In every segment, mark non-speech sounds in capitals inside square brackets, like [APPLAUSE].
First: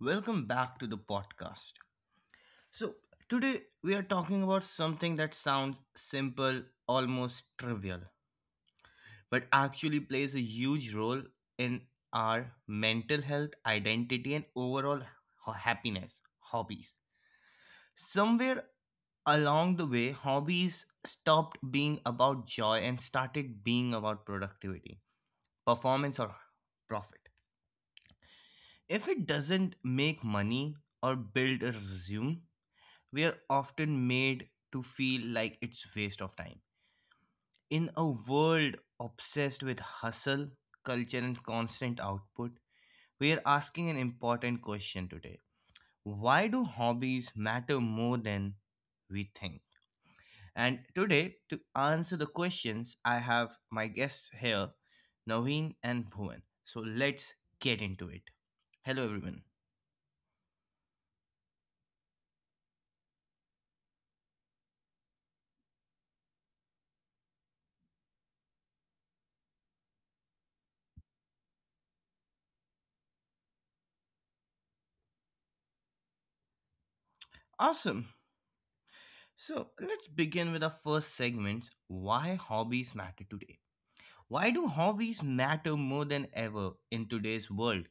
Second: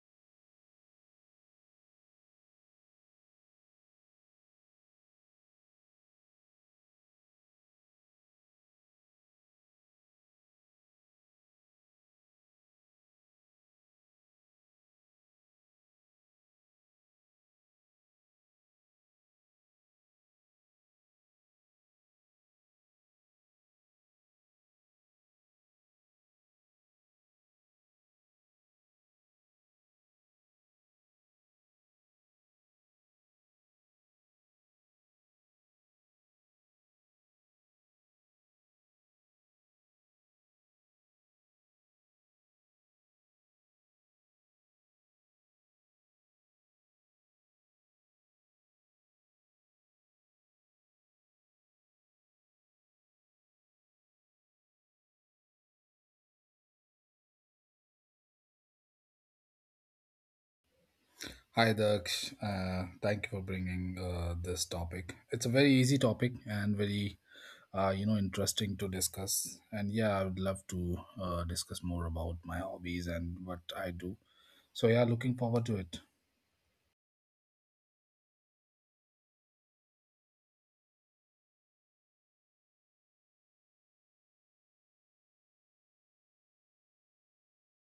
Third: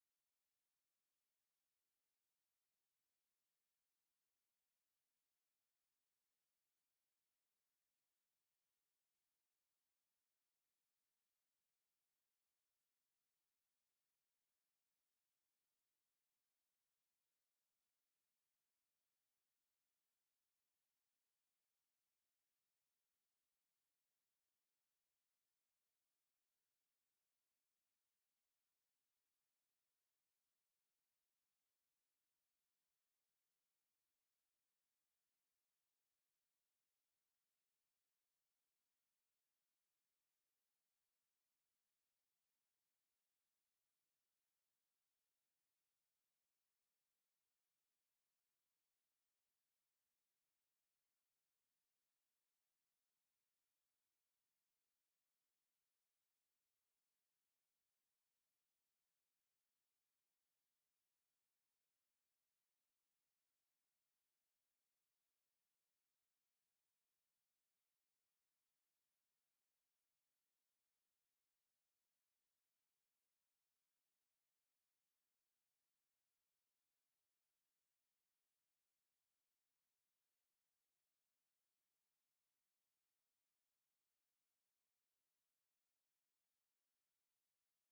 Welcome back to the podcast. So, today we are talking about something that sounds simple, almost trivial, but actually plays a huge role in our mental health, identity, and overall happiness hobbies. Somewhere along the way, hobbies stopped being about joy and started being about productivity, performance, or profit. If it doesn't make money or build a resume, we are often made to feel like it's waste of time in a world obsessed with hustle culture and constant output. We are asking an important question today: why do hobbies matter more than we think? And today, to answer the questions, I have my guests here, Naveen and Bhuvan. So let's get into it. Hello everyone. Hi, Daksh. Thank you for bringing this topic. It's a very easy topic and very interesting to discuss. And yeah, I would love to discuss more about my hobbies and what I do. So yeah, looking forward to it. Awesome. So let's begin with our first segment: why hobbies matter today. Why do hobbies matter more than ever in today's world?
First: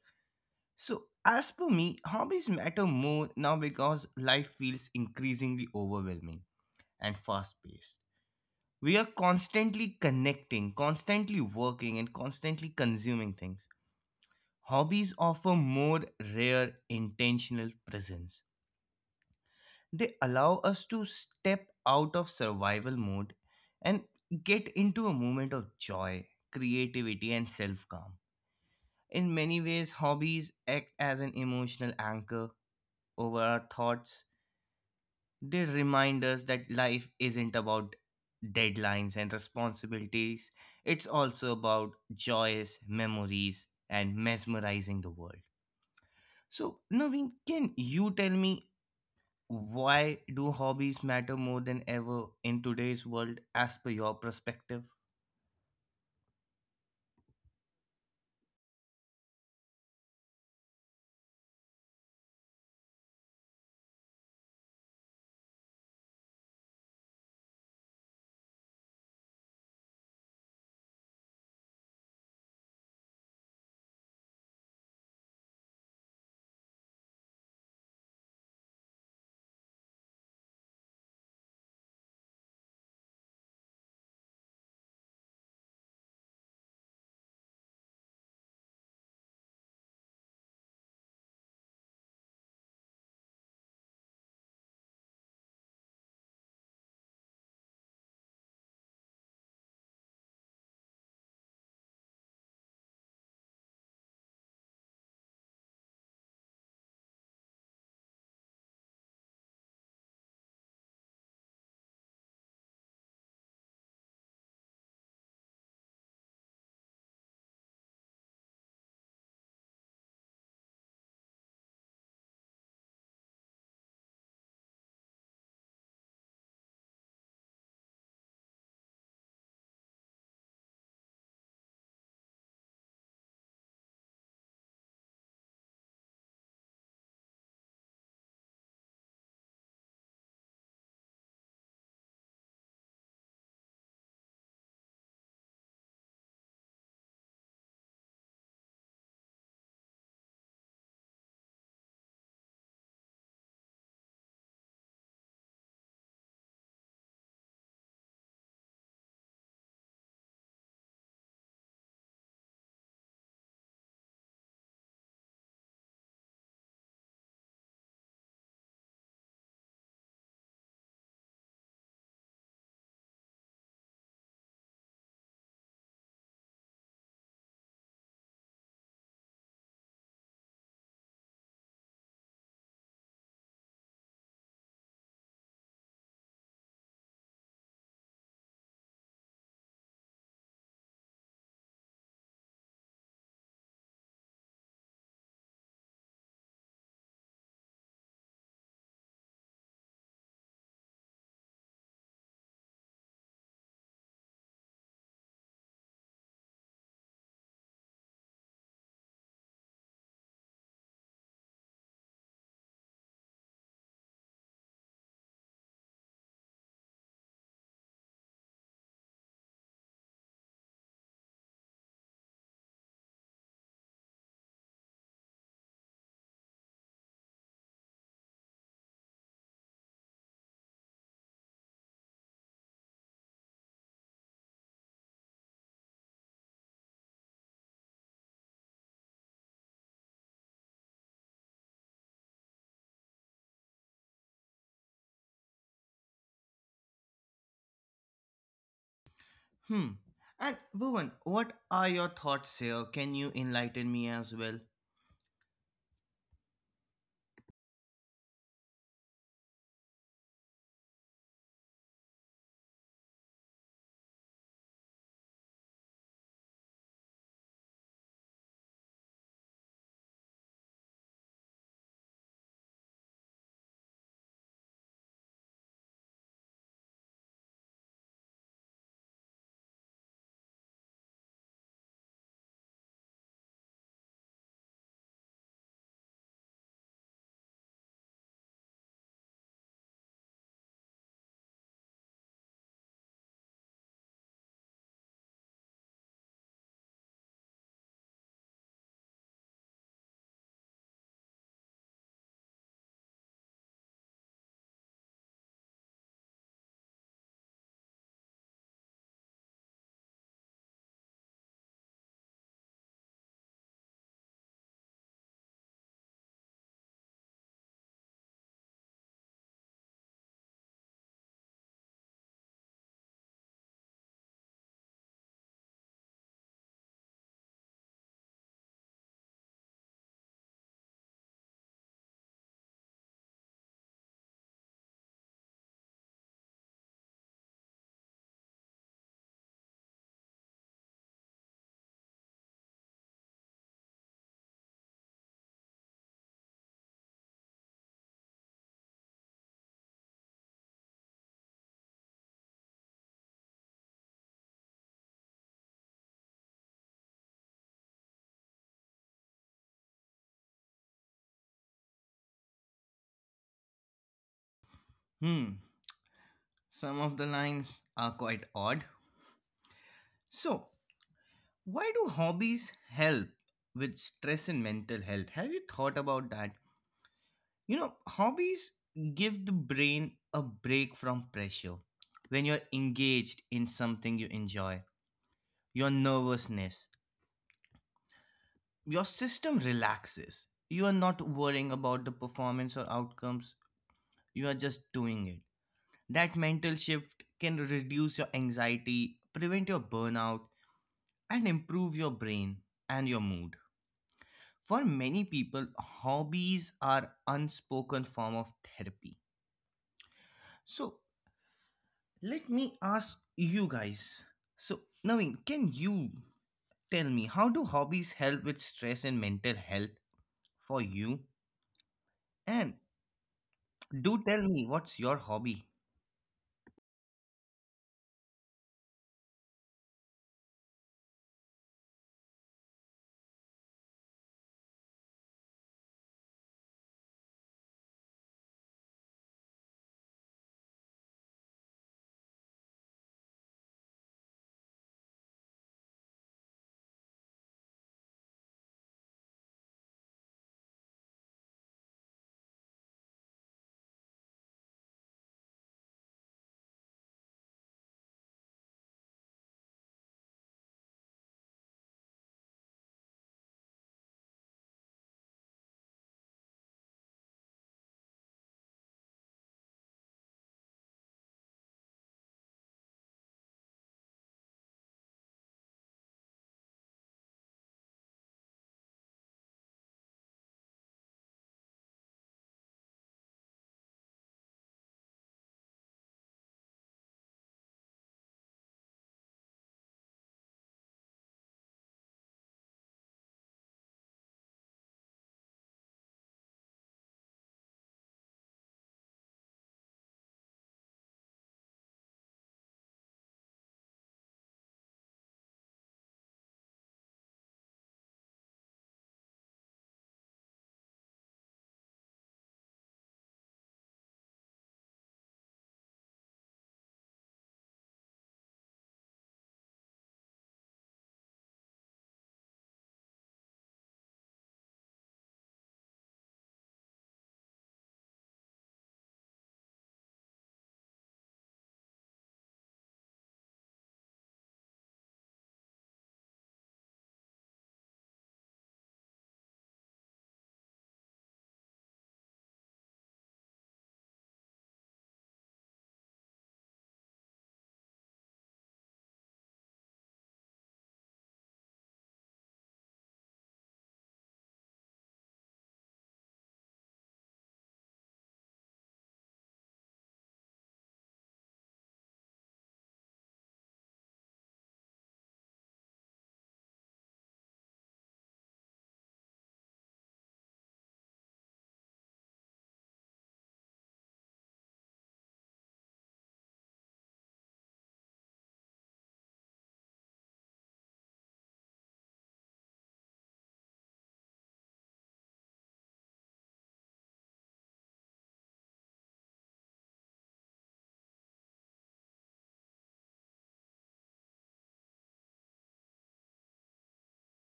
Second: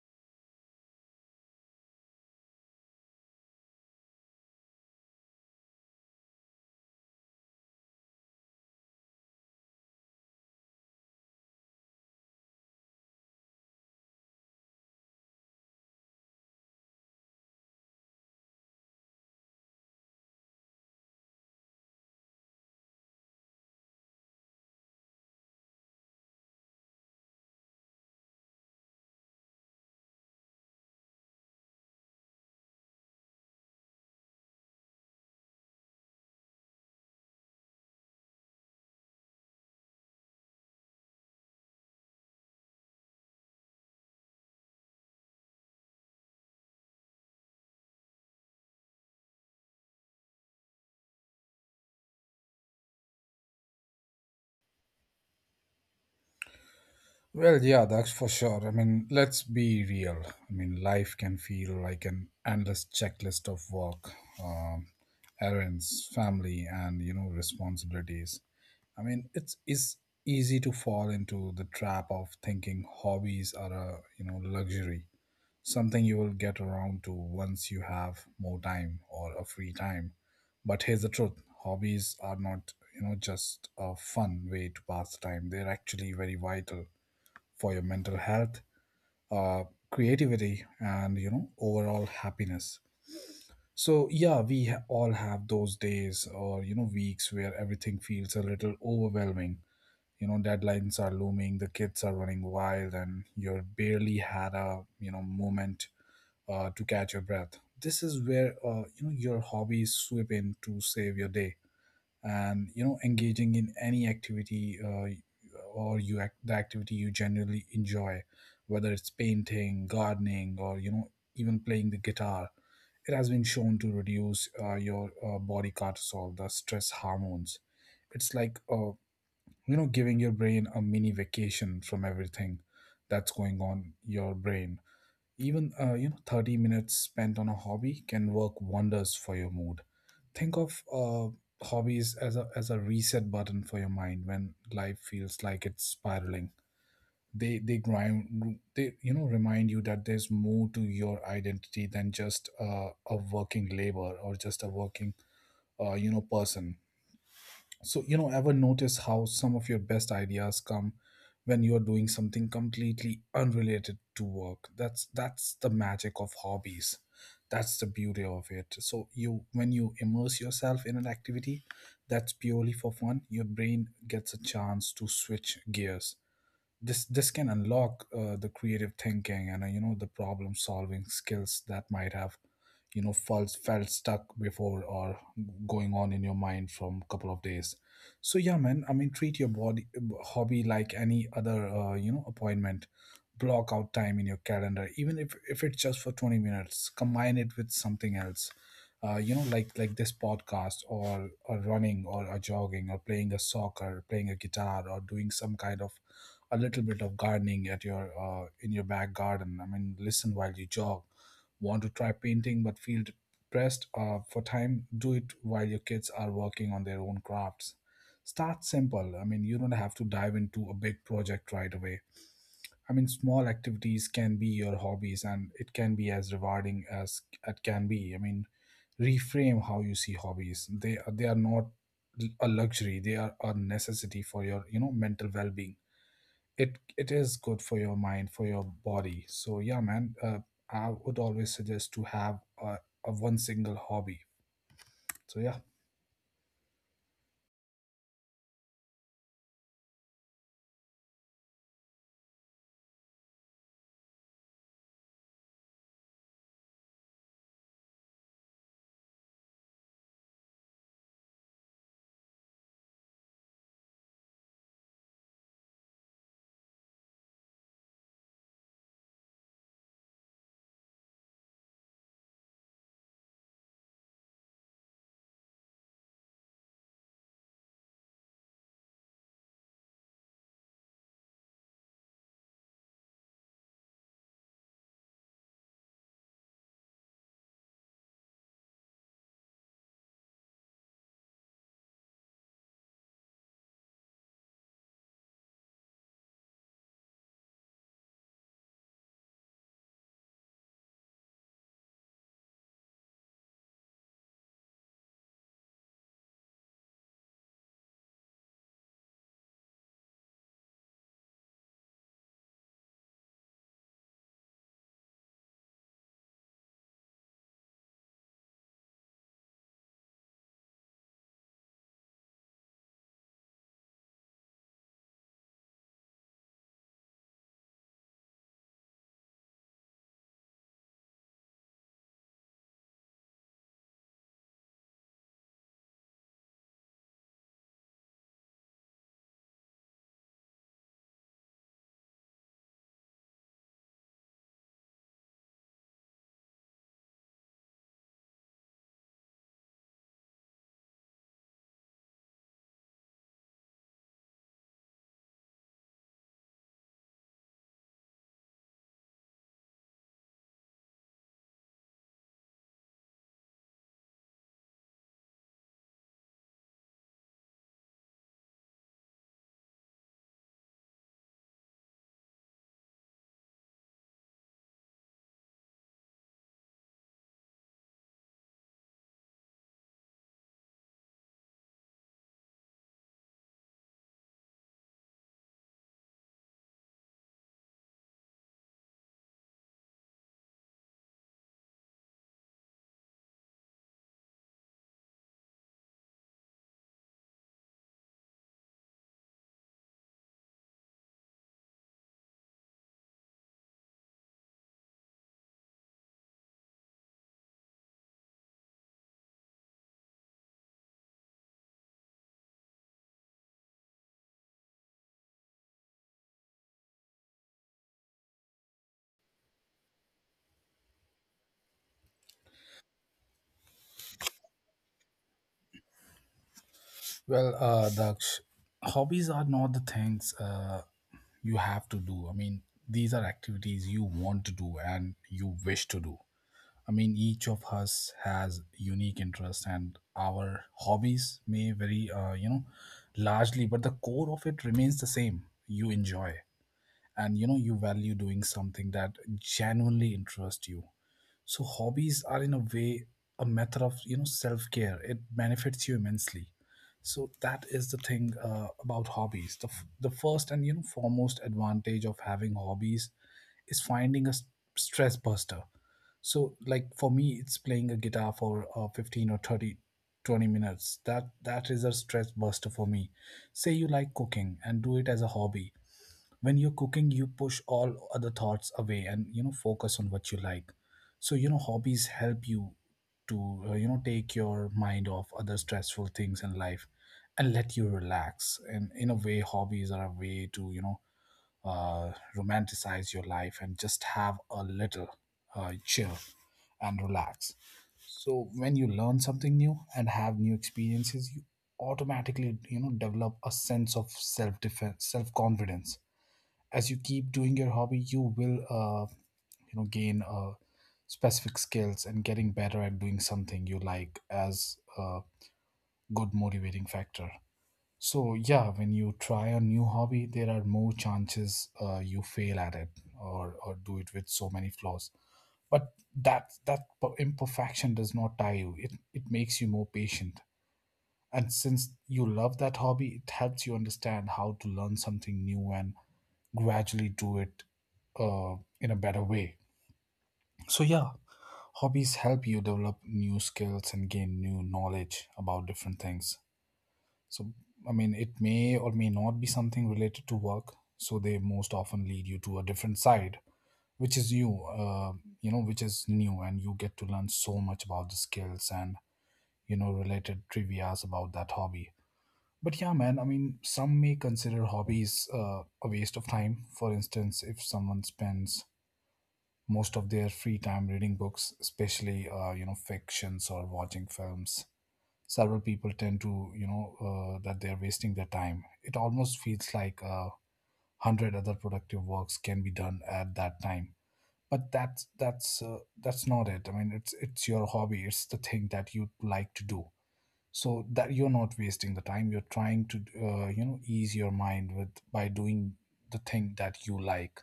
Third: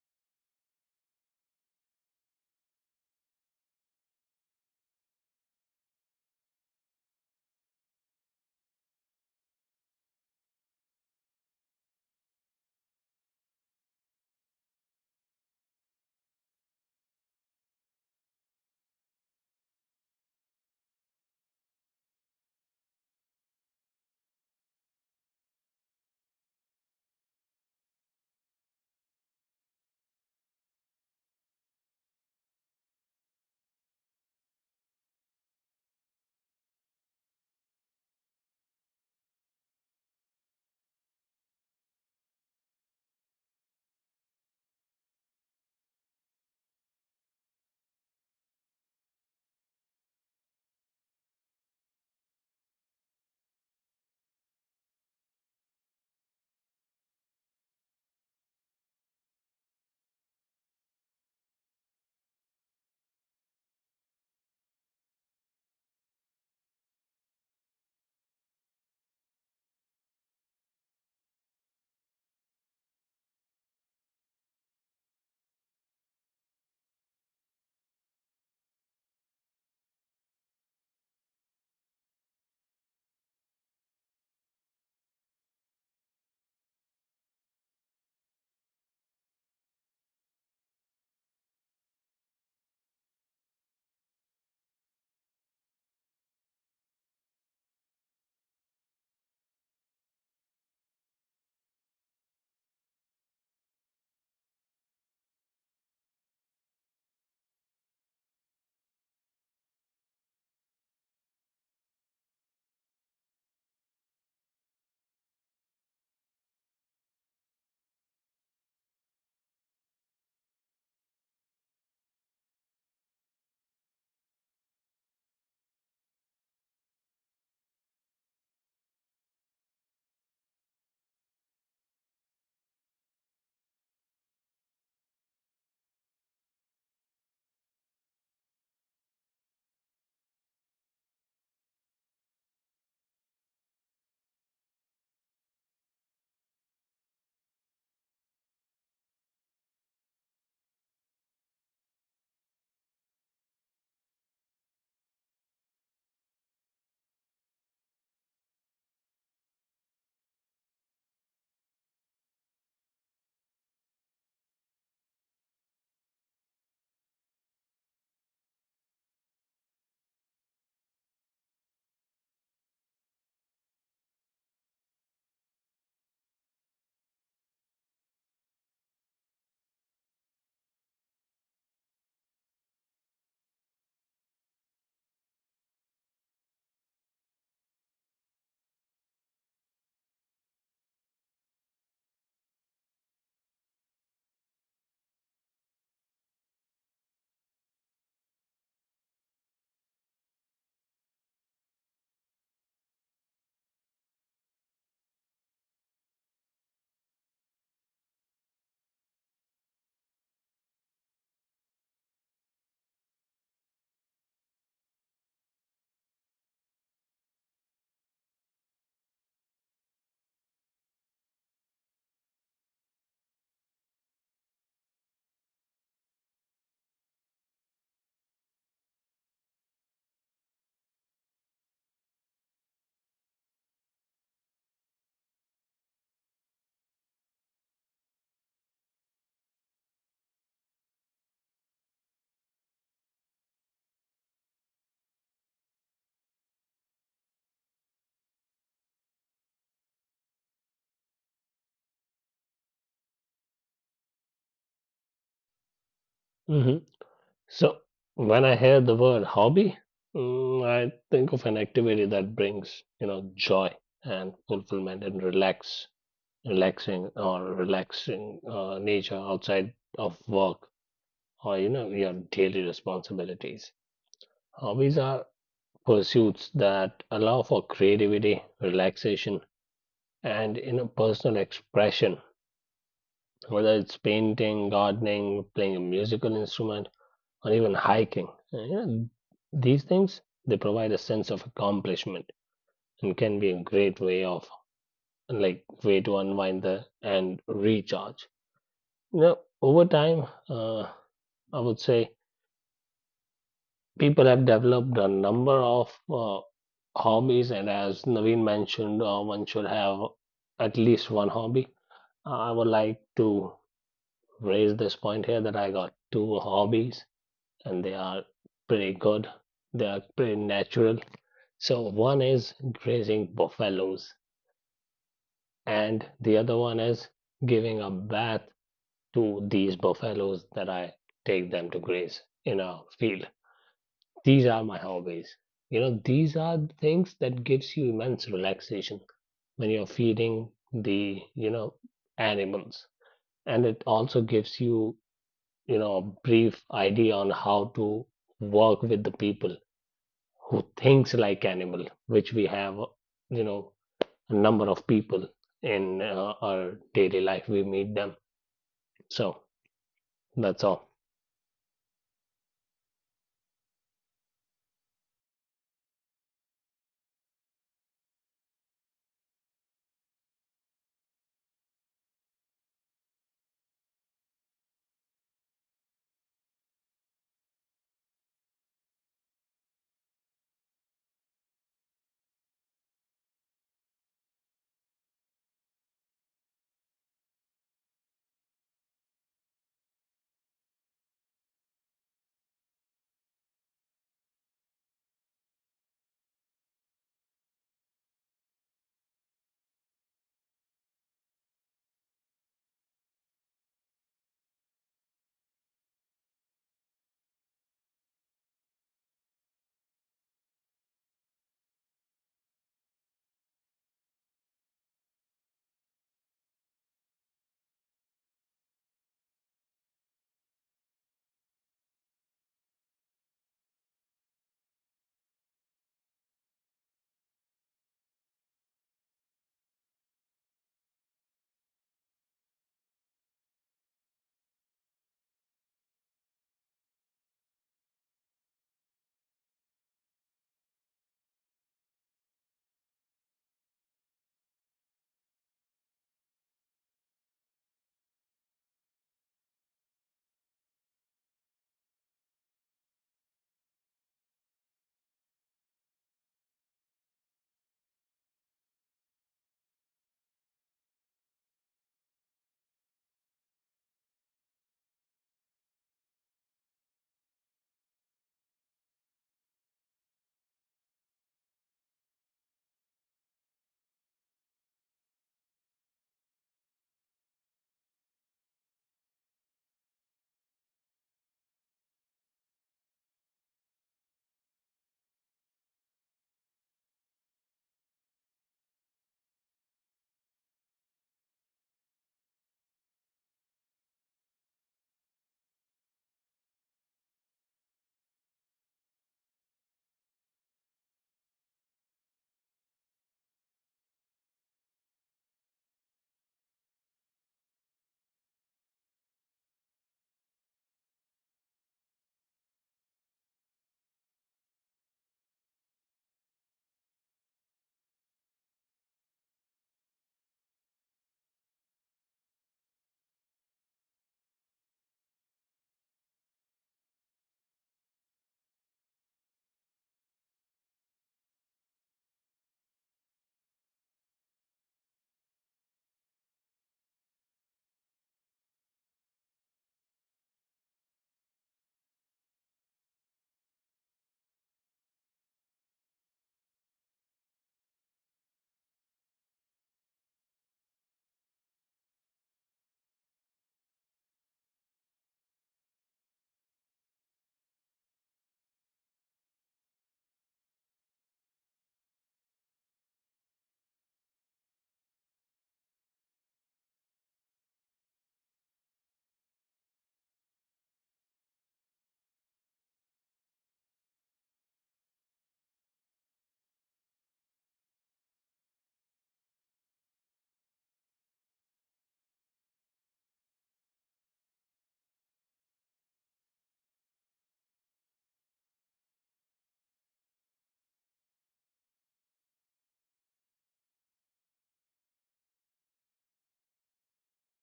So, as per me, hobbies matter more now because life feels increasingly overwhelming and fast paced. We are constantly connecting, constantly working, and constantly consuming things. Hobbies offer more rare intentional presence. They allow us to step out of survival mode and get into a moment of joy, creativity, and self calm. In many ways, hobbies act as an emotional anchor over our thoughts. They remind us that life isn't about deadlines and responsibilities, it's also about joyous memories and mesmerizing the world. So, Naveen, can you tell me, why do hobbies matter more than ever in today's world, as per your perspective? Well, yeah, that's for sure. I mean, let's be real. I mean, life can feel like an endless checklist of work, um, errands, family, and you know, responsibilities. I mean, it's easy to fall into the trap of thinking hobbies are a you know luxury, something you will get around to once you have more time or a free time. But here's the truth: hobbies are not you know just a fun way to pass time. They're actually very vital for your mental health, uh, creativity, and you know overall happiness. So yeah, all have those days or you know weeks where everything feels a little overwhelming, you know, deadlines are looming, the kids are running wild and you're barely had a you know moment to catch your breath. This is where you know your hobbies swoop in to save your day. And you know engaging in any activity, the activity you generally enjoy, whether it's painting, gardening, or you know even playing the guitar, it has been shown to reduce your body cortisol, the stress hormones. It's like you know giving your brain a mini vacation from everything that's going on your brain. Even you know 30 minutes spent on a hobby can work wonders for your mood. Think of hobbies as a reset button for your mind when life feels like it's spiraling. They you know remind you that there's more to your identity than just a working labor or just a working you know person. So, you know, ever notice how some of your best ideas come when you're doing something completely unrelated to work? That's the magic of hobbies. That's the beauty of it. So, you when you immerse yourself in an activity that's purely for fun, your brain gets a chance to switch gears. This can unlock the creative thinking and you know the problem solving skills that might have you know felt stuck before or going on in your mind from a couple of days. So yeah, man, I mean treat your body hobby like any other you know appointment. Block out time in your calendar, even if it's just for 20 minutes. Combine it with something else, you know, like this podcast or running or jogging or playing a soccer, playing a guitar, or doing some kind of a little bit of gardening at your in your back garden. I mean, listen while you jog. Want to try painting but feel pressed for time? Do it while your kids are working on their own crafts. Start simple. I mean, you don't have to dive into a big project right away. I mean, small activities can be your hobbies, and it can be as rewarding as it can be. I mean, reframe how you see hobbies. They are not a luxury; they are a necessity for your you know mental well being. It is good for your mind, for your body. So yeah, man, I would always suggest to have a one single hobby. So yeah. Hmm. And Bhuvan, what are your thoughts here? Can you enlighten me as well? Mhm. So, when I hear the word hobby, I think of an activity that brings, joy and fulfillment and relaxing nature outside of work or, your daily responsibilities. Hobbies are pursuits that allow for creativity, relaxation, and, personal expression, whether it's painting, gardening, playing a musical instrument or even hiking. These things they provide a sense of accomplishment and can be a great way of like way to unwind the and recharge. Over time, I would say people have developed a number of hobbies, and as Naveen mentioned, one should have at least one hobby. I would like to raise this point here that I got two hobbies and they are pretty good. They are pretty natural. So one is grazing buffaloes, and the other one is giving a bath to these buffaloes that I take them to graze in a field. These are my hobbies. These are things that gives you immense relaxation when you're feeding the, animals. And it also gives you, a brief idea on how to work with the people who thinks like animal, which we have, you know, a number of people in our daily life. We meet them. So that's all. Hmm. Some of the lines are quite odd. So, why do hobbies help with stress and mental health? Have you thought about that? You know, hobbies give the brain a break from pressure. When you're engaged in something you enjoy, your nervousness, your system relaxes. You are not worrying about the performance or outcomes, you are just doing it. That mental shift can reduce your anxiety, prevent your burnout, and improve your brain and your mood. For many people, hobbies are unspoken form of therapy. So let me ask you guys. So, Naveen, can you tell me, how do hobbies help with stress and mental health for you? And do tell me, what's your hobby? Well, Daksh, hobbies are not the things you have to do. I mean, these are activities you want to do and you wish to do. I mean, each of us has unique interests and our hobbies may vary, you know, largely, but the core of it remains the same. You enjoy and you know you value doing something that genuinely interests you. So hobbies are, in a way, a method of you know self-care. It benefits you immensely. So that is the thing about hobbies. The first and you know foremost advantage of having hobbies is finding a stress buster. So, like, for me, it's playing a guitar for 15 or 30, 20 minutes. That is a stress buster for me. Say you like cooking and do it as a hobby. When you're cooking, you push all other thoughts away and you know focus on what you like. So you know hobbies help you to you know take your mind off other stressful things in life and let you relax. And in a way, hobbies are a way to you know uh, romanticize your life and just have a little chill and relax. So when you learn something new and have new experiences, automatically you know develop a sense of self defense, self confidence. As you keep doing your hobby, you will you know gain specific skills, and getting better at doing something you like as a good motivating factor. So yeah, when you try a new hobby, there are more chances you fail at it or do it with so many flaws, but that imperfection does not tie you. It makes you more patient, and since you love that hobby, it helps you understand how to learn something new and gradually do it in a better way. So, yeah, hobbies help you develop new skills and gain new knowledge about different things. So, I mean, it may or may not be something related to work. So, they most often lead you to a different side, which is you, you know, which is new, and you get to learn so much about the skills and, you know, related trivias about that hobby. But yeah, man, I mean, some may consider hobbies a waste of time. For instance, if someone spends most of their free time reading books, especially, you know, fictions or watching films, several people tend to, you know, that they're wasting their time. It almost feels like a hundred other productive works can be done at that time. But that's not it. I mean, it's your hobby. It's the thing that you like to do, so that you're not wasting the time. You're trying to you know ease your mind with by doing the thing that you like.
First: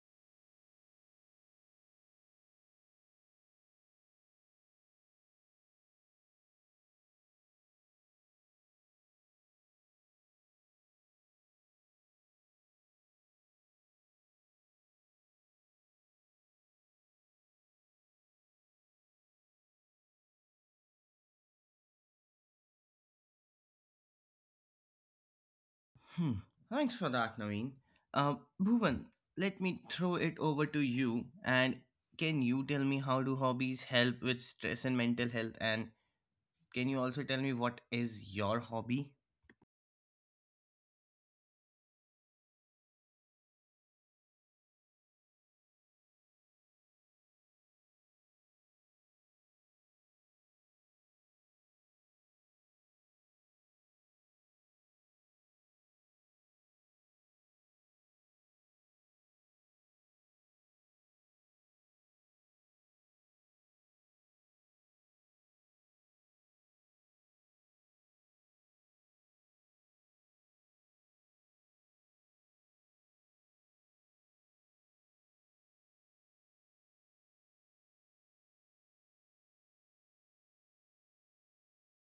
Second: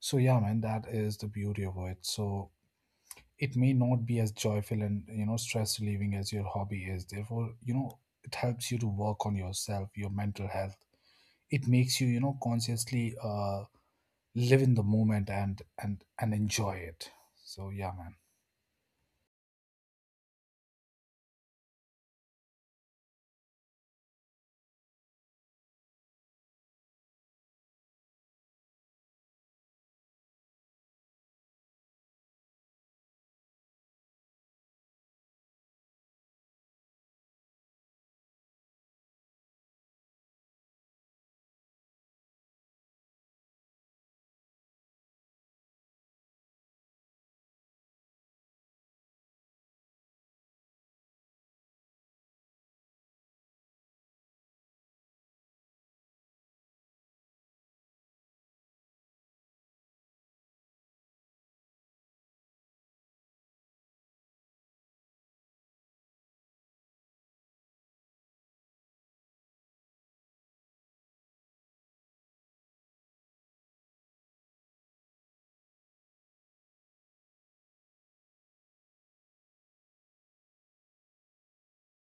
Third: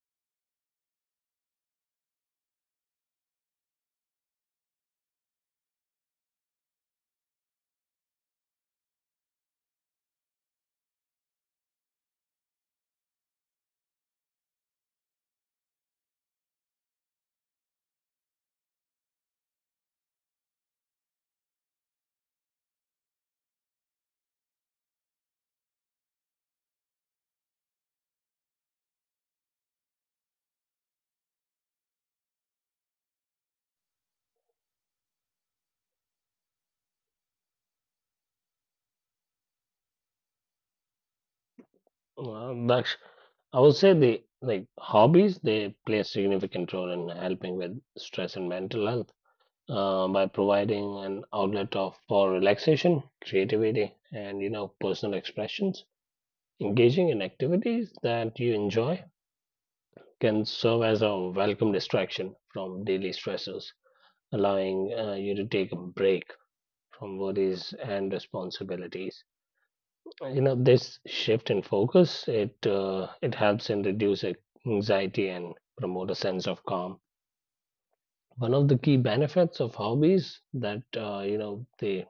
So yeah, man, that is the beauty of it. So it may not be as joyful and you know stress relieving as your hobby is, therefore you know it helps you to work on yourself, your mental health. It makes you you know consciously live in the moment and and enjoy it. So yeah, man. Hmm. Thanks for that, Naveen. Uh, Bhuvan, let me throw it over to you. And can you tell me, how do hobbies help with stress and mental health? And can you also tell me, what is your hobby? Daksh, I would say the like hobbies they play a significant role in helping with stress and mental health by providing an outlet of for relaxation, creativity, and personal expressions. Engaging in activities that you enjoy can serve as a welcome distraction from daily stressors allowing you to take a break from worries and responsibilities. This shift in focus it helps in reduce anxiety and promote a sense of calm. One of the key benefits of hobbies that they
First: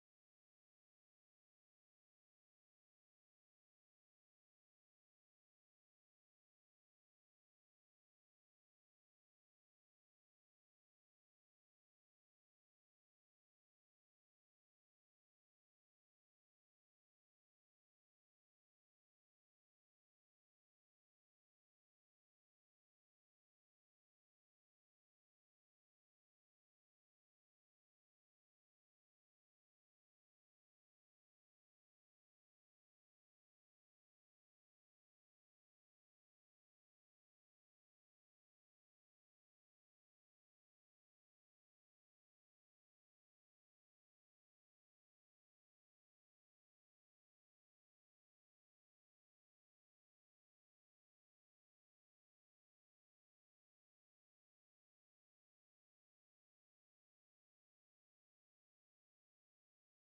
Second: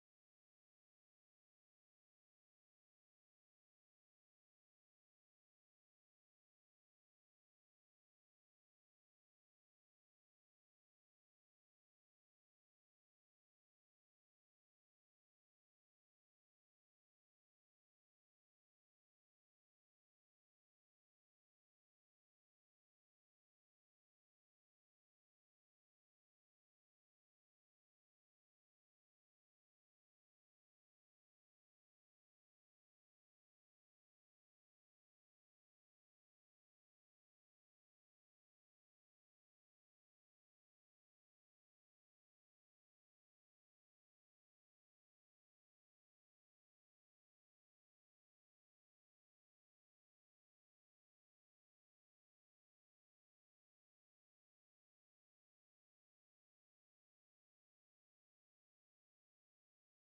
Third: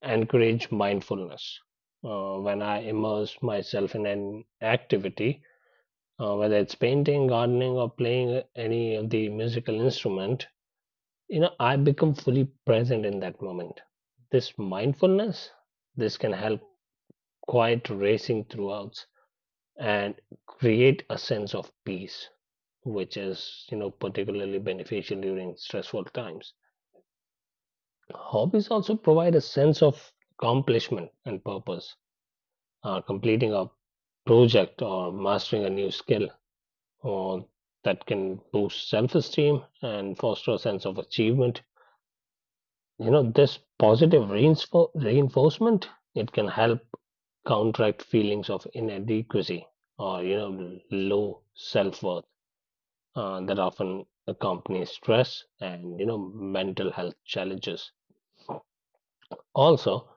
encourage mindfulness. When I immerse myself in an activity, whether it's painting, gardening, or playing any of the musical instrument, I become fully present in that moment. This mindfulness, this can help quiet racing throughout and create a sense of peace, which is particularly beneficial during stressful times. Hobbies also provide a sense of accomplishment and purpose, completing a project or mastering a new skill, or that can boost self-esteem and foster a sense of achievement. This positive reinforcement, it can help counteract feelings of inadequacy or low self-worth, that often accompany stress and mental health challenges. Also,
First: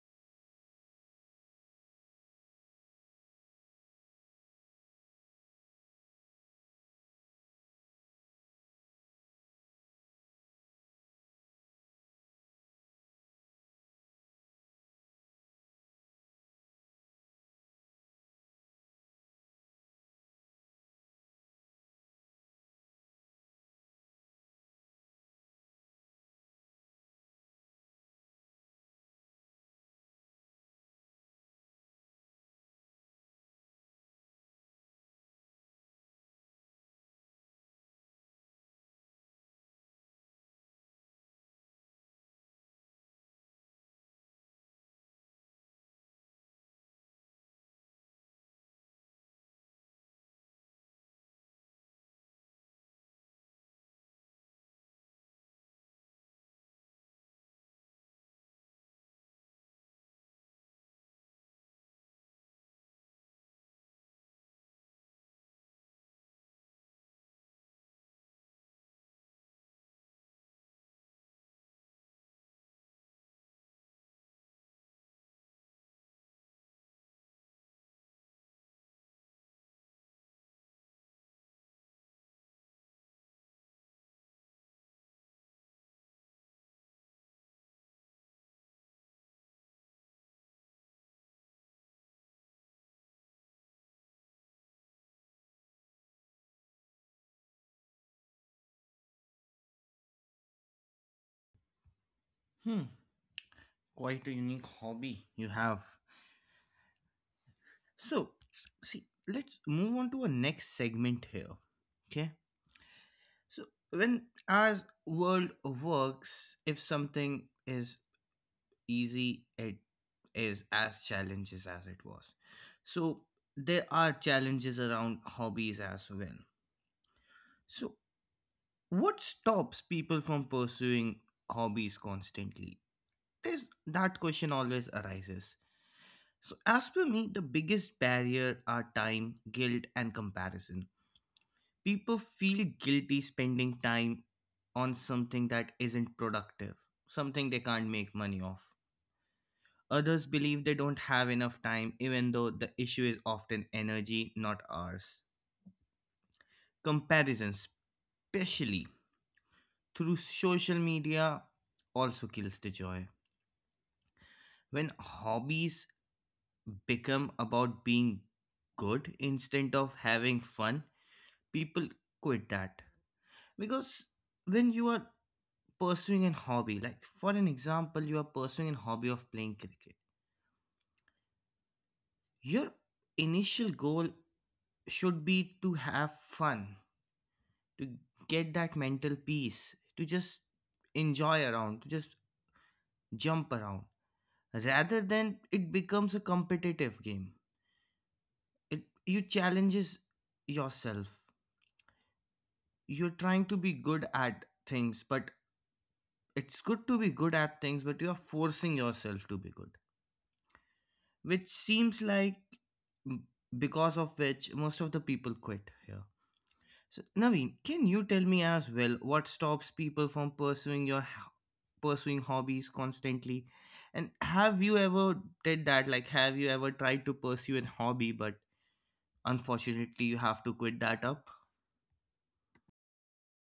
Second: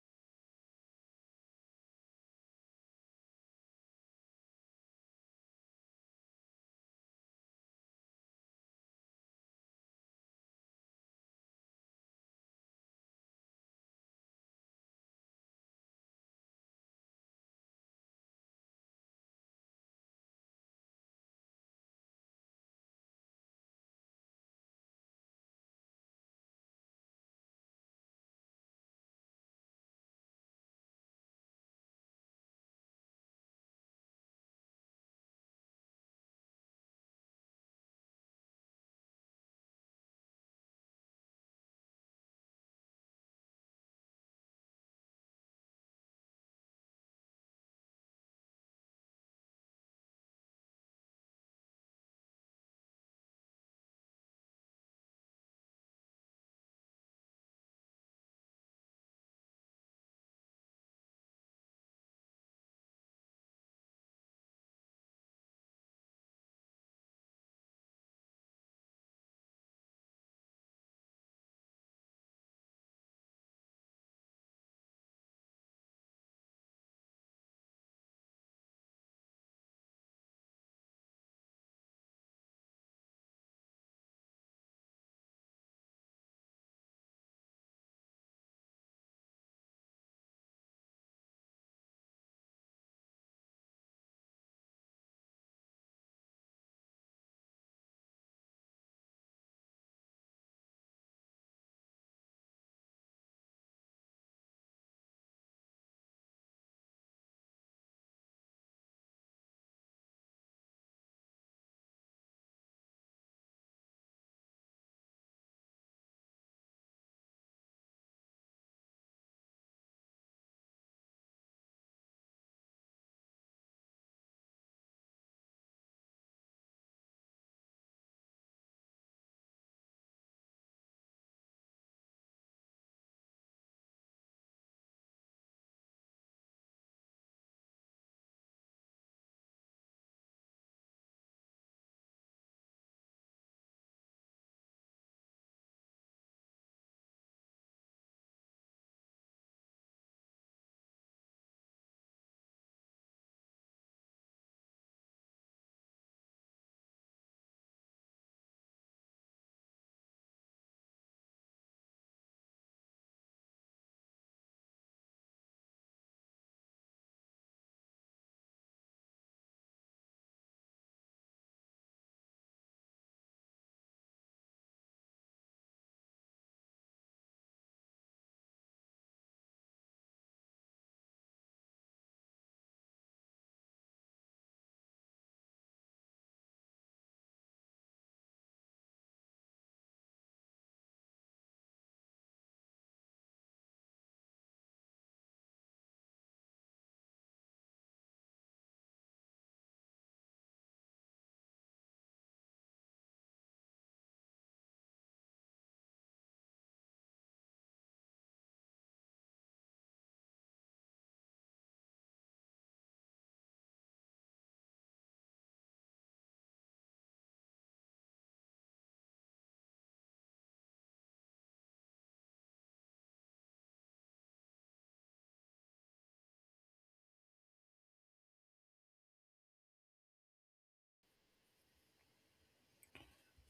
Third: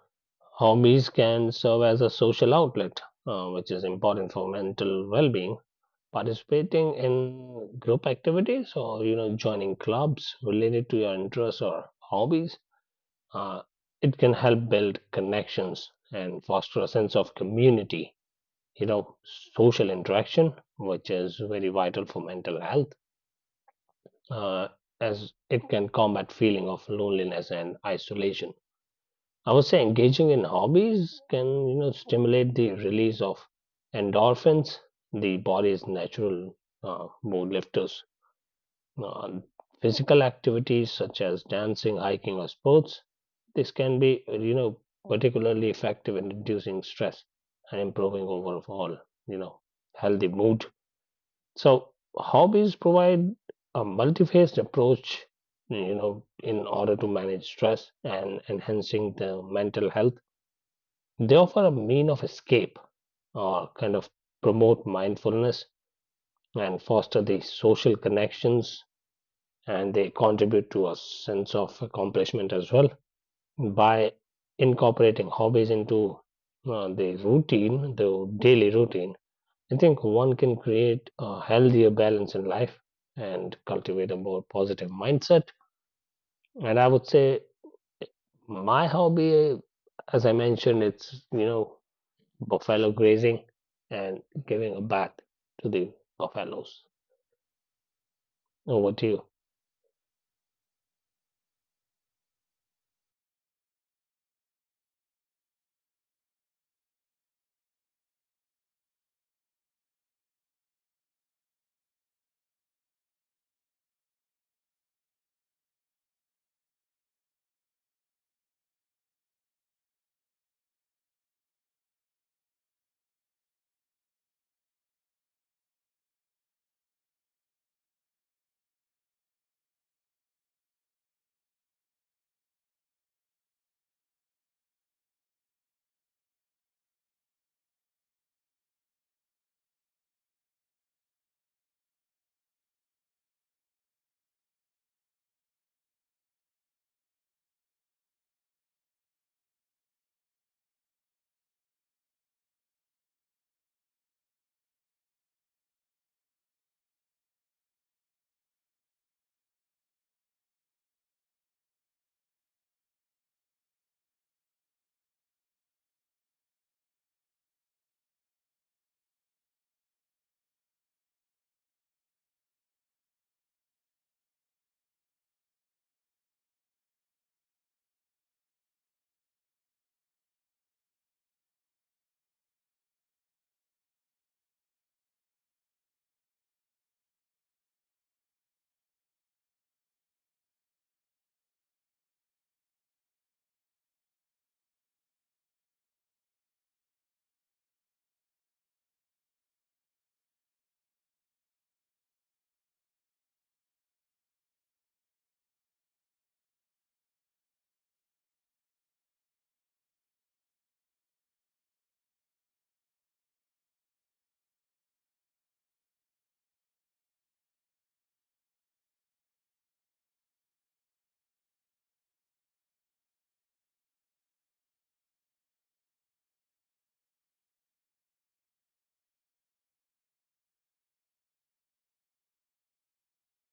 hobbies can serve as a social outlet, which is important for mental well-being. Participating in group activities or joining clubs related to your interests or hobbies, uh, it can help build connections and foster a sense of community. You know social interaction, which is very vital for mental health, uh, as it can combat feeling of loneliness and isolation. I would say engaging in hobbies can stimulate the release of endorphins, the body's natural mood lifters on physical activities such as dancing, hiking, or sports. This can be, particularly effective in reducing stress and improving overall, you know, healthy mood. So hobbies provide a multifaceted approach, in order to manage stress and enhancing the mental health. They offer a mean of escape or kind of promote mindfulness and foster the social connections, and they contribute to a sense of accomplishment as well by incorporating hobbies into the daily routine. I think one can create a healthier balance in life and cultivate a more positive mindset. And I would say my hobby, as I mentioned, it's buffalo grazing and giving a bath to the buffaloes. Over to you. Hmm, quite a unique hobby you have. So, see, let's move on to a next segment here. Okay. So, when as world works, if something is easy, it is as challenges as it was. So, there are challenges around hobbies as well. So, what stops people from pursuing hobbies constantly? There's that question always arises. So, as per me, the biggest barrier are time, guilt, and comparison. People feel guilty spending time on something that isn't productive, something they can't make money off. Others believe they don't have enough time, even though the issue is often energy, not ours. Comparison, especially through social media, also kills the joy. When hobbies become about being good instead of having fun, people quit that, because when you are pursuing an hobby, like for an example, you are pursuing a hobby of playing cricket, your initial goal should be to have fun, to get that mental peace, to just enjoy around, to just jump around, rather than it becomes a competitive game. It, you challenges yourself, you're trying to be good at things, but it's good to be good at things, but you are forcing yourself to be good, which seems like, because of which most of the people quit here. So, Naveen, can you tell me as well, what stops people from pursuing hobbies constantly? And have you ever did that? Like, have you ever tried to pursue a hobby, but unfortunately, you have to quit that up?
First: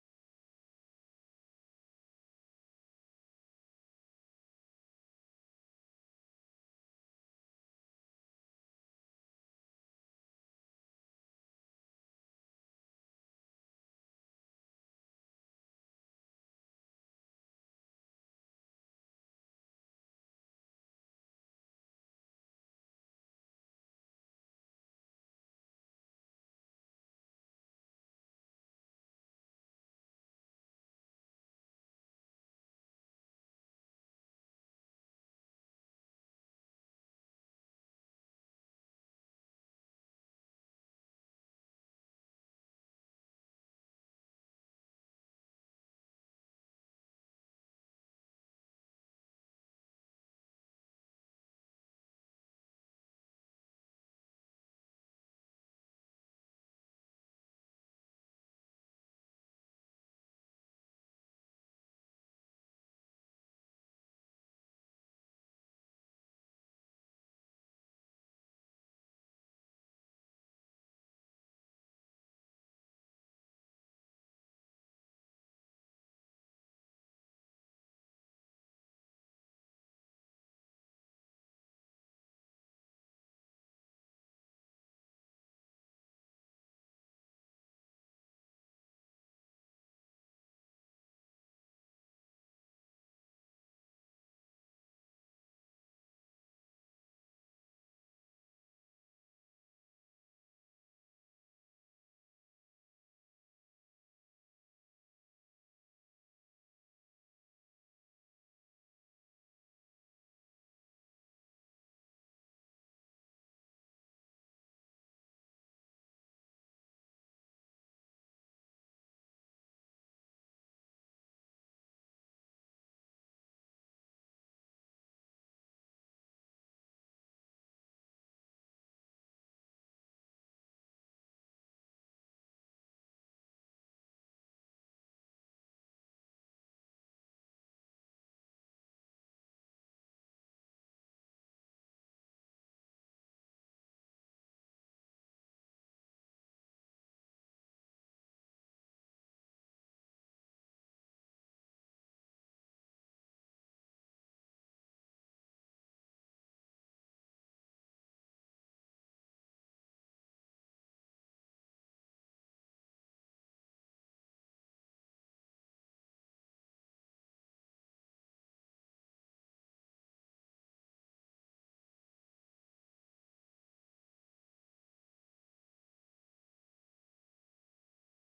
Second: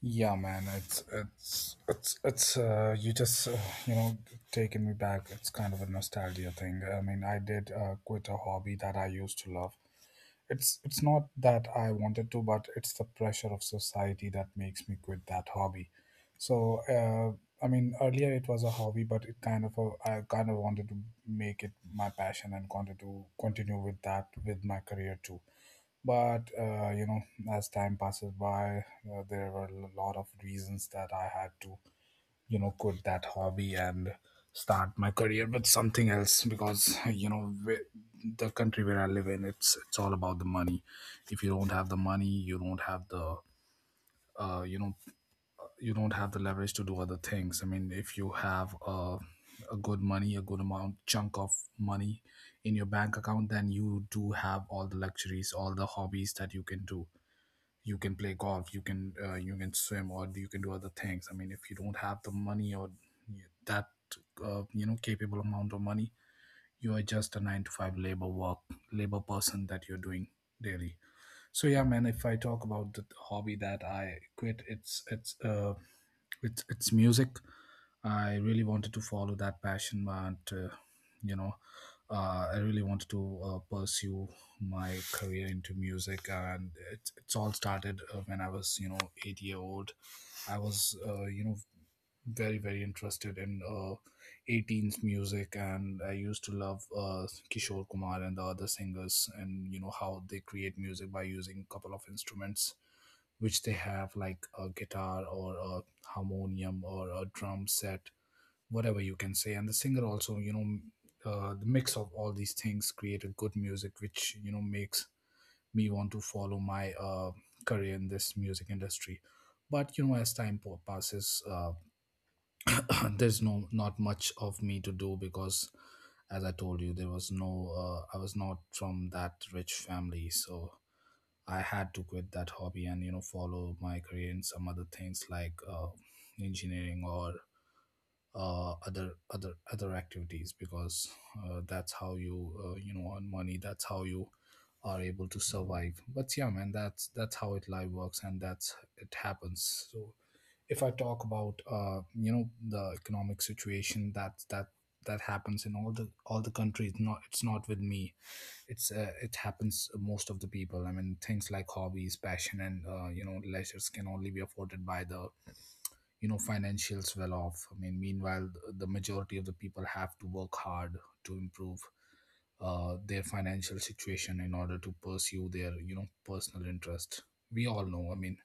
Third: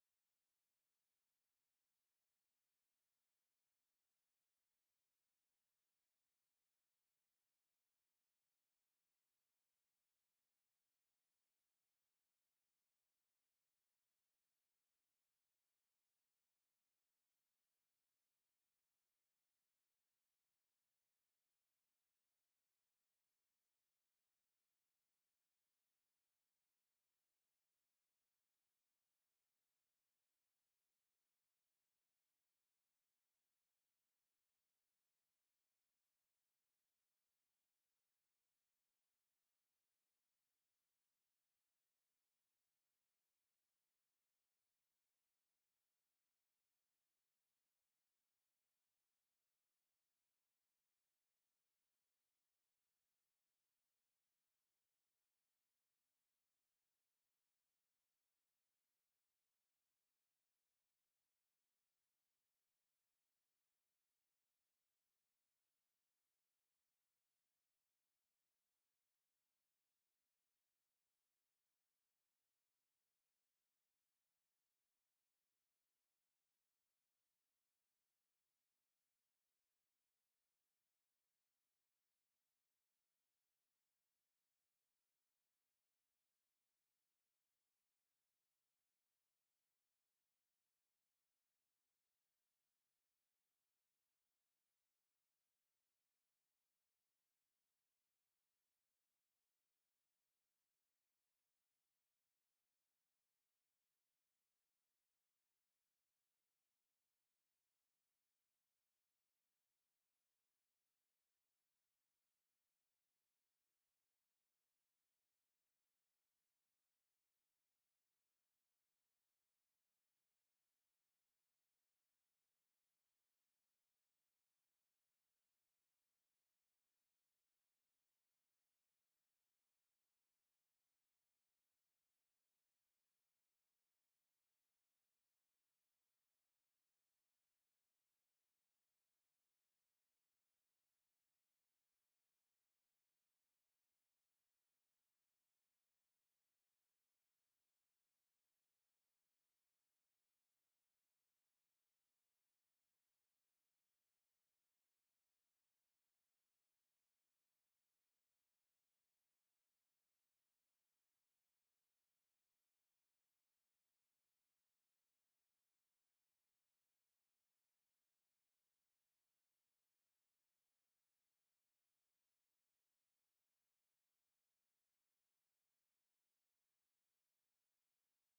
Yeah, man, it's you just you know taking me back. It's kind of a nostalgia thing. I mean, I did quit a hobby that I used to love. It's not that I wanted to, but it's the pressure of society that makes me quit that hobby. So I mean, earlier it was a hobby, but it kind of a, I kind of wanted to make it my passion and wanted to continue with that with my career too. But you know, as time passes by, there were a lot of reasons that I had to you know quit that hobby and start my career with something else, because you know the country where I live in, it's all about the money. If you don't have the money, you don't have the you know, you don't have the leverage to do other things. I mean, if you have a good money, a good amount chunk of money in your bank account, then you do have all the luxuries, all the hobbies that you can do. You can play golf, you can swim, or you can do other things. I mean, if you don't have the money or that you know capable amount of money, you are just a 9 to 5 labor work, labor person that you're doing daily. So yeah, man, if I talk about the hobby that I quit, it's music. I really wanted to follow that passion, but you know, I really wanted to pursue my career into music, and it's all started when I was, you know, 8 years old. I was, very interested in 18s music, and I used to love Kishore Kumar and the other singers. And you know how they create music by using a couple of instruments, which they have, like a guitar or a harmonium or a drum set, whatever you can say. And the singer also, you know, the mix of all these things created good music, which you know makes me want to follow my career in this music industry. But you know, as passes, [COUGHS] [CLEARS THROAT] there's no, not much of me to do, because as I told you, there was no, I was not from that rich family, so I had to quit that hobby and, you know, follow my career in some other things like engineering or other activities, because that's how you, you know, earn money. That's how you are able to survive. But yeah, man, that's how it life works, and that's it happens. So if I talk about you know, the economic situation, that happens in all the countries, not, it's not with me. It's it happens most of the people. I mean, things like hobbies, passion, and you know, leisures can only be afforded by the, you know, financials well off. I mean, meanwhile, the majority of the people have to work hard to improve their financial situation in order to pursue their, you know, personal interest. We all know, I mean,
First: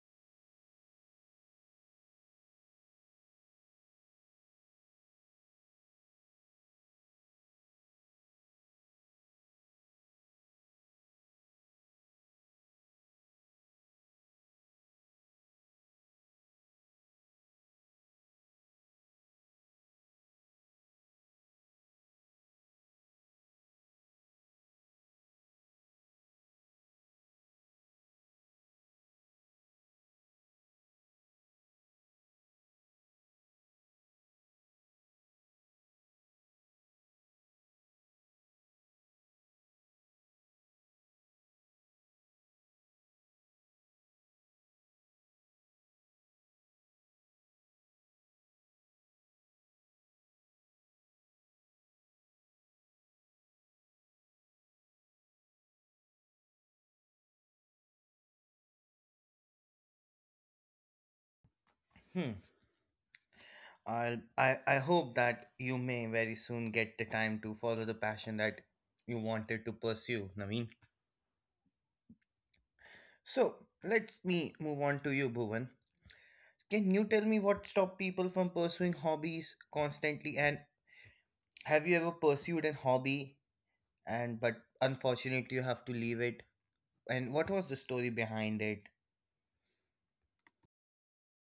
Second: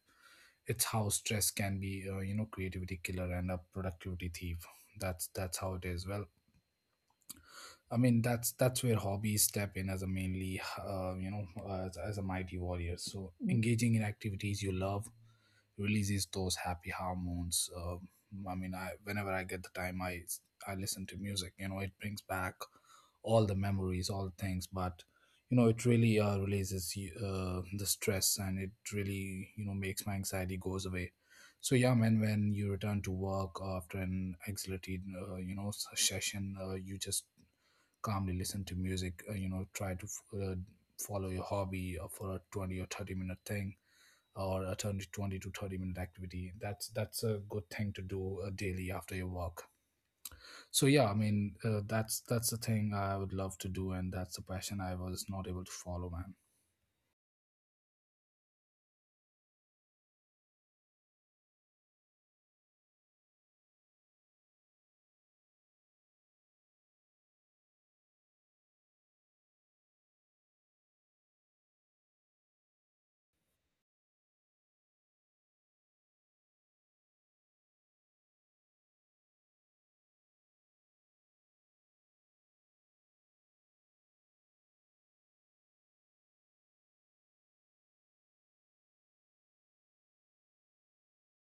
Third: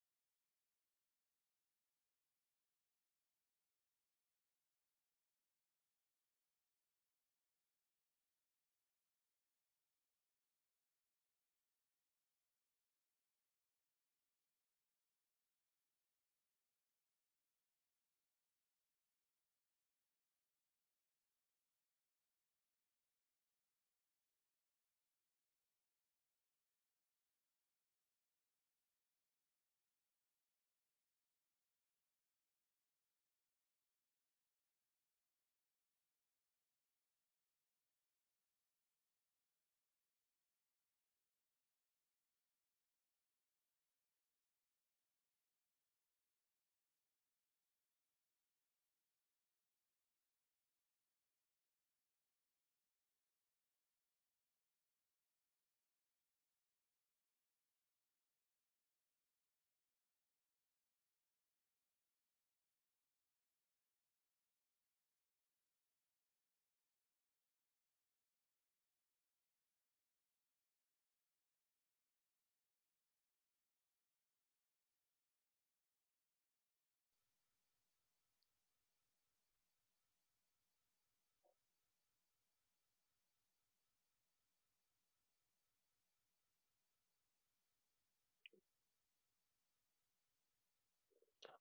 it's how stress can be, you know, creativity killer and a productivity thief. That's how it is. Well, I mean, that's where hobbies step in as a mainly, you know, as a mighty warrior. So engaging in activities you love releases those happy hormones. I mean, I whenever I get the time, I listen to music. You know, it brings back all the memories, all the things. But you know, it really releases the stress, and it really you know makes my anxiety goes away. So yeah, man, when you return to work after an exhilarated, you know, session, you just calmly listen to music. You know, try to follow your hobby for a 20 or 30 minute thing or a 20 to 30 minute activity. That's a good thing to do, daily after your work. So yeah, I mean, that's the thing I would love to do, and that's the passion I was not able to follow, man. Hmm. I hope that you may very soon get the time to follow the passion that you wanted to pursue, Naveen. So let me move on to you, Bhuvan. Can you tell me, what stopped people from pursuing hobbies constantly? And have you ever pursued a hobby, and but unfortunately you have to leave it? And what was the story behind it?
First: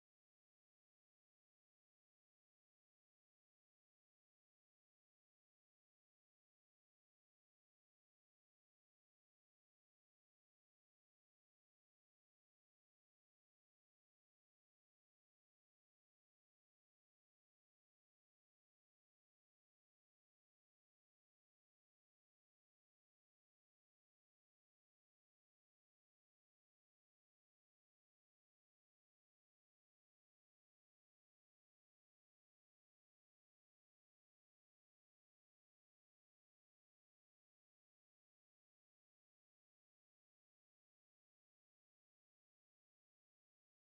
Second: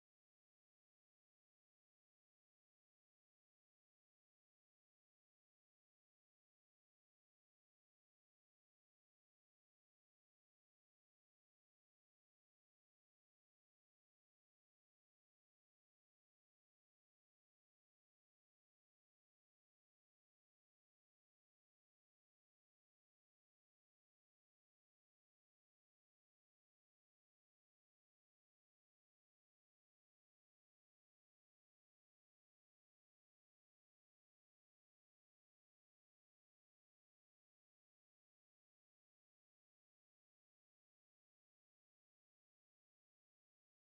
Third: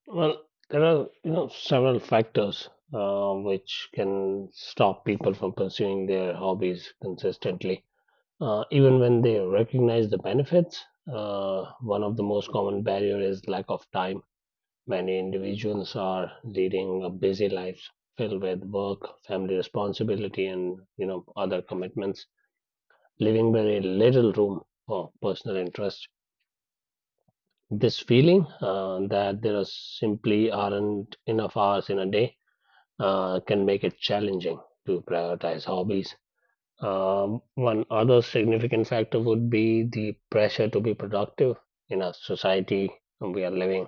Well, there are several factors, which can stop people from pursuing their hobbies consistently, even when they recognize the benefits. One of the most common barrier is lack of time. Many individuals are leading a busy life filled with work, family responsibility, and other commitments, leaving very little room for personal interest. This feeling that there are simply aren't enough hours in a day can make it challenging to prioritize hobbies. One other significant factor would be the pressure to be productive in a society we are living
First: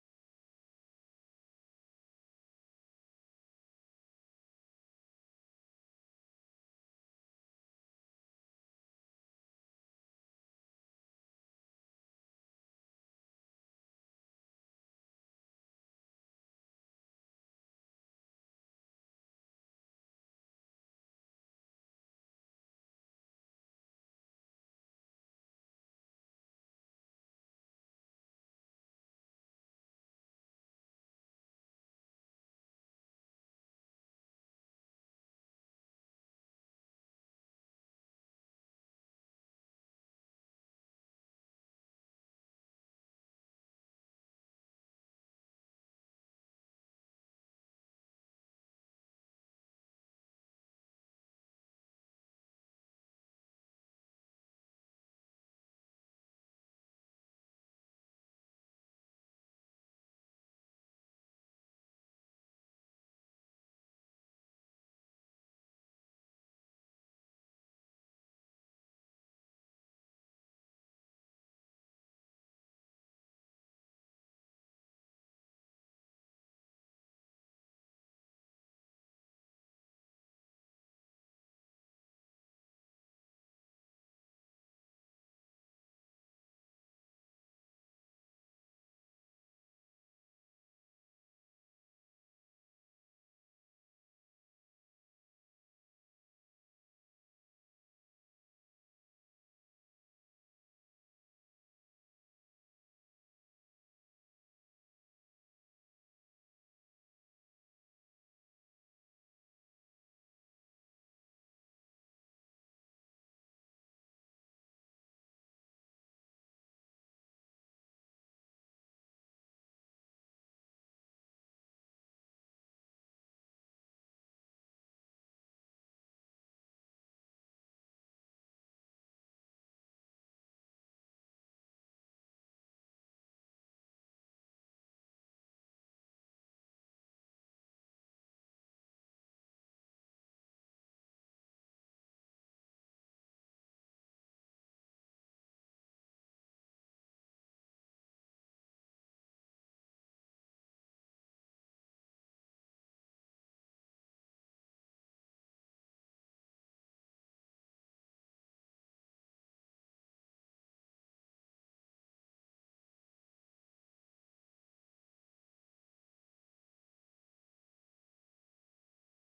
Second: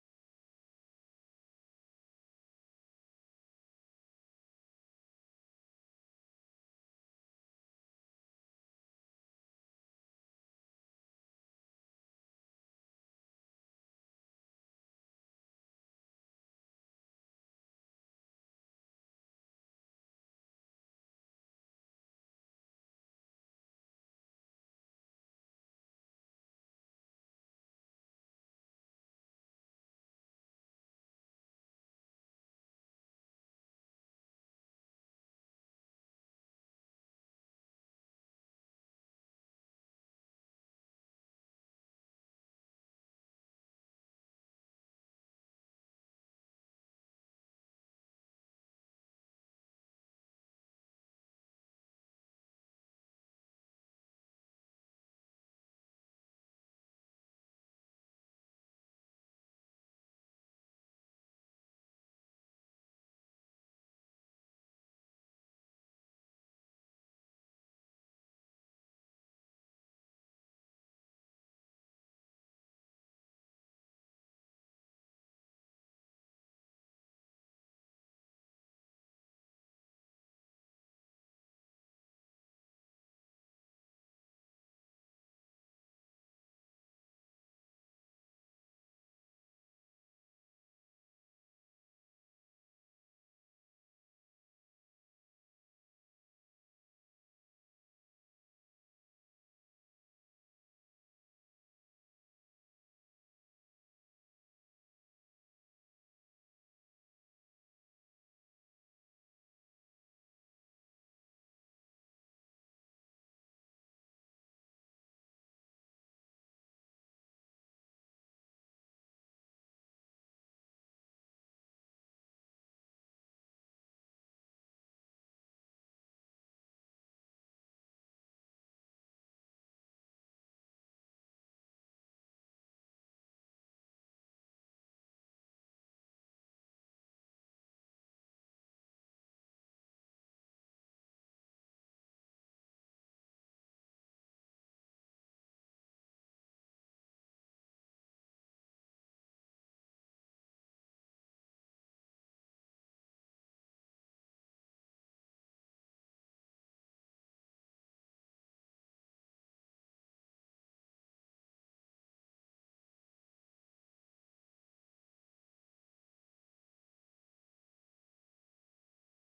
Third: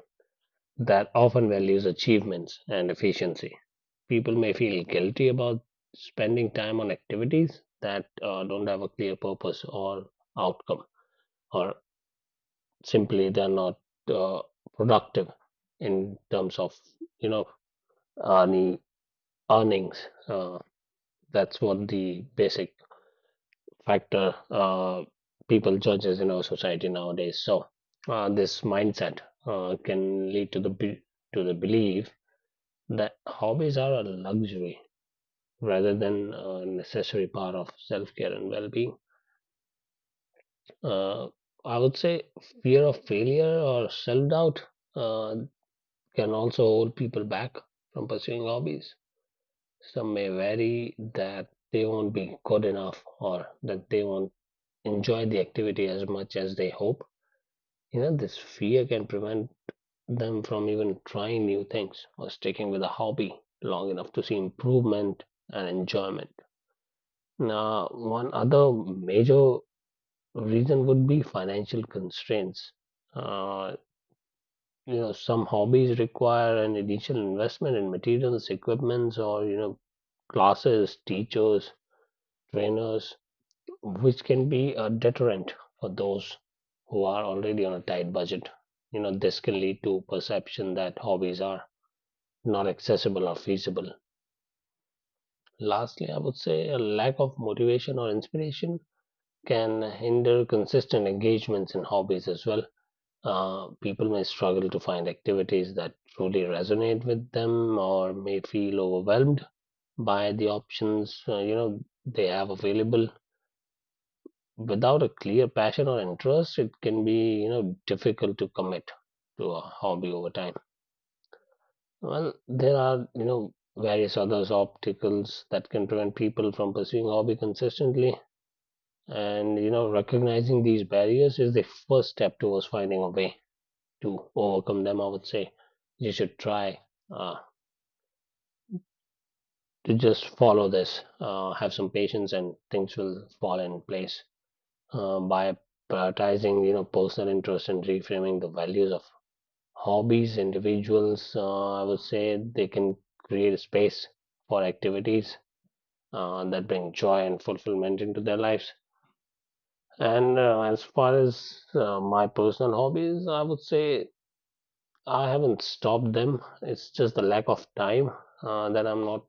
that often values achievements and efficiency. People may feel guilty about spending time on activities that don't have a clear purpose or outcome, or simply they're not uh, productive in terms of you know earning earnings. Uh, That's what the basic factor, people judges in our society nowadays. So this mindset can lead to to the belief that hobbies are a luxury rather than a necessary part of self care and well being. Uh, I would say fear of failure or self doubt uh, can also hold people back from pursuing hobbies. Some may worry that they won't be good enough or that they won't enjoy the activity as much as they hope. This fear can prevent them from even trying new things or sticking with a hobby long enough to see improvement and enjoyment. Now, one other major reason would be financial constraints. Uh, some hobbies require an initial investment in materials, equipments, or classes, teachers, trainers, which can be a deterrent for those who are already on a tight budget. This can lead to perception that hobbies are not accessible or feasible. Lastly, I would say a lack of motivation or inspiration can hinder consistent engagements in hobbies as well. People may struggle to find activities that truly resonate with them or may feel overwhelmed by the options, they have available without a clear passion or interest. It can be difficult to commit to a hobby over time. Well, there are various other obstacles that can prevent people from pursuing a hobby consistently, and recognizing these barriers is the first step towards finding a way to overcome them. I would say you should try uh, to just follow this, have some patience, and things will fall in place by prioritizing personal interest and reframing the values of hobbies. Individuals, I would say, they can create a space for activities that bring joy and fulfillment into their lives. And as far as my personal hobbies, I would say I haven't stopped them. It's just the lack of time that I'm not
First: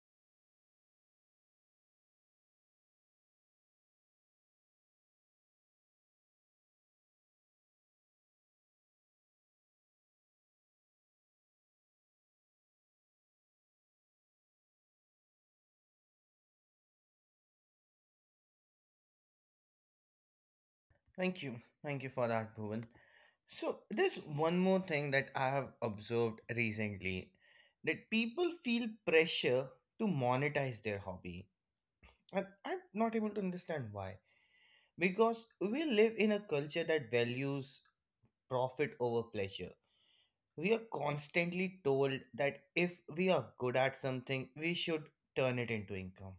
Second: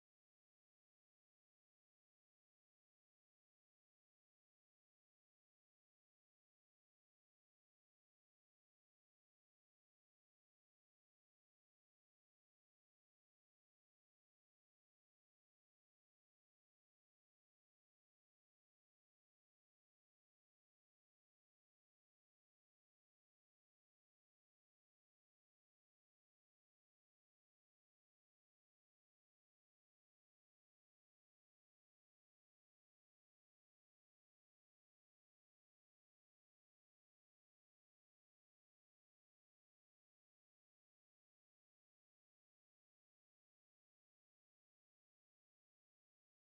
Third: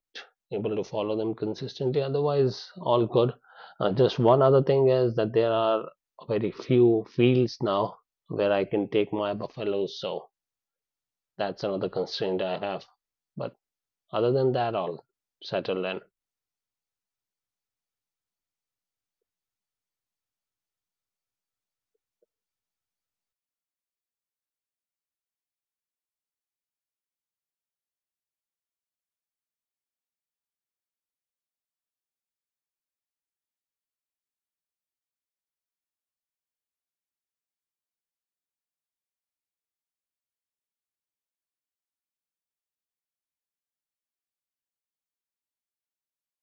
able to follow them consistently. Otherwise, all good. Just one other thing is that there are very few fields now where I can take my buffaloes. So that's another constraint I have. But other than that, all settled. And Thank you. Thank you for that, Bhuvan. So there's one more thing that I have observed recently, that people feel pressure to monetize their hobby. And I'm not able to understand why. Because we live in a culture that values profit over pleasure. We are constantly told that if we are good at something, we should turn it into income.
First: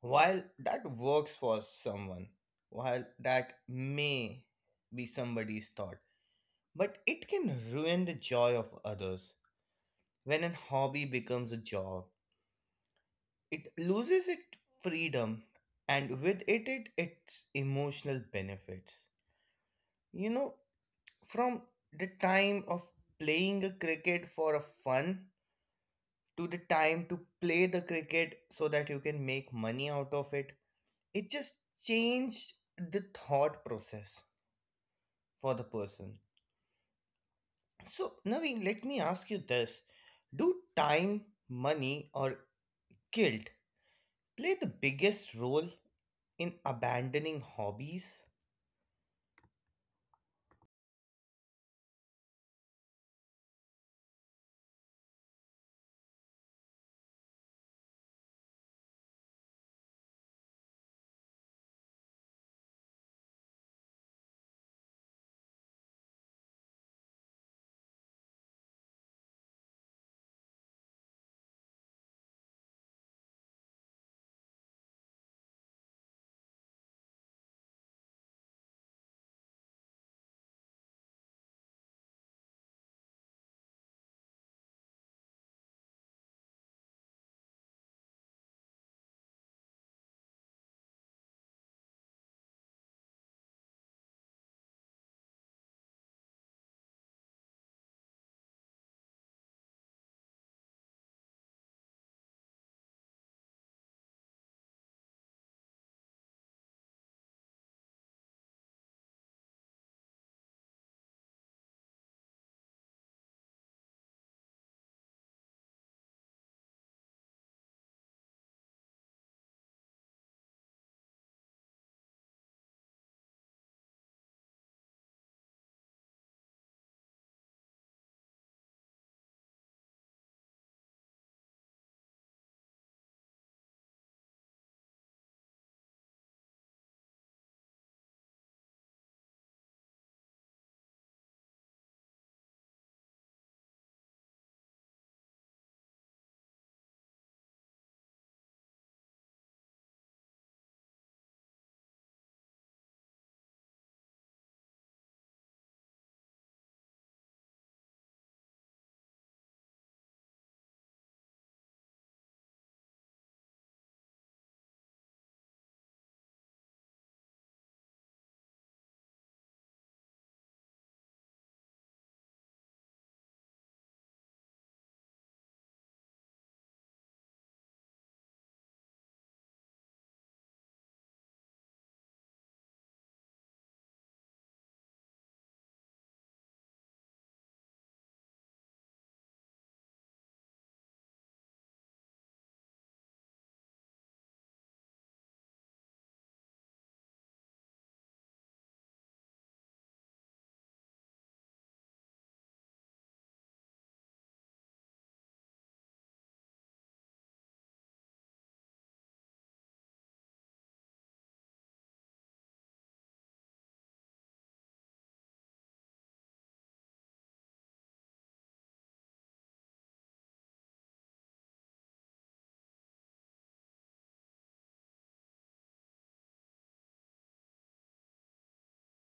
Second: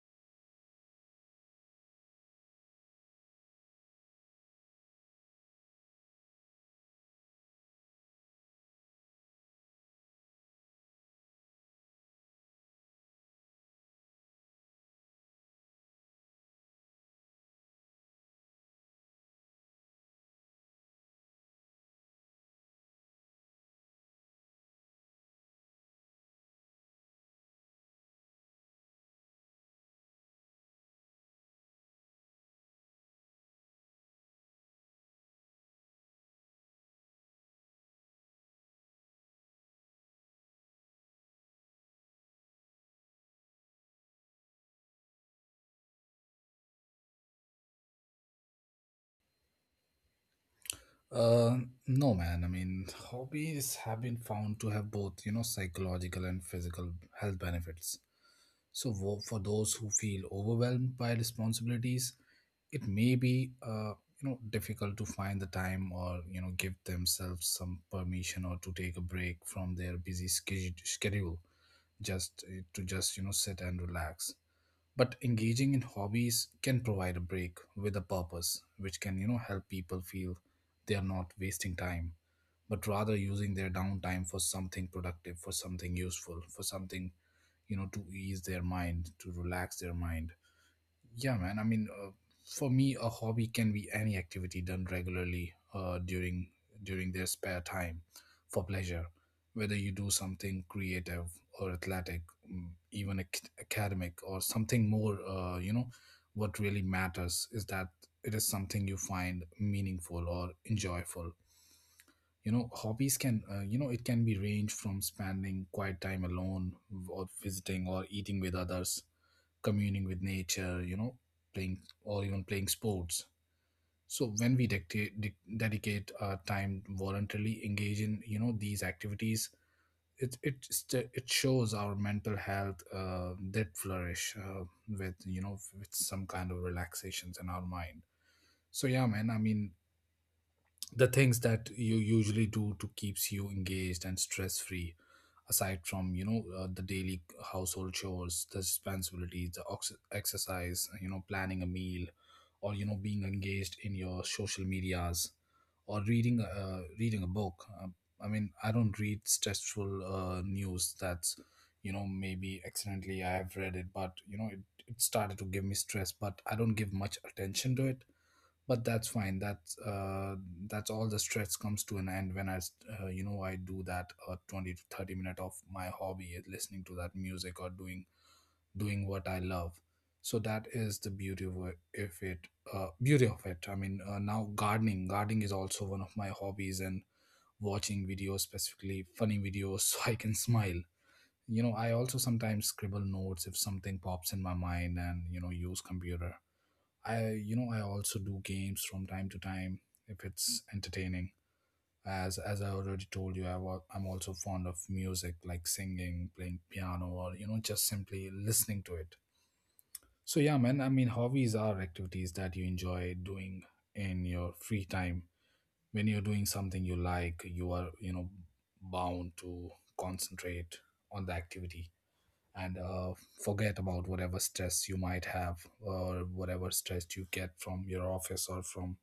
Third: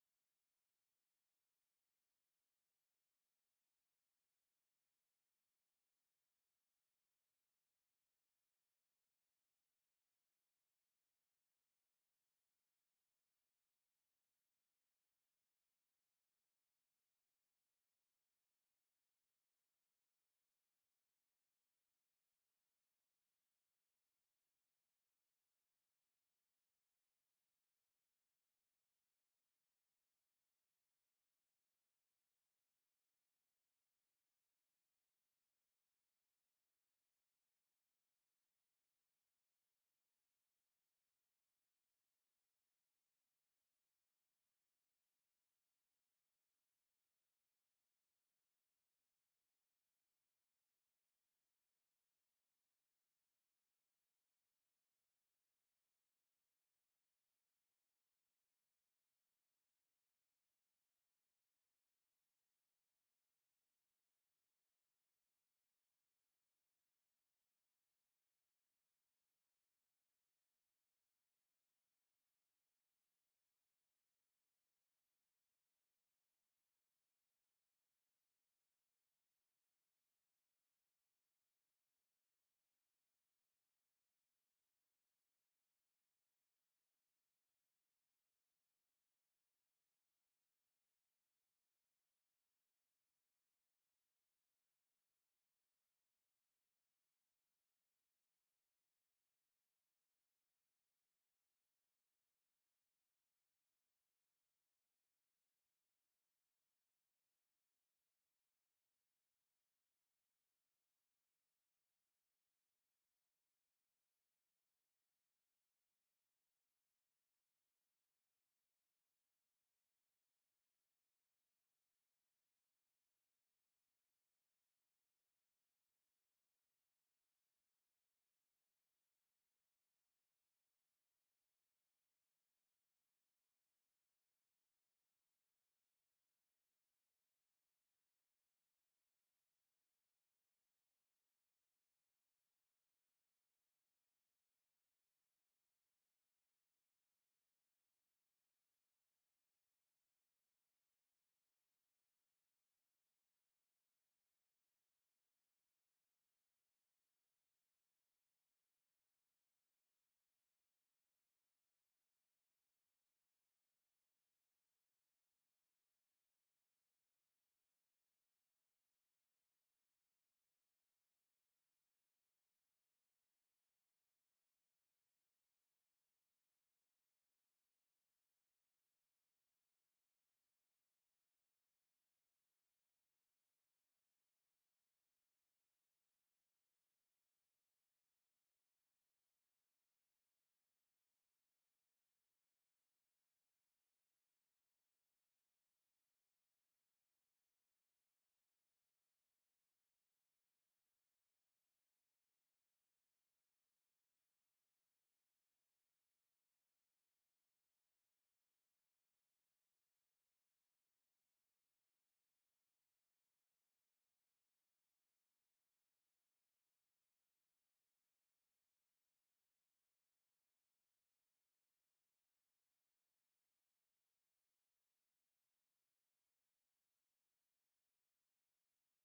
While that works for someone, while that may be somebody's thought, but it can ruin the joy of others. When a hobby becomes a job, it loses its freedom, and with it, its emotional benefits. You know, from the time of playing a cricket for a fun to the time to play the cricket so that you can make money out of it. It just changed the thought process for the person. So, Naveen, let me ask you this. Do time, money, or guilt play the biggest role in abandoning hobbies? uh no man, I mean, hobbies have been found to have both, you know, psychological and physical health benefits. So, for those who feel overwhelmed by responsibilities, it may be you know, difficult to find the time, or you know, give themselves some permission or to take a break from their busy schedule, just to just, you know, sit and relax. But engaging in hobbies can provide a break with a purpose, which can, you know, help people feel they are not wasting time, but rather using their downtime for something productive, for something useful, for something, you know, to ease their mind, to relax their mind. Yeah, man. I mean, for me, a hobby can be any activity done regularly, during their spare time for pleasure. Whether you do something creative or athletic, even academic or something more, you know, what really matters is that it is something you find meaningful or enjoyable. You know, hobbies can, you know, it can be range from spending quiet time alone, or visiting or eating with others, communing with nature, you know, playing or even playing sports. So when we dedicate our time voluntarily, engage in, you know, these activities, it shows our mental health did flourish, with, you know, with some kind of relaxations in our mind. So yeah, man. I mean, the things that you usually do to keeps you engaged and stress free, aside from, you know, the daily household chores, the responsibilities, the exercise, you know, planning a meal, or you know, being engaged in your social medias, or reading, reading a book. Um I mean, I don't read stressful news. That's, you know, maybe accidentally I have read it, but you know it started to give me stress, but I don't give much attention to it. But that's fine. That's all. The stress comes to an end when you know, I do that, 20 to 30 minute of my hobby is listening to that music or doing what I love. So that is the beauty of it. If it Beauty of it, I mean, now gardening is also one of my hobbies, and watching videos, specifically funny videos, [LAUGHS] so I can smile. You know, I also sometimes scribble notes if something pops in my mind, and you know, use computer. I You know, I also do games from time to time if it's entertaining. As I already told you, I'm also fond of music, like singing, playing piano, or you know, just simply listening to it. So yeah, man. I mean, hobbies are activities that you enjoy doing in your free time. When you're doing something you like, you are, you know, bound to concentrate on the activity, and forget about whatever stress you might have or whatever stress you get from your office or from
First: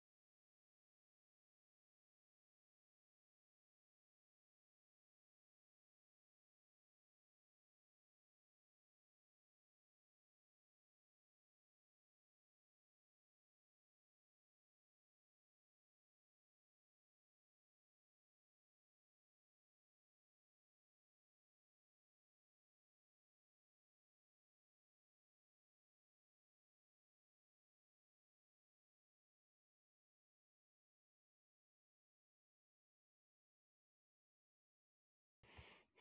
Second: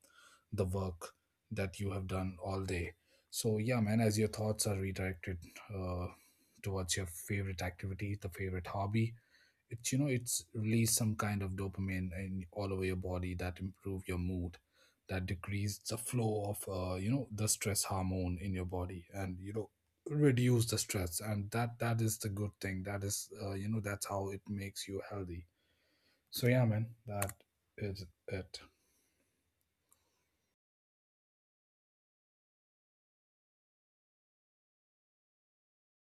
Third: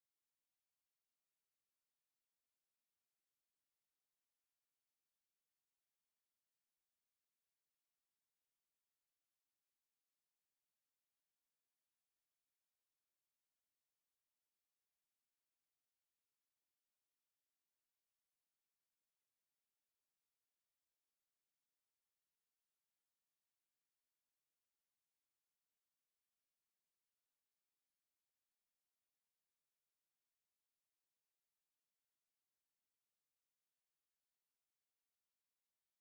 the work that you have done all day. So, yeah, man, as your thoughts are redirected, uh, towards your favorite activity, the favorite hobby, it's you know, it's release some kind of dopamine in all over your body, that improve your mood, that decrease the flow of, you know, the stress hormone in your body, and you know, reduce the stress. And that is the good thing. That is, you know, that's how it makes you healthy. So yeah, man, that is it.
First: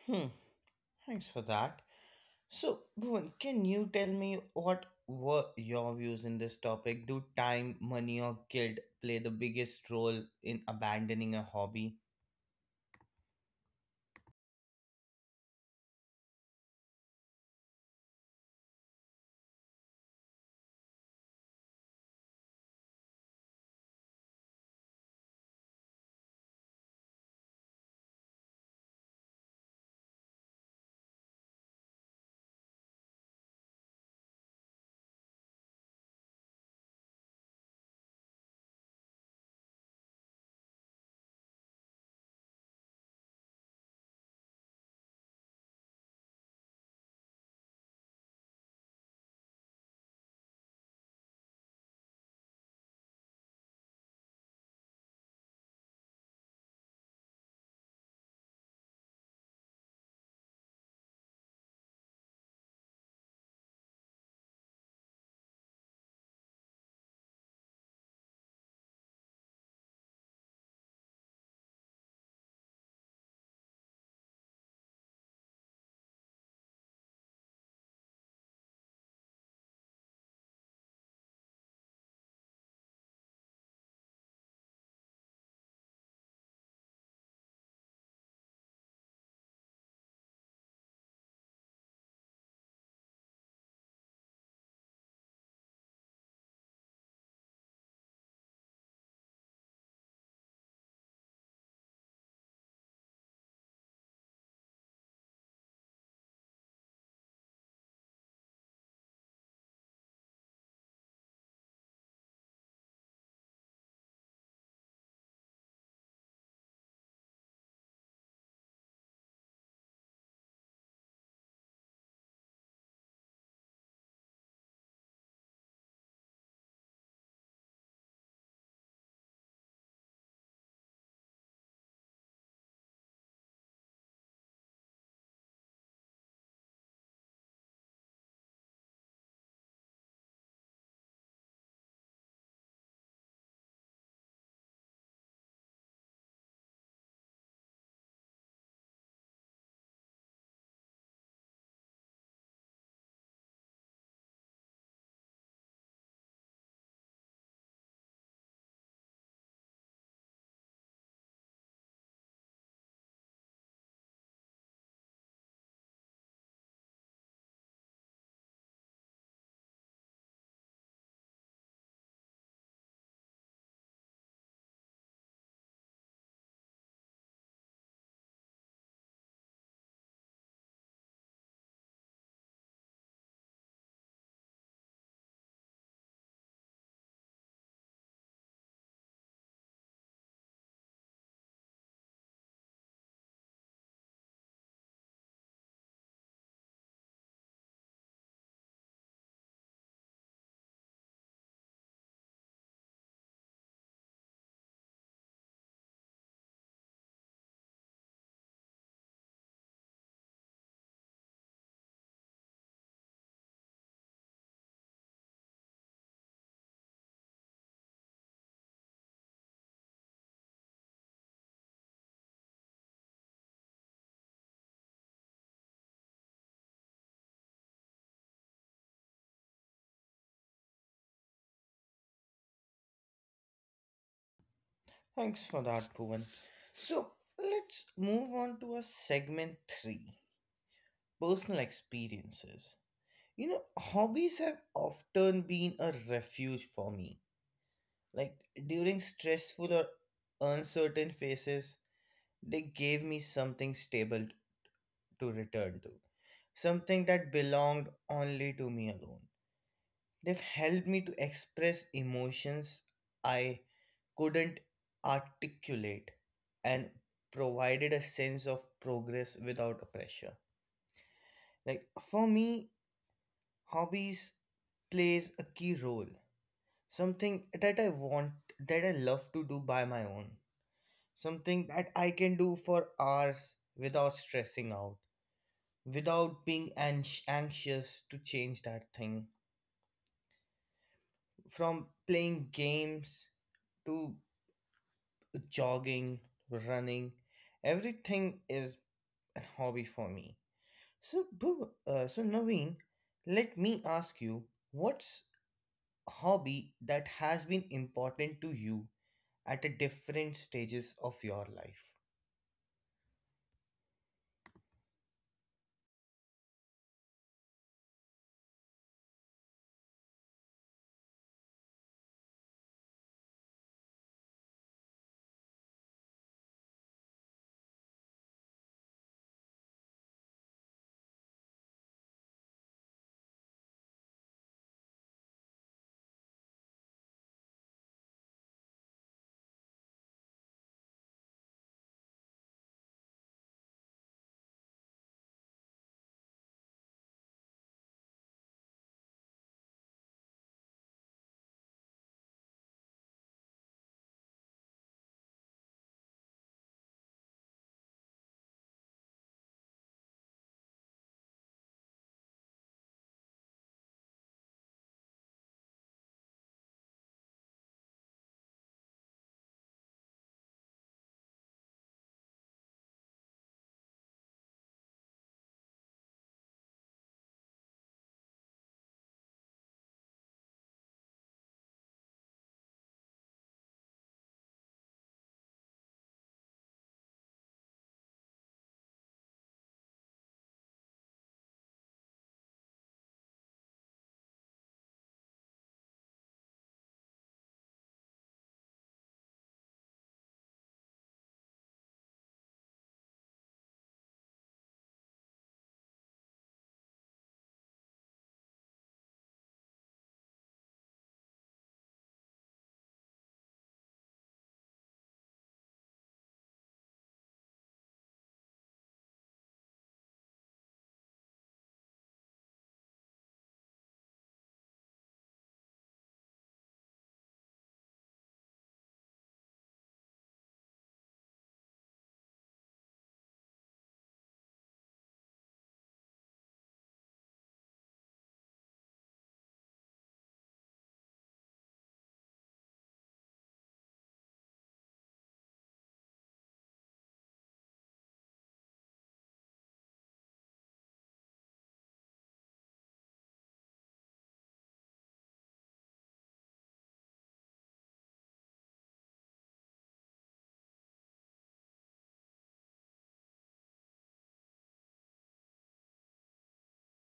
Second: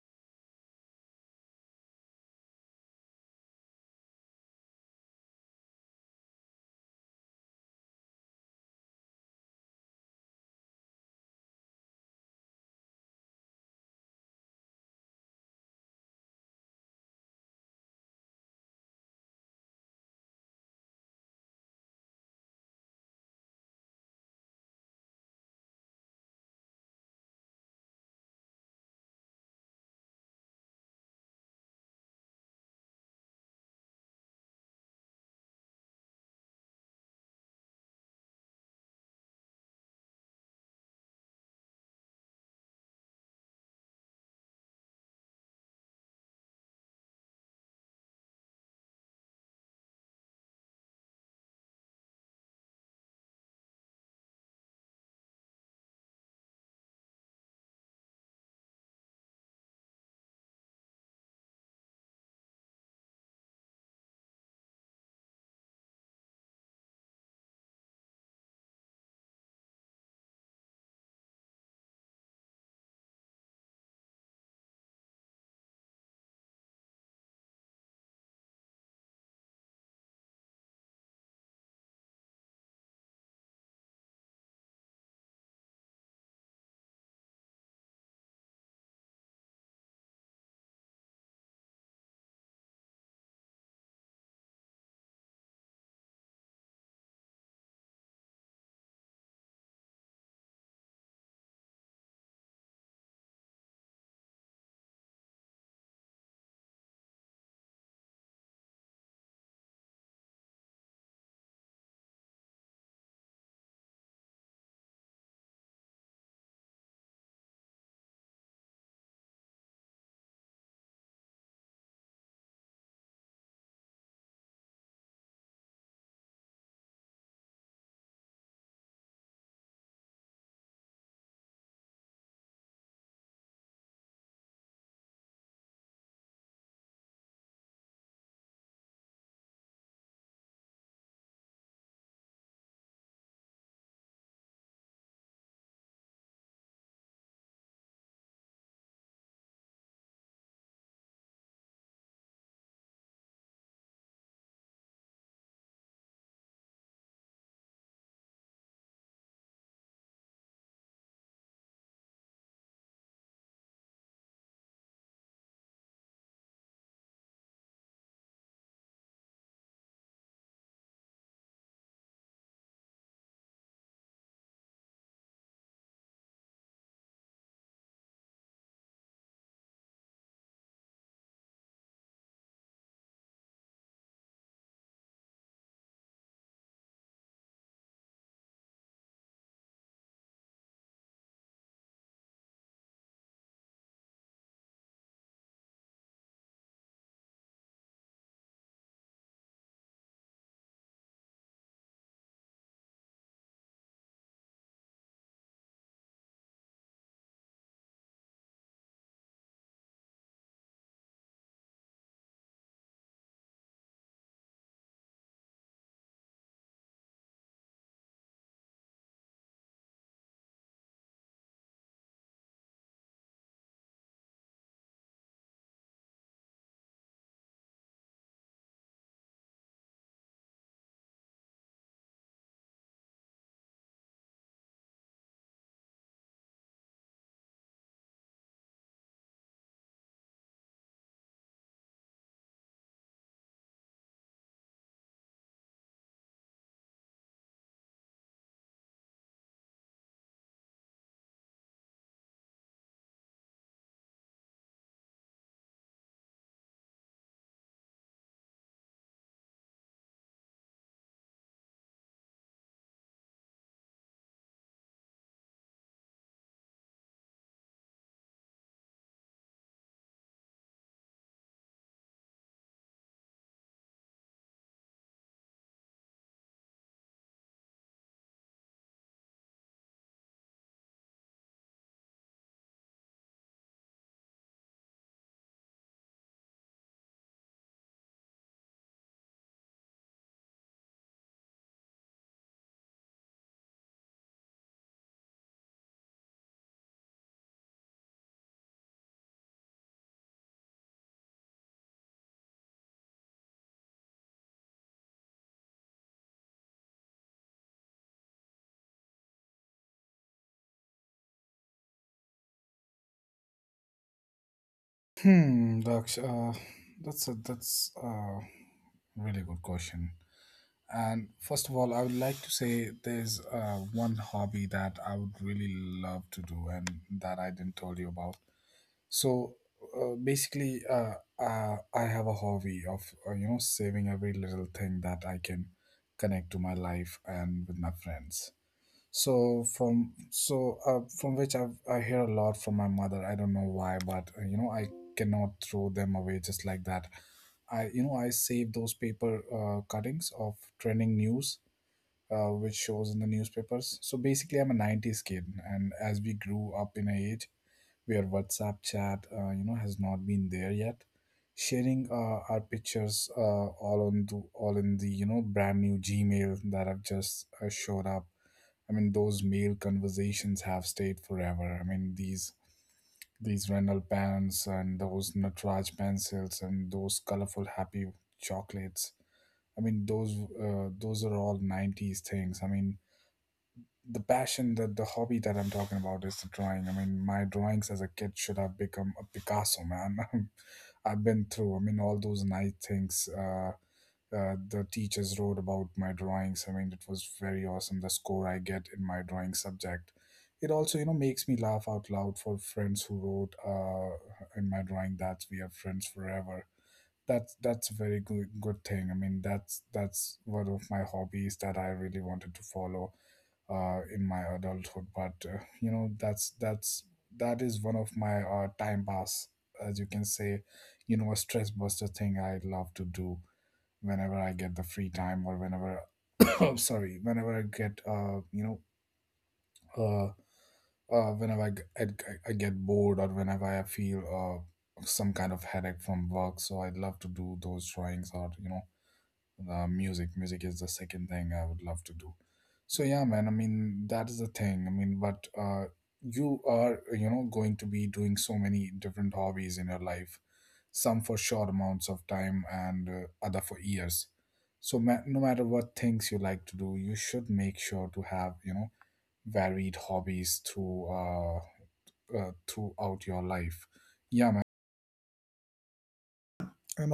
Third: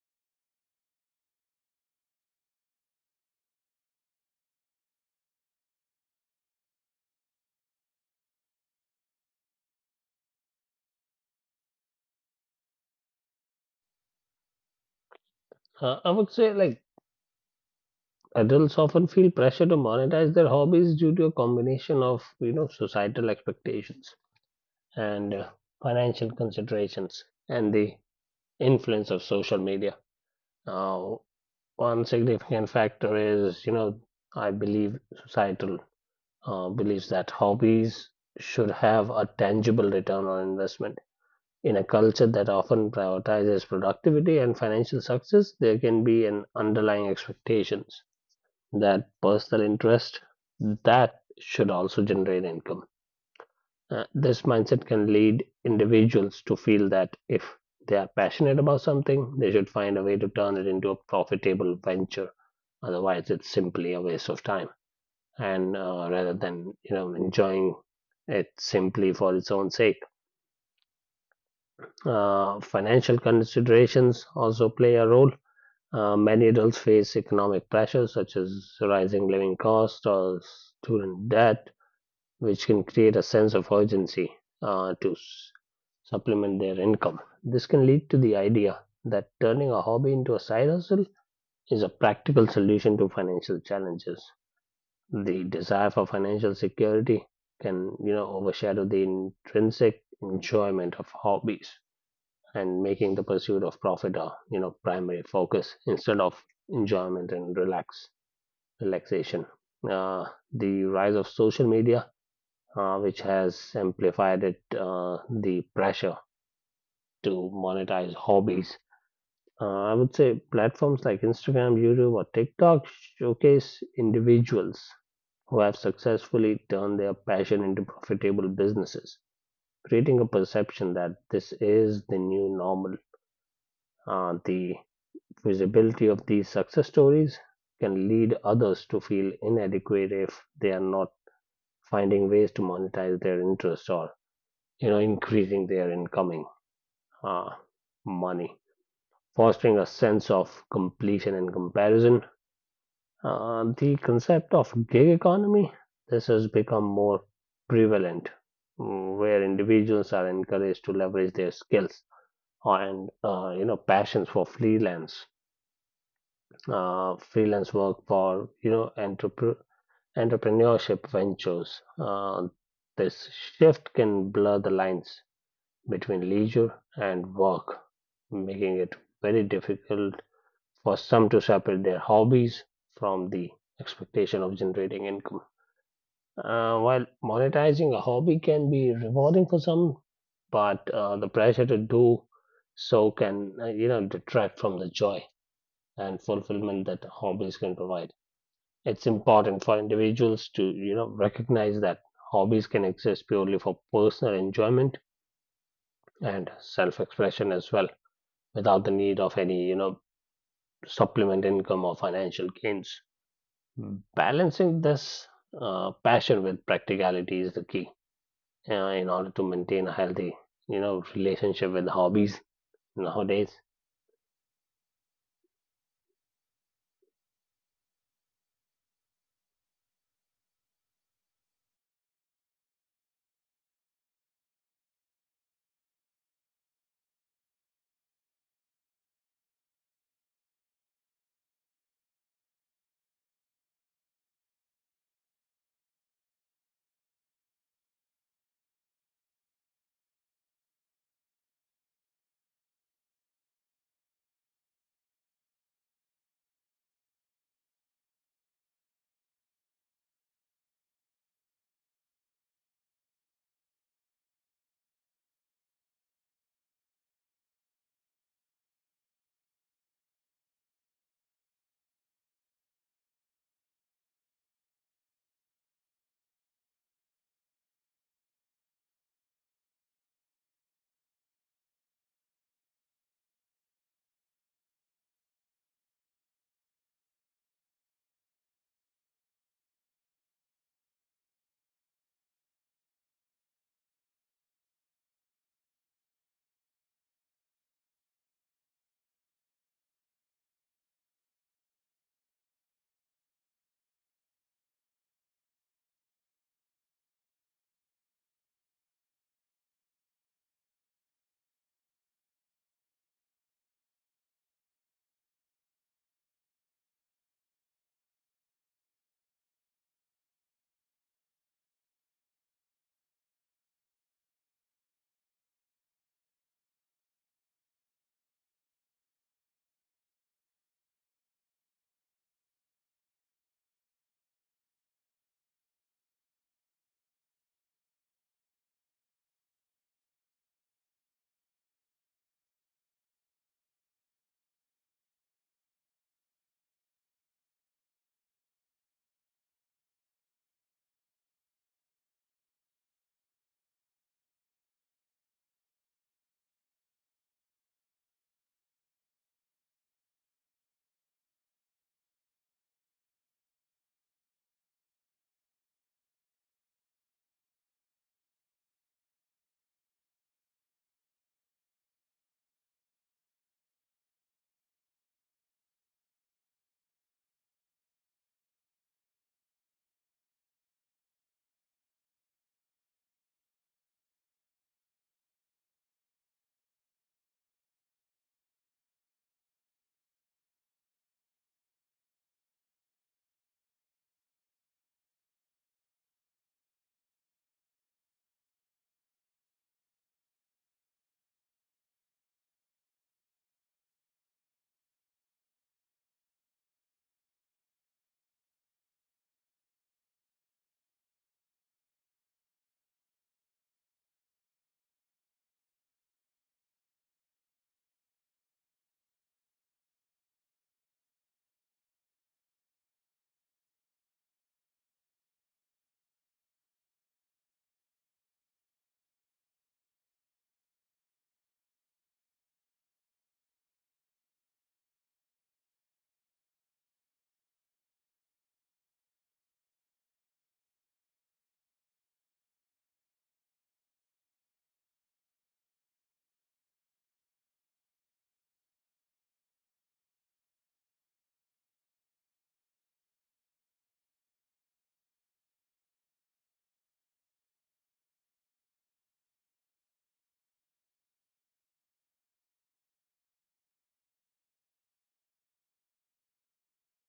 Hmm, thanks for that. So, Bhuvan, can you tell me what were your views in this topic? Do time, money, or guilt play the biggest role in abandoning a hobby? I would say adults often feel pressure to monetize their hobbies due to a combination of societal expectations and financial considerations and the influence of social media. Now, one significant factor is I believe societal believes that hobbies should have a tangible return on investment. In a culture that often prioritizes productivity and financial success, there can be an underlying expectations that personal interest that should also generate income. This mindset can lead individuals to feel that if they are passionate about something, they should find a way to turn it into a profitable venture. Otherwise, it's simply a waste of time. And rather than enjoying it simply for its own sake. Financial considerations also play a role. Many adults face economic pressures such as rising living costs or student debt, which can create a sense of urgency, to supplement their income. This can lead to the idea that turning a hobby into a side hustle is a practical solution to financial challenges. The desire for financial security can, overshadow the intrinsic enjoyment of hobbies and making the pursuit of profit a primary focus instead of enjoyment and relaxation. Uh, the rise of social media, which has amplified it, the pressure to monetize hobbies. I would say platforms like Instagram, YouTube, or TikTok showcase individuals who have successfully turned their passion into profitable businesses, creating a perception that this is the new normal. The visibility of these success stories can lead others to feel inadequate if they are not finding ways to monetize their interest or increasing their incoming uh, money, fostering a sense of completion and comparison. The concept of gig economy this has become more prevalent, where individuals are encouraged to leverage their skills and passions for freelance work for entrepreneurship ventures. This shift can blur the lines between leisure and work, making it very difficult for some to separate their hobbies from the expectation of generating income. While monetizing a hobby can be rewarding for some, but the pressure to do so can detract from the joy and fulfillment that hobbies can provide. It's important for individuals to recognize that hobbies can exist purely for personal enjoyment and self-expression as well, without the need of any supplement income or financial gains. Balancing this passion with practicality is the key, in order to maintain a healthy relationship with hobbies nowadays. Thanks for that, Bhuvan. So let's move on to a segment three: personal experiences. You know, hobbies have often been a refuge for me. Like during stressful or uncertain phases, they gave me something stable to return to, something that belonged only to me alone. They've helped me to express emotions I couldn't articulate and provided a sense of progress without a pressure. Like for me, hobbies plays a key role. Something that I want, that I love to do by my own. Something that I can do for hours without stressing out, without being anxious to change that thing. From playing games to jogging, running, everything is a hobby for me. So, Naveen, let me ask you, what's a hobby that has been important to you at a different stages of your life? Hmm, Daksh, that's a really good question. And first of all, I would like to say there's one hobby that I would really love to do and that I didn't tell you about. So basically, I have a hobby of, you know, saving every little thing that I can connect to my life and with my friends. From which I hear a lot from my mother. I don't know why, but you know, I cannot throw them away just like that. I You know, I save those paper, cuttings of trending news, which shows in the newspapers. So basically, I'm a '90s kid, and as we grew up in an age where WhatsApp chat, you know, has not been there yet, sharing our pictures, all on the, all in the, you know, brand new Gmail that have just showed up. I mean, those male conversations have stayed forever. I mean, these renal pens and those Natraj pencils and those colorful happy chocolates. I mean, those are all '90s things. I mean, the hobby that I'm talking about is the drawing. I mean, my drawings as a kid should have become a Picasso, man. [LAUGHS] I've been through, I mean, all those nice things. The teachers wrote about my drawings. I mean, it was very awesome. The score I get in my drawing subject, it also you know, makes me laugh out loud, for friends who wrote in my drawing that we are friends forever. That's a very good thing. I mean, that's one of my hobbies that I really wanted to follow in my adulthood. But you know, that is one of my time pass, as you can say. You know, a stress buster thing I love to do whenever I get the free time or whenever [COUGHS] I'm sorry, whenever I get uh, whenever I get bored or whenever I feel some kind of headache from work, so I'd love to do those drawings or music is the second thing I would love to do. So yeah, man, I mean that is the thing. I mean, but you are going to be doing so many different hobbies in your life, some for short amounts of time and other for years. So no matter what things you like to do, you should make sure to have varied hobbies throughout your life. Yeah, man. And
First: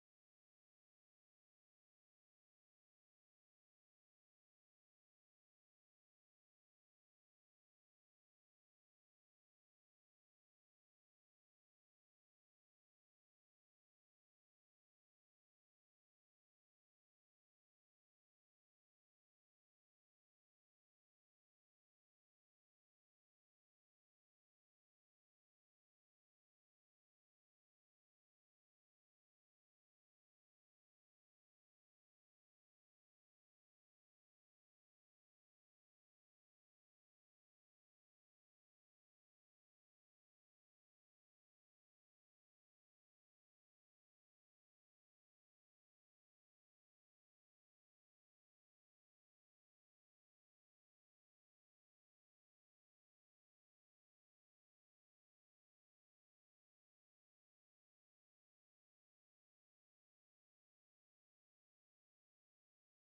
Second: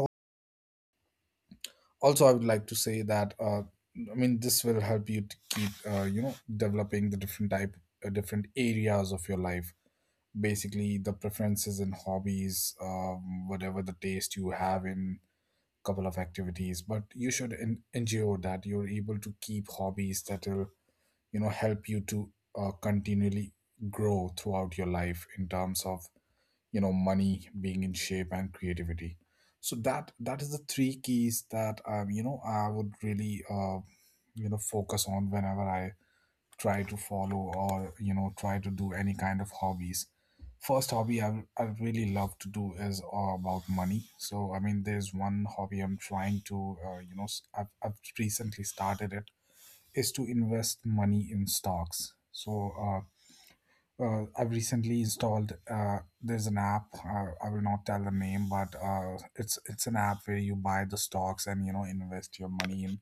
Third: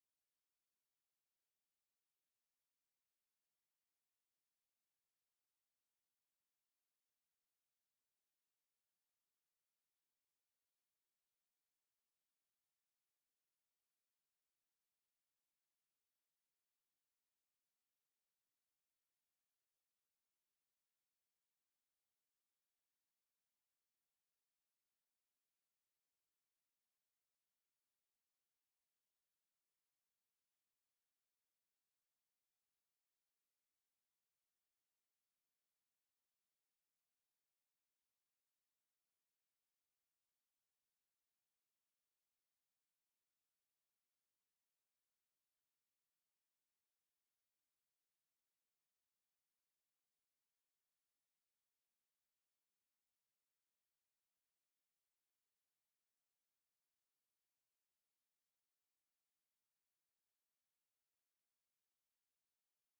also I would like to say that, I mean, this will help you to keep developing the different areas of your life, basically the preferences and hobbies, whatever the taste you have in couple of activities. But you should ensure that you're able to keep hobbies that will, you know, help you to continually grow throughout your life in terms of, you know, money, being in shape, and creativity. So that is the three keys that you know, I would really, you know, focus on whenever I try to follow, or you know, try to do any kind of hobbies. First hobby I really love to do is about money. So I mean, there's one hobby I'm trying to you know, I've recently started it, is to invest money in stocks. So I've recently installed. There's an app. I will not tell the name, but it's an app where you buy the stocks and, you know, invest your money in.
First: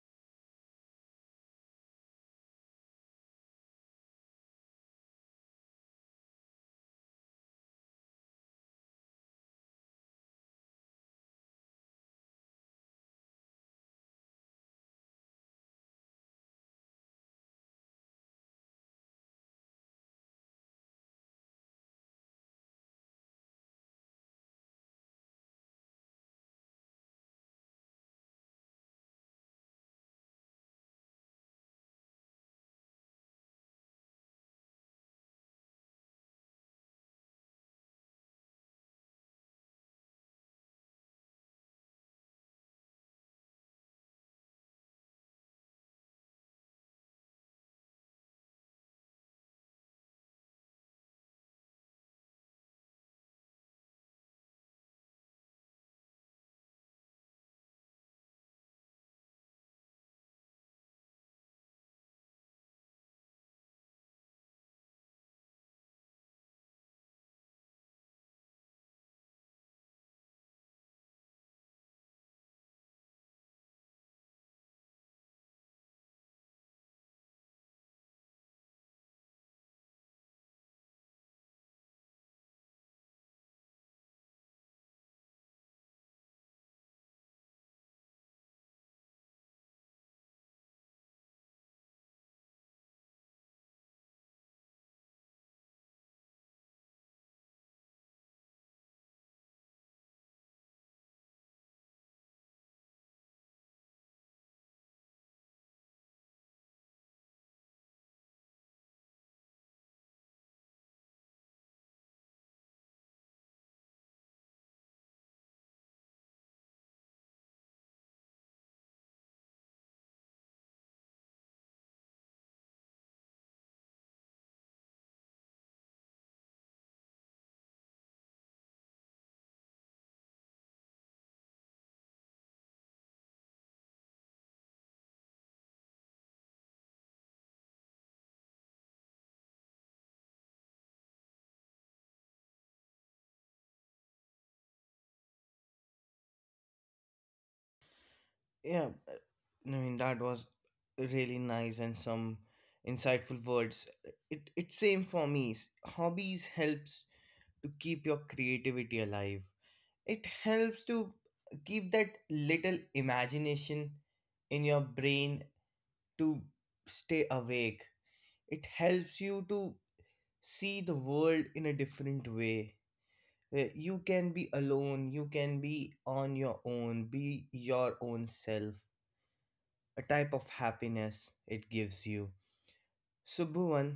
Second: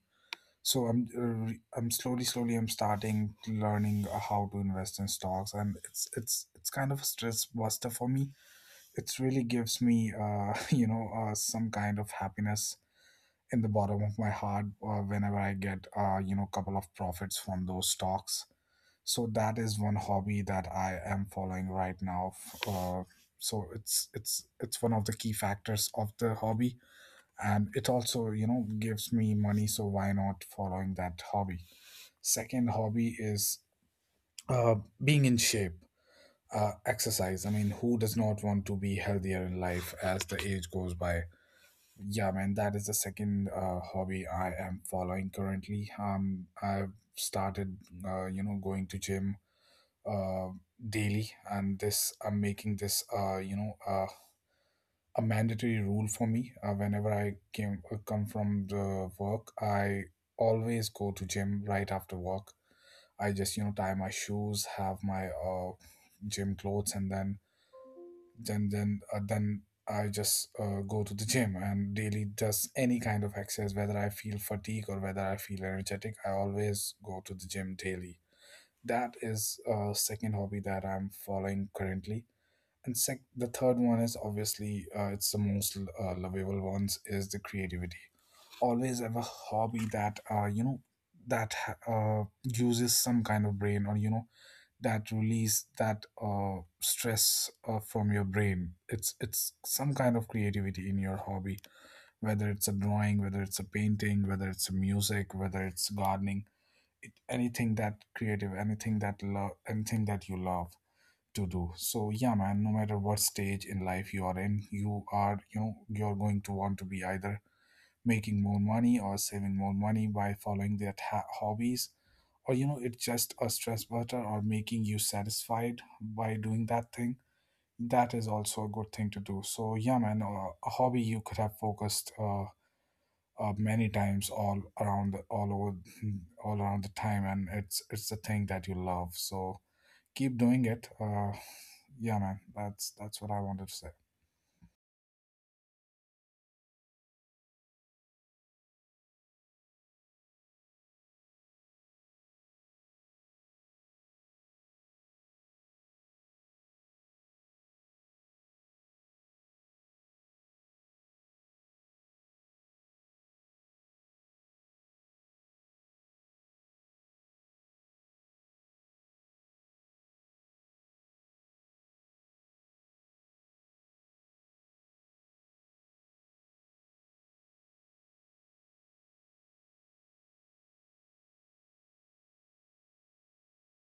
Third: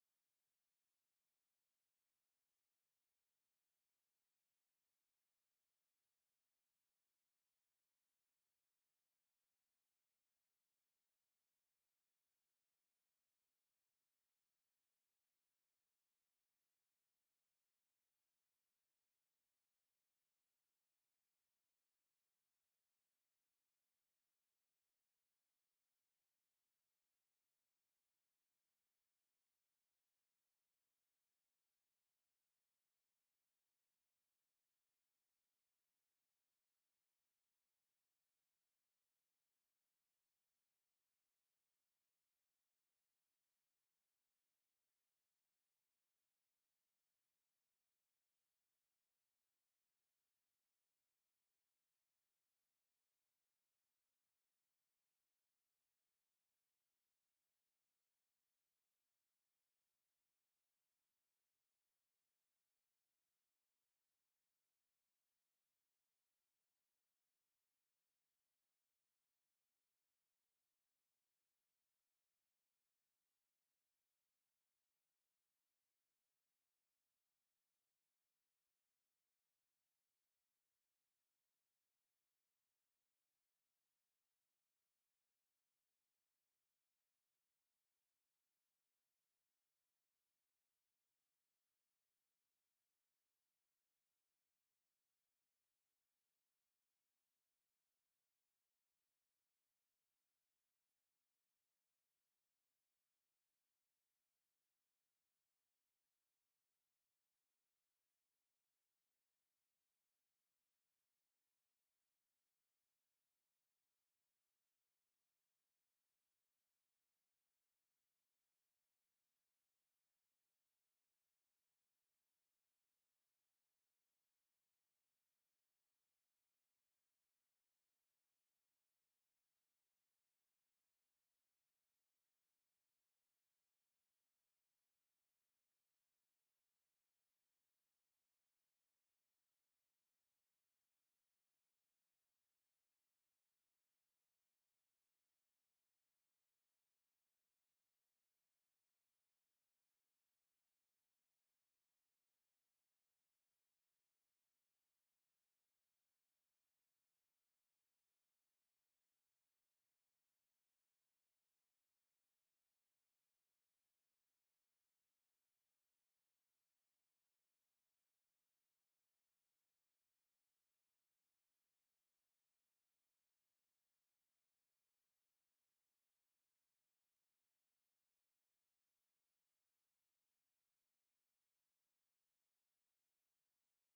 So I'm I'm slowly I'm starting learning how to invest in stocks, and it's kind of a stress buster for me. It really gives me [LAUGHS] you know, some kind of happiness in the bottom of my heart whenever I get, you know, couple of profits from those stocks. So that is one hobby that I am following right now, so it's one of the key factors of the hobby. And it also, you know, gives me money, so why not following that hobby. Second hobby is uh, being in shape, exercise. I mean, who does not want to be healthier in life as the age goes by. Yeah, man, that is the second hobby I am following currently. I've started you know, going to gym uh, daily. And this I'm making this, a mandatory rule for me. Whenever I came come from the work, I always go to gym right after work. I just, you know, tie my shoes, have my gym clothes, and then then I just go to the gym and daily does any kind of exercise, whether I feel fatigue or whether I feel energetic, I always go to the gym daily. That is a second hobby that I'm following currently. And the third one is obviously, it's the most lovable ones is the creativity. Always have a hobby that, you know, that uses some kind of brain, or you know, that release that, stress from your brain. It's some kind of creativity in your hobby, whether it's a drawing, whether it's a painting, whether it's a music, whether it's gardening, it, anything that creative, anything that love, anything that you love to do. So yeah, man, no matter what stage in life you are in, you are, you know, you're going to want to be either making more money or saving more money by following that hobbies, or you know, it's just a stress buster or making you satisfied by doing that thing. That is also a good thing to do. So yeah, man, a hobby you could have focused many times all around the, all over all around the time, and it's the thing that you love, so keep doing it. Yeah, man, that's what I wanted to say. Yeah, Naveen, that was really nice and some insightful words. It's same for me. Hobbies helps to keep your creativity alive. It helps to keep that little imagination in your brain to stay awake. It helps you to see the world in a different way. You can be alone, you can be on your own, be your own self, a type of happiness it gives you. So, Bhuvan,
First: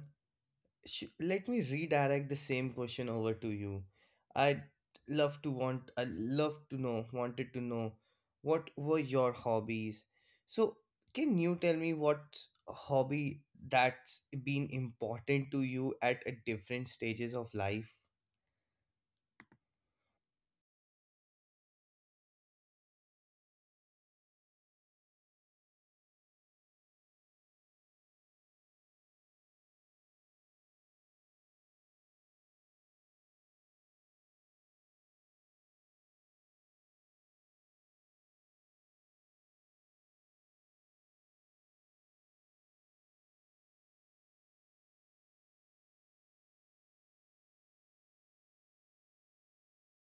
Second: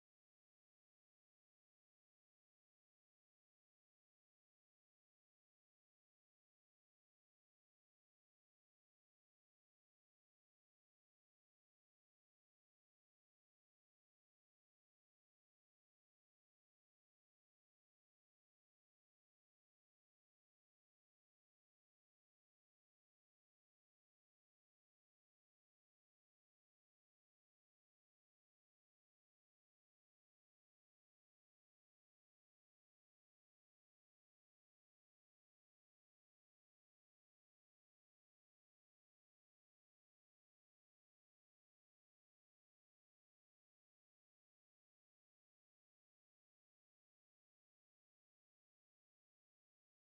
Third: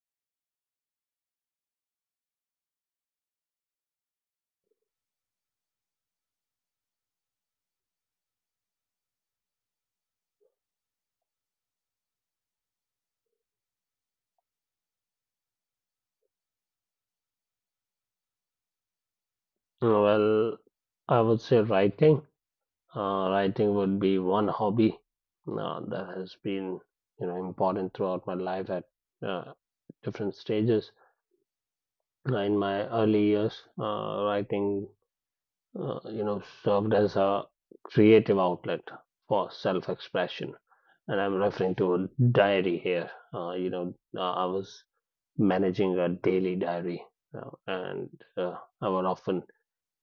let me redirect the same question over to you. i'd I love to know wanted to know, what were your hobbies? So, can you tell me, what's a hobby that's been important to you at a different stages of life? Well, I would say writing. Writing would be one hobby that has been, you know, important throughout my life at uh, different stages. In my early years, writing, you know, served as a creative outlet for self-expression, and I'm referring to a diary here. You know, I was managing a daily diary, and uh, I would often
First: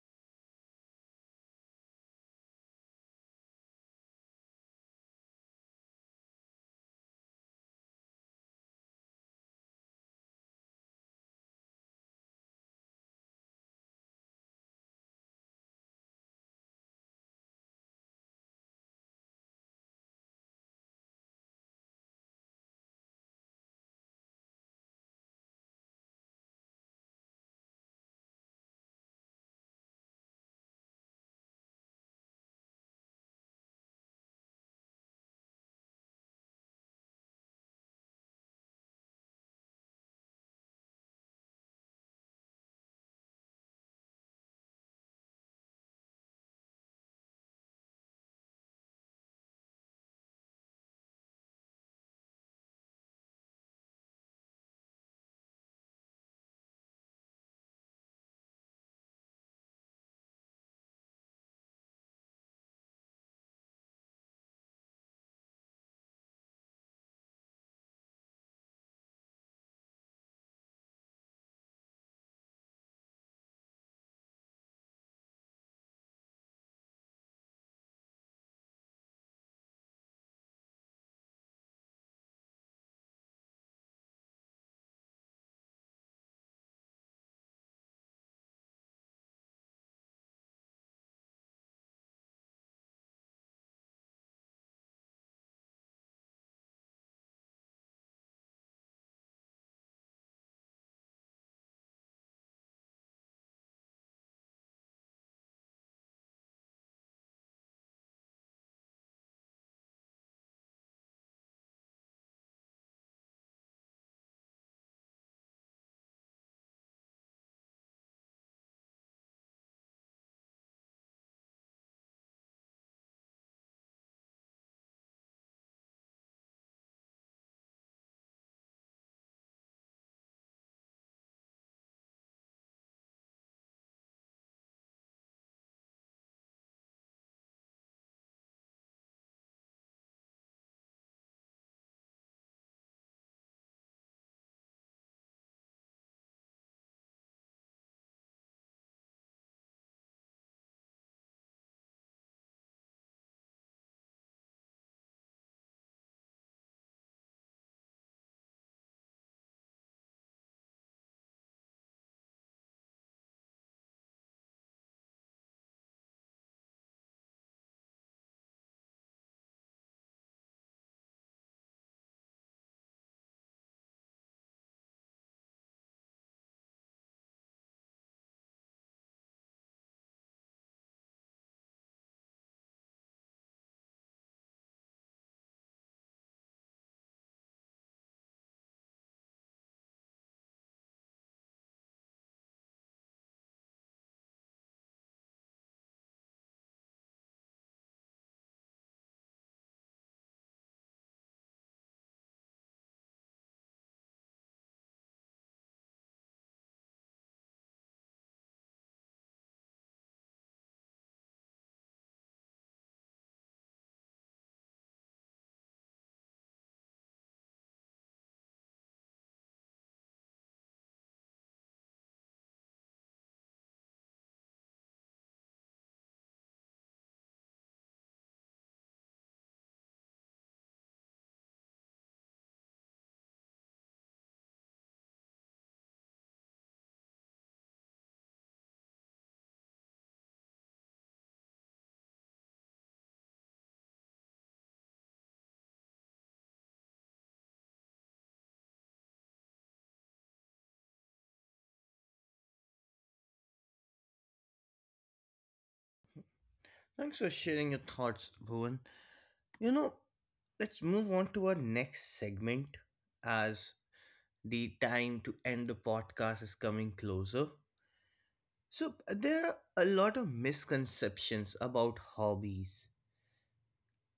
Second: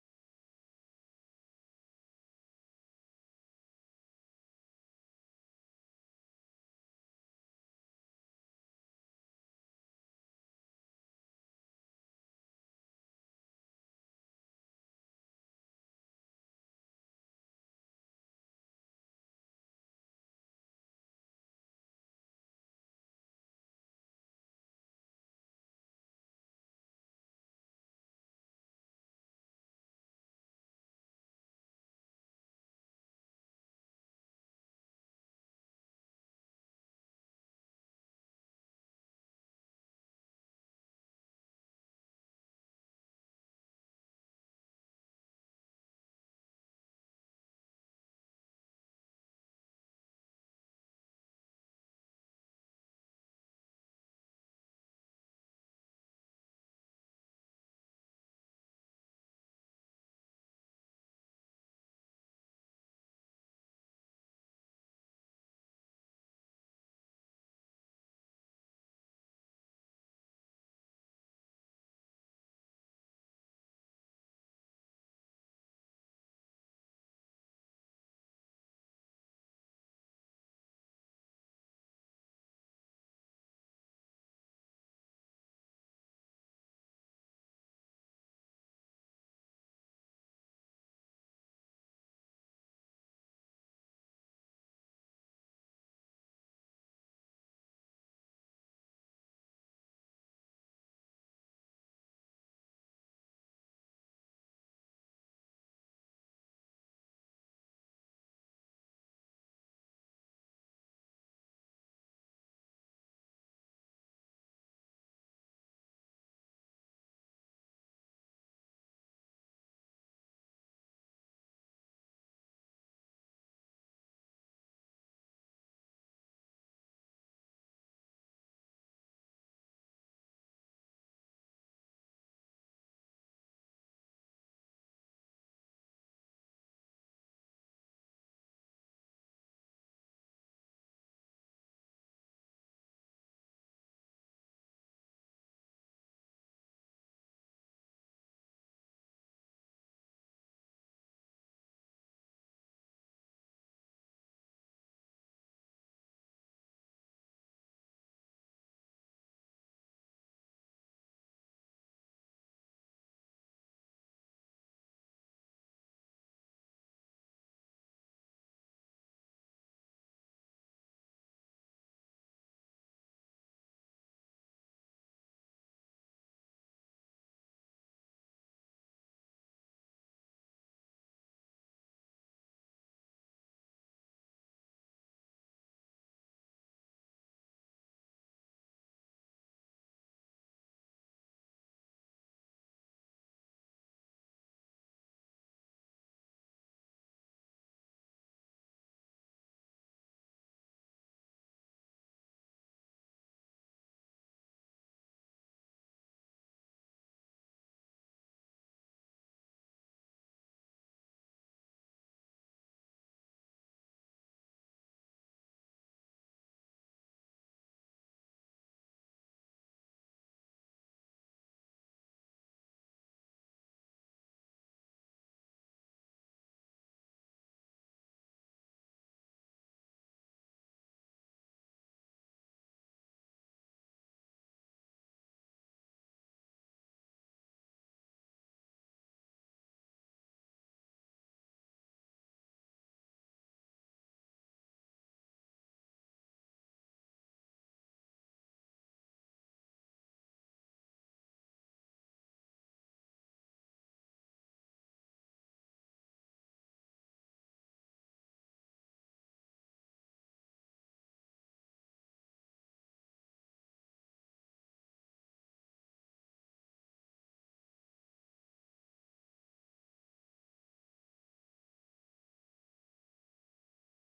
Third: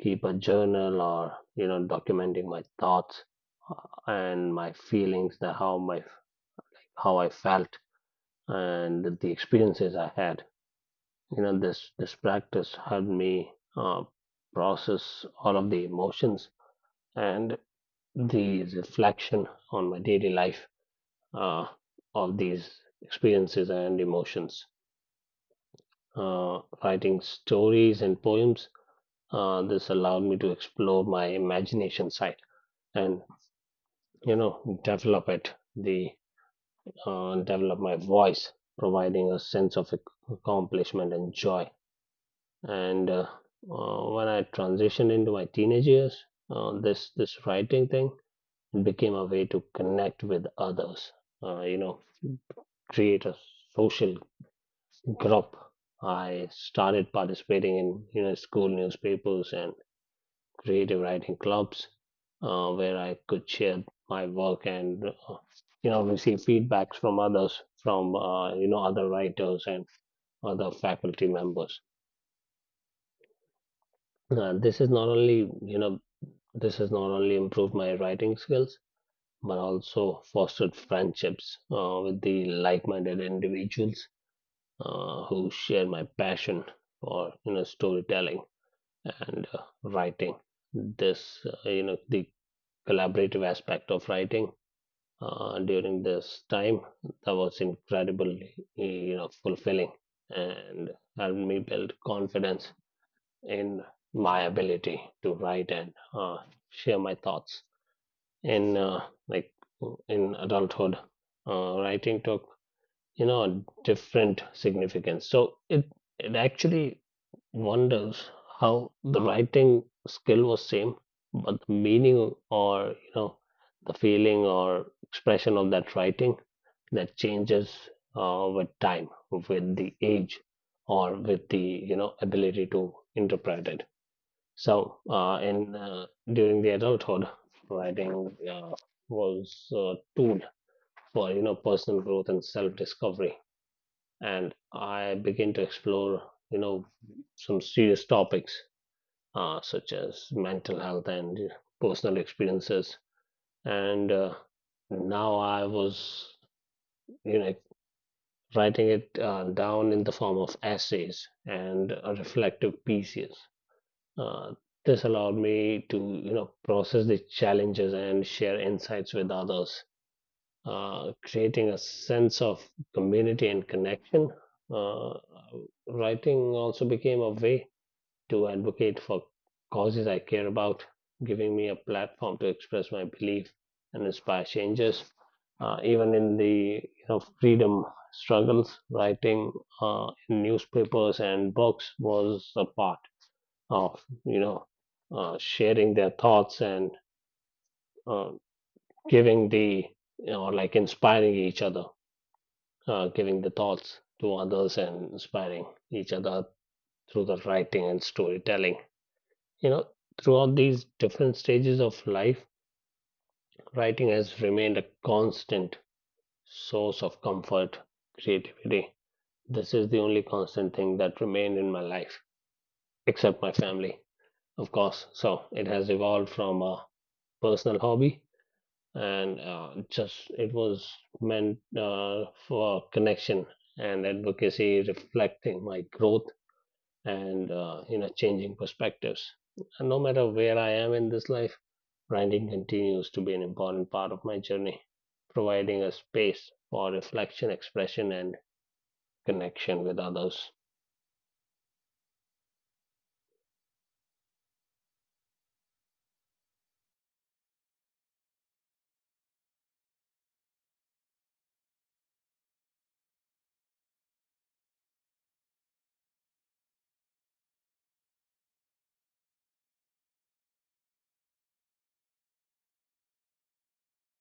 keep a journal or, you know, documenting my thoughts and my feelings, that how my how I felt and the experiences I had. You know, this practice helped me uh, process all of the emotions and the reflection on my daily life, uh, of these experiences and emotions. Writing stories and poems, this allowed me to explore my imagination side and, you know, develop it, the develop my voice, providing a sense of accomplishment and joy. And uh, uh, when i transitioned into my teenage years, this writing thing became a way to connect with others, you know, create a social group. I started participating in, you know, school newspapers and creative writing clubs, where I could share my work and, you know, receive feedbacks from others, from, you know, other writers and other faculty members. This is not only, you know, this has not only improved my writing skills but also fostered friendships with the like-minded individuals who share my passion for, you know, storytelling and, writing. This You know, the collaborative aspect of writing during this time, that was incredibly, you know, fulfilling and helped me build confidence in my ability to write and uh, share my thoughts in, like in adulthood. Writing took, you know, different significance. So it it actually wonders how the writing skill was same but the meaning, or, you know, the feeling or expression of that writing, that changes with time, with the age, or with the, you know, ability to interpret it. So uh, in uh, during the adulthood, writing uh, was a tool for, you know, personal growth and self discovery, and I began to explore, you know, some serious topics such as mental health and personal experiences. And now I was, you know, writing it down in the form of essays and, reflective pieces. Uh, this allowed me to, you know, process the challenges and share insights with others, creating a sense of community and connection. Uh, Writing also became a way to advocate for causes I care about, giving me a platform to express my belief and inspire changes. Even in the, you know, freedom struggles, writing in newspapers and books was a part of, you know, sharing their thoughts and, uh, giving the, you know, inspiring each other, giving the thoughts to others and inspiring each other through the writing and storytelling. You know, throughout these different stages of life, writing has remained a constant source of comfort, creativity. This is the only constant thing that remained in my life, except my family, of course. So it has evolved from a personal hobby and, just it was meant, for connection and advocacy, reflecting my growth and, you know, changing perspectives. And no matter where I am in this life, grinding continues to be an important part of my journey, providing a space for reflection, expression, and connection with others. Thanks for sharing your thoughts, Bhuvan. You know, let's move on to our next segment as the time to end the podcast is coming closer. So there are a lot of misconceptions about hobbies.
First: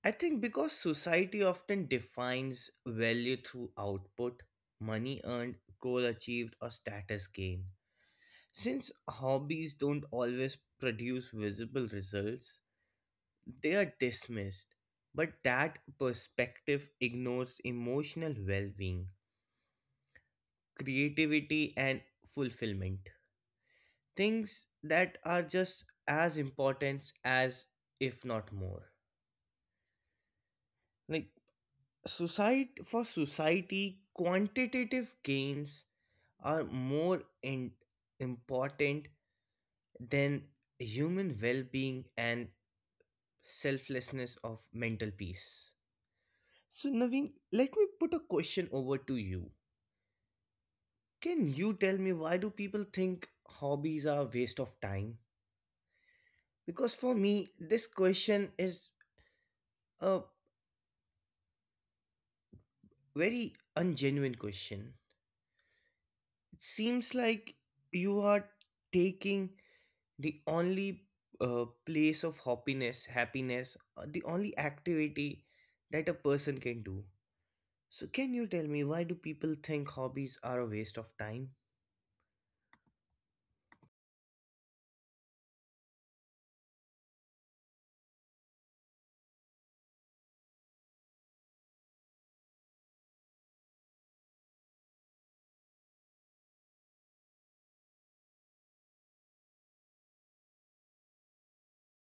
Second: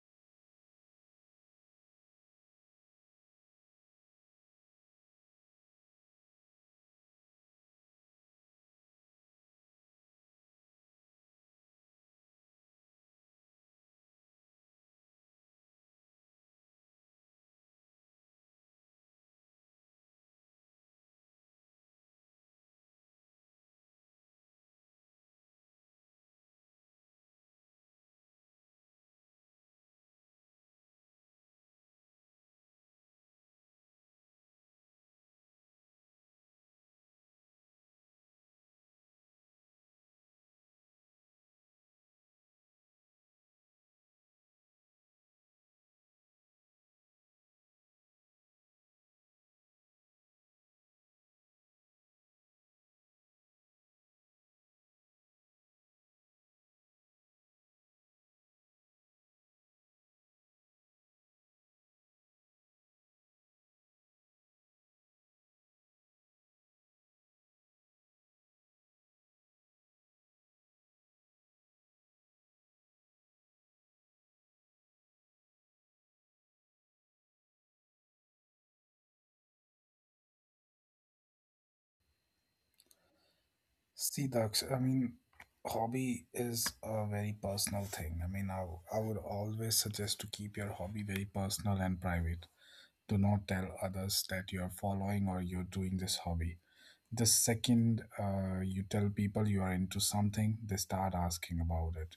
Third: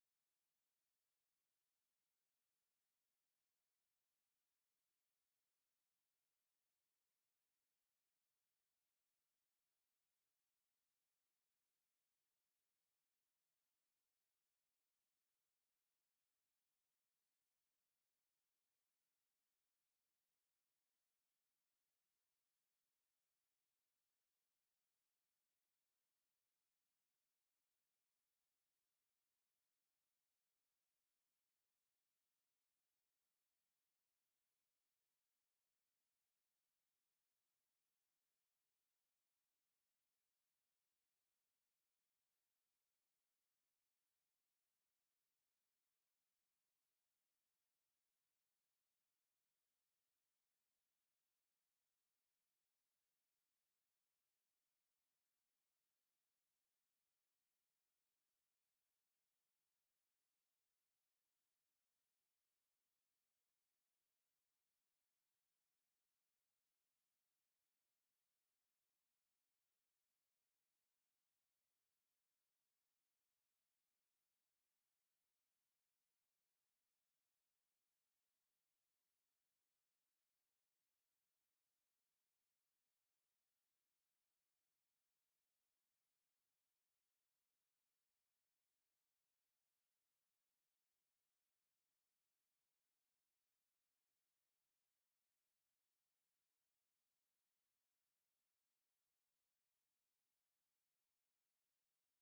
I think because society often defines value through output, money earned, goal achieved, or status gain. Since hobbies don't always produce visible results, they are dismissed. But that perspective ignores emotional well being, creativity, and fulfillment, things that are just as important as, if not more. Like society, for society quantitative gains are more in, important than human well-being and selflessness of mental peace. So, Naveen, let me put a question over to you. Can you tell me, why do people think hobbies are waste of time? Because for me, this question is a very ungenuine question. It seems like you are taking the only place of happiness, the only activity that a person can do. So, can you tell me, why do people think hobbies are a waste of time? See ducks, I mean, hobby is a very personal thing. I mean, I would always suggest to keep your hobby very personal and private. Do not tell others that you're following or you're doing this hobby. The second, you tell people you are into something, they start asking about it.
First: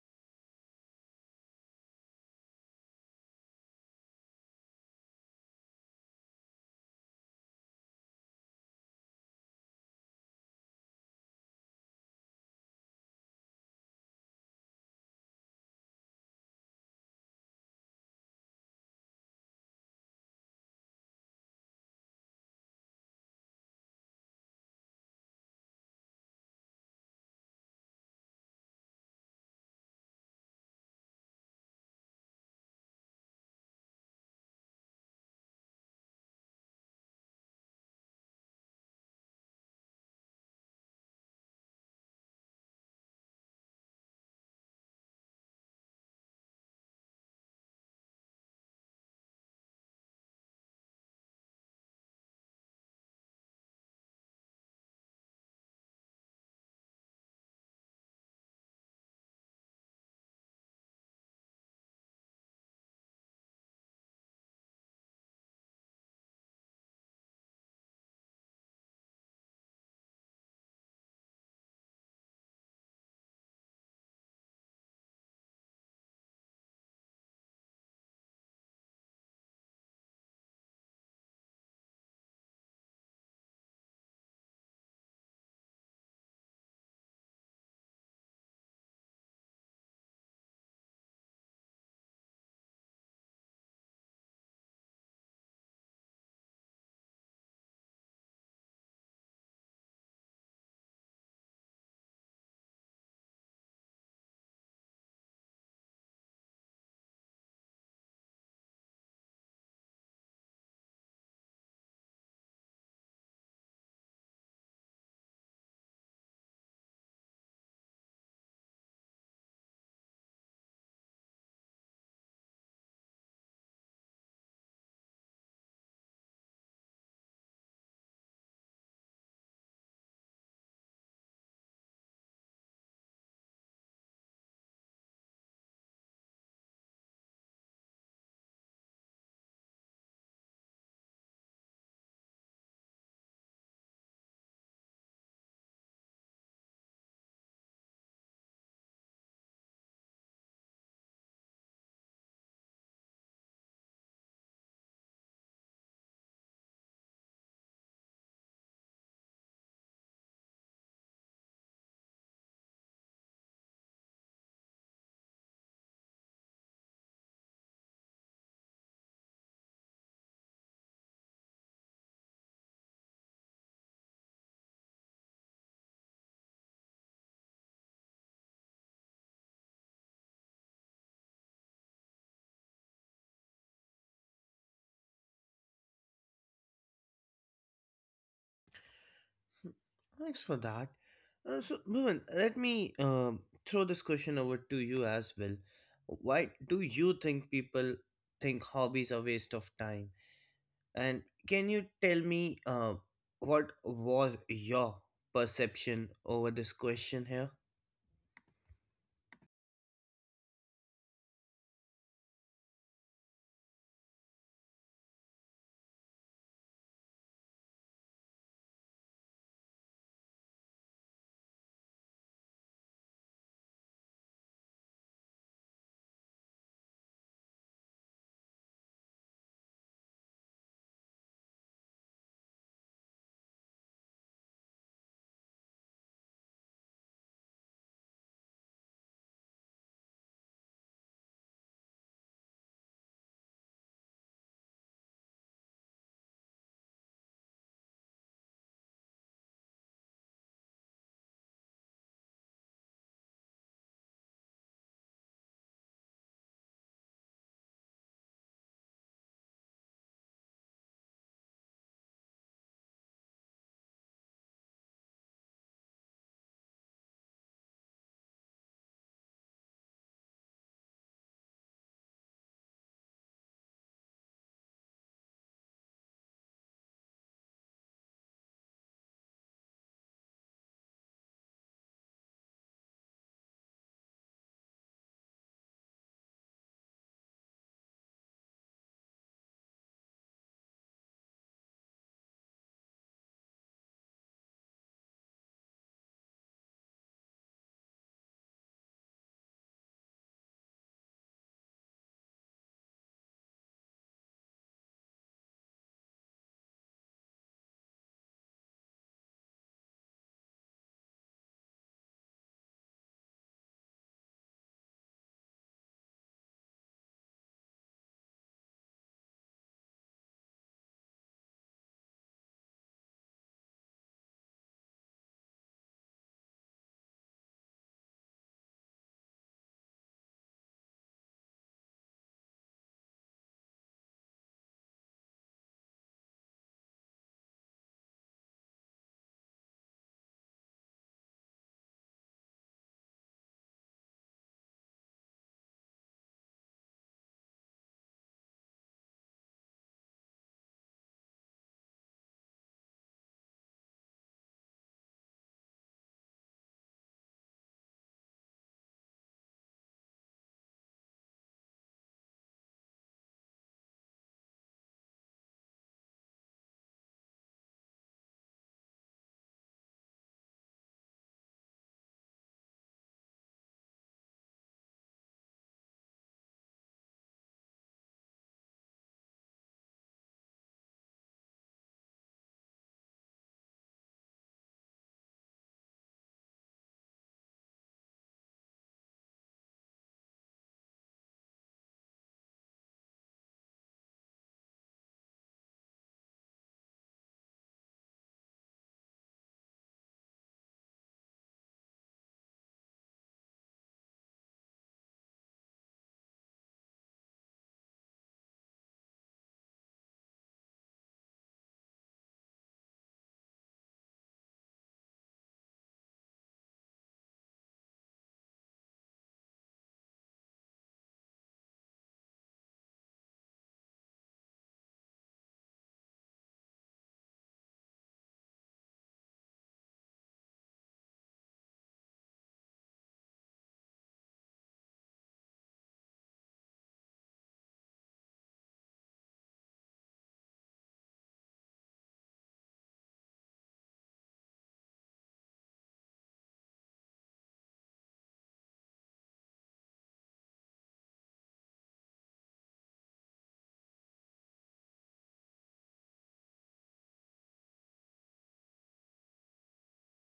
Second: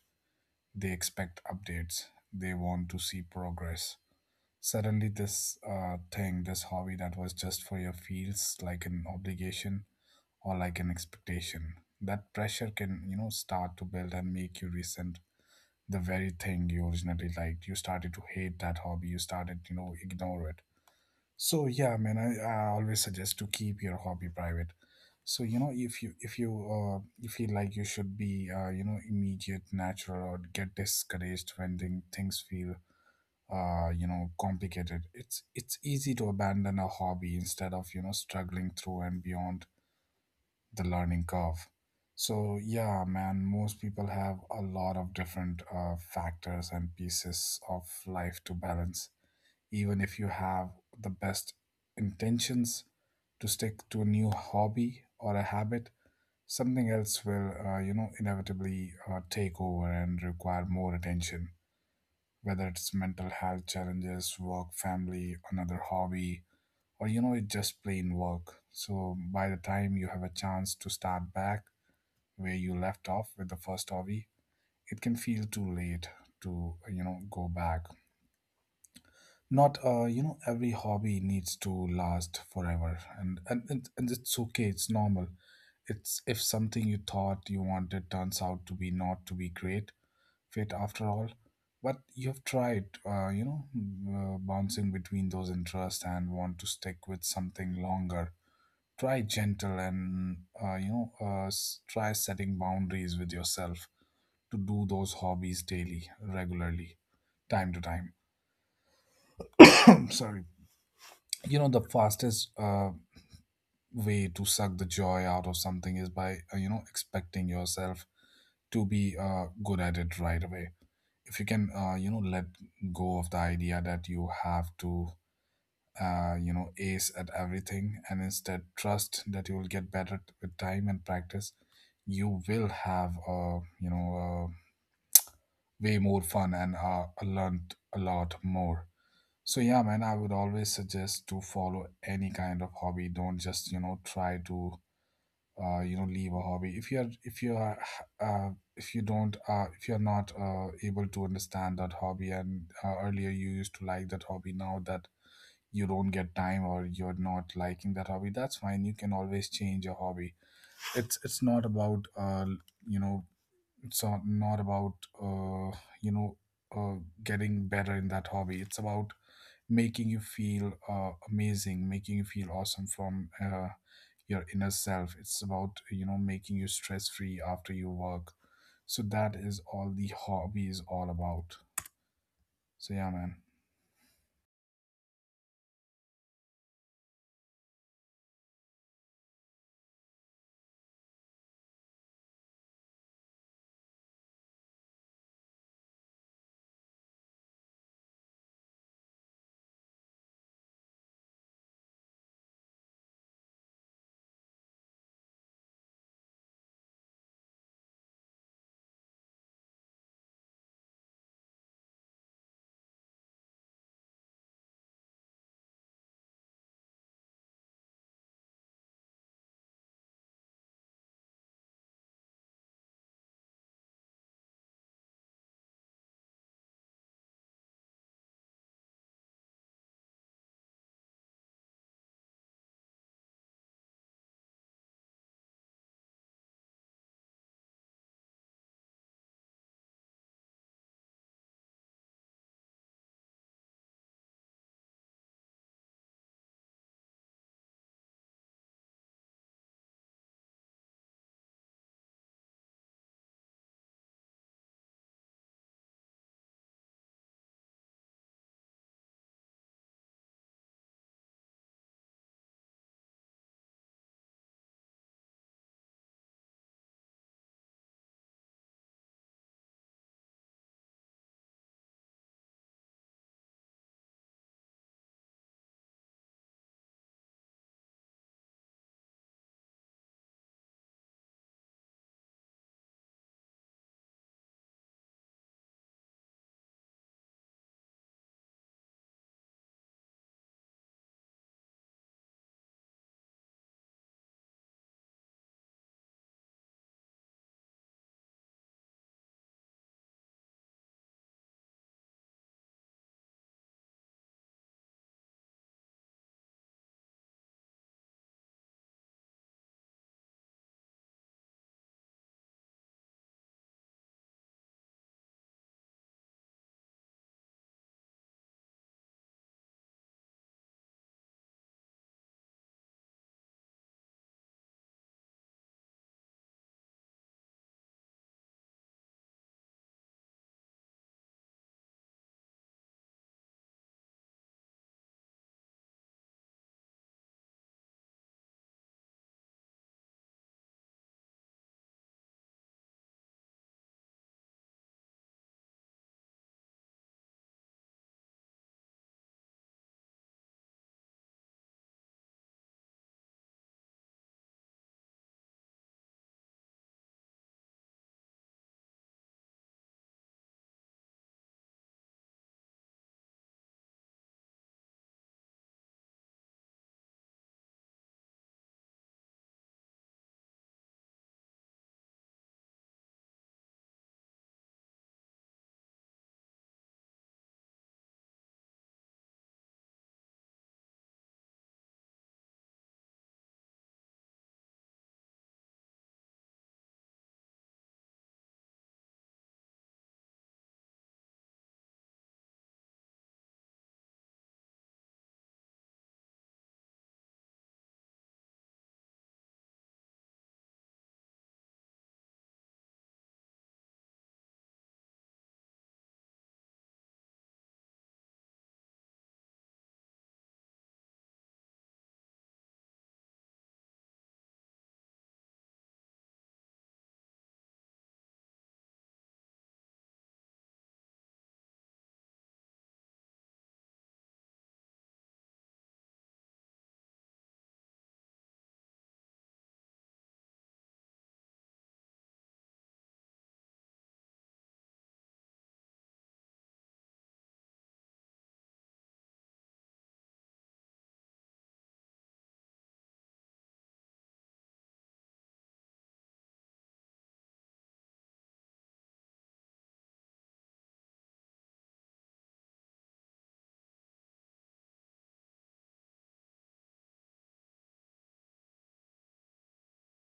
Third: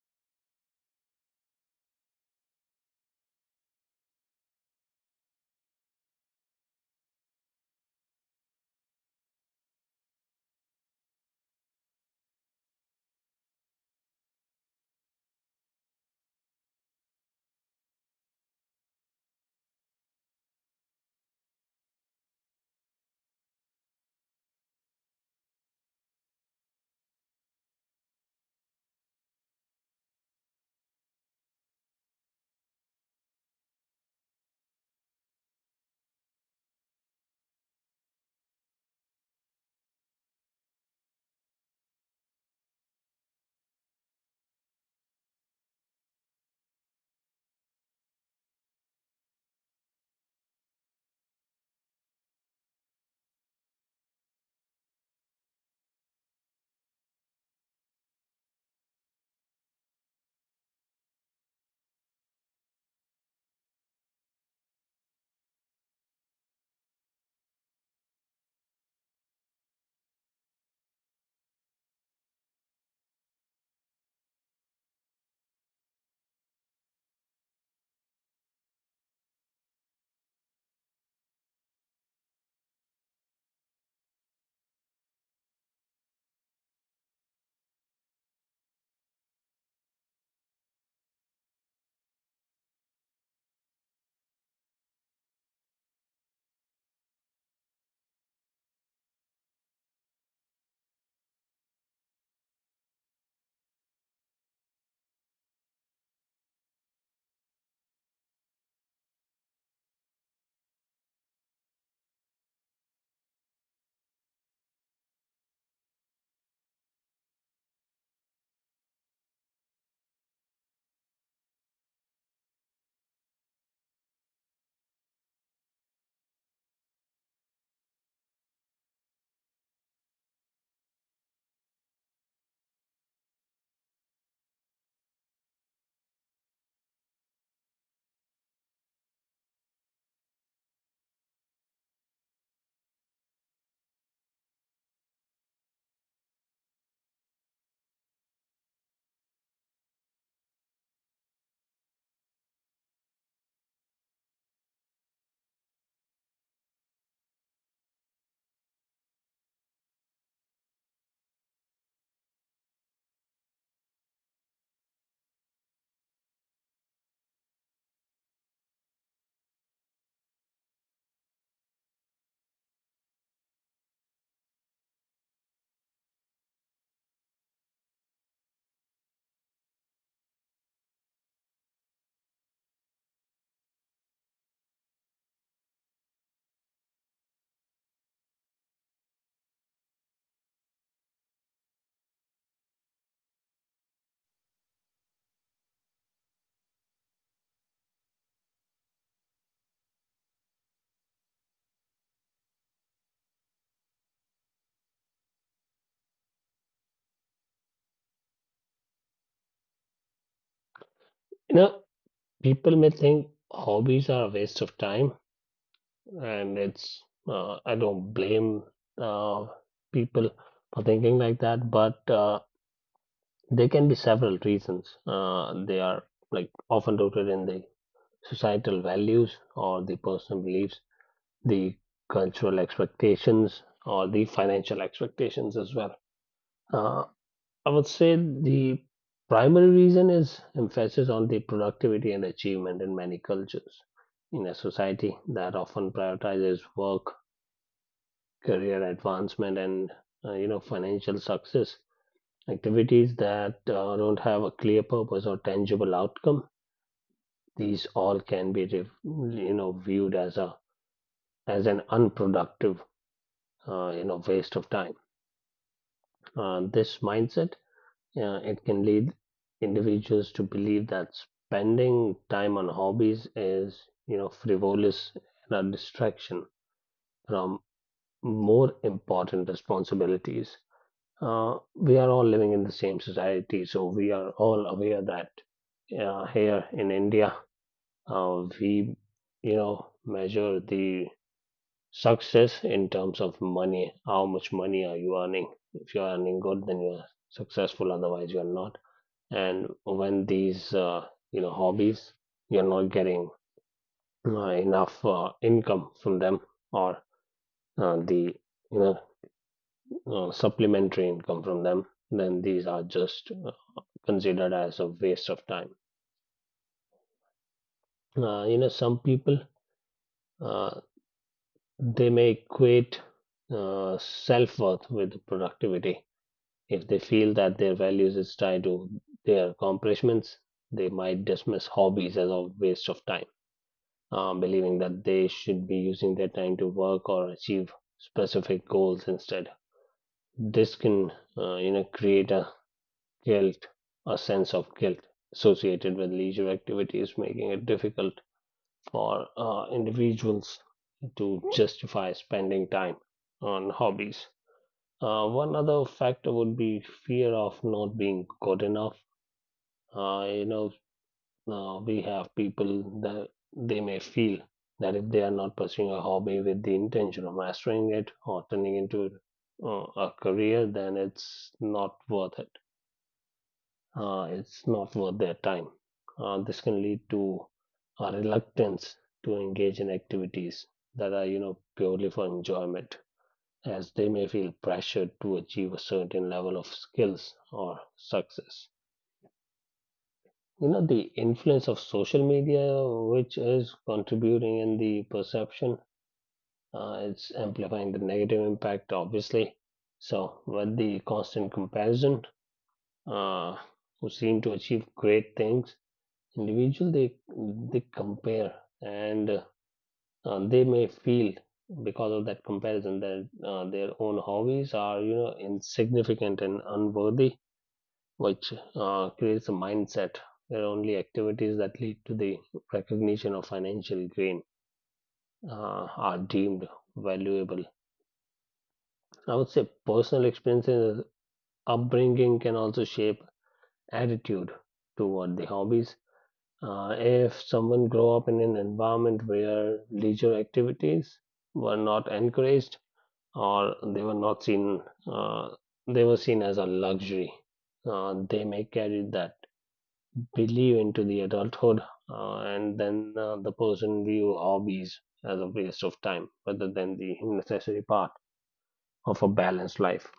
They expect updates. They want to see progress. Suddenly, this thing, this hobby that was just for your feels like an obligation or like an expectation. That pressure can, you know, start to build and make you resent the very thing you originally liked. You started to hate that hobby. You started, you know, ignore it. So yeah, man, I always suggest to keep your hobby private. So you know, if you you feel like you should be, you know, immediate, natural, or get discouraged when things feel, you know, complicated, it's easy to abandon a hobby instead of, you know, struggling through and beyond the learning curve. So yeah, man, most people have a lot of different factors and pieces of life to balance. Even if you have the best intentions to stick to a new hobby or a habit, something else will, you know, inevitably, take over and require more attention. Whether it's mental health challenges, work, family, another hobby, or you know, it just plain work. So by the time you have a chance to start back where you left off with the first hobby, it can feel too late to, you know, go back. Not, you know, every hobby needs to last forever. And it's okay, it's normal. It's if something you thought you wanted turns out to be not to be great fit after all, but you've tried, you know, bouncing between those interests and want to stick with something longer, try gentle and, you know, try setting boundaries with yourself to do those hobbies daily regularly, time to time. [COUGHS] Sorry. You know, the fastest way to suck the joy out of something is by, you know, expecting yourself to be good at it right away. If you can, you know, let go of the idea that you have to, you know, ace at everything, and instead trust that you will get better with time and practice, you will have, you know, way more fun and, learned a lot more. So yeah, man, I would always suggest to follow any kind of hobby. Don't just, you know, try to, you know, leave a hobby. If you're if you are, uh, if you don't, if you're not, able to understand that hobby, and, earlier you used to like that hobby, now that you don't get time or you're not liking that hobby, that's fine. You can always change your hobby. It's not about, you know, it's not about, uh, you know uh, getting better in that hobby. It's about making you feel, amazing, making you feel awesome from, your inner self. It's about, you know, making you stress free after you work. So that is all the hobby is all about. So, yeah, man. Hmm, thanks for that. So, Bhuvan, let me throw this question over to you as well. Why do you think people think hobbies are waste of time? And can you tell me what was your perception over this question here? You know, people may think hobbies are a waste of time, and it's I don't blame uh, people for thinking like that, but there can be several reasons. They are like often rooted in the societal values or the personal beliefs, the cultural expectations, or the financial expectations as well. Uh, I would say the primary reason is emphasis on the productivity and achievement in many cultures. In a society that often prioritizes work, career advancement, and, you know, financial success, activities that don't have a clear purpose or tangible outcome, these all can be you know, viewed as a as an unproductive, you know, waste of time. This mindset, it can lead individuals to believe that spending time on hobbies is, you know, frivolous, and a distraction from more important responsibilities. We are all living in the same society, so we are all aware that, here in india, we you know, measure the success in terms of money. How much money are you earning? If you are earning good, then you are successful. Otherwise, you are not. And when these, you know, hobbies, you are not getting enough income from them, or the you know supplementary income from them, then these are just considered as a waste of time. You know, some people uh, they may equate self worth with productivity. If they feel that their values is tied to their accomplishments, they might dismiss hobbies as a waste of time, believing that they should be using their time to work or achieve specific goals instead. This can, you know, create a guilt, a sense of guilt associated with leisure activities, making it difficult for individuals to justify spending time on hobbies. One other factor would be fear of not being good enough. uh, you know we have people that they may feel that if they are not pursuing a hobby with the intention of mastering it or turning into a career, then it's not worth it. It's not worth their time. This can lead to a reluctance to engage in activities that are, you know, purely for enjoyment, as they may feel pressured to achieve a certain level of skills or success. You know, the influence of social media, which is contributing in the perception, it's amplifying the negative impact, obviously. So with the constant comparison, uh, who seem to achieve great things, individual, they compare, and they may feel, because of that comparison, that their own hobbies are, you know, insignificant and unworthy, which creates a mindset where only activities that lead to the recognition of financial gain are deemed valuable. I would say personal experiences, upbringing can also shape attitude toward the hobbies. If someone grow up in an environment where leisure activities were not encouraged, or they were not seen, uh, they were seen as a luxury, they may carry that believe into the adulthood, and then the person view hobbies as a waste of time rather than the necessary part of a balanced life.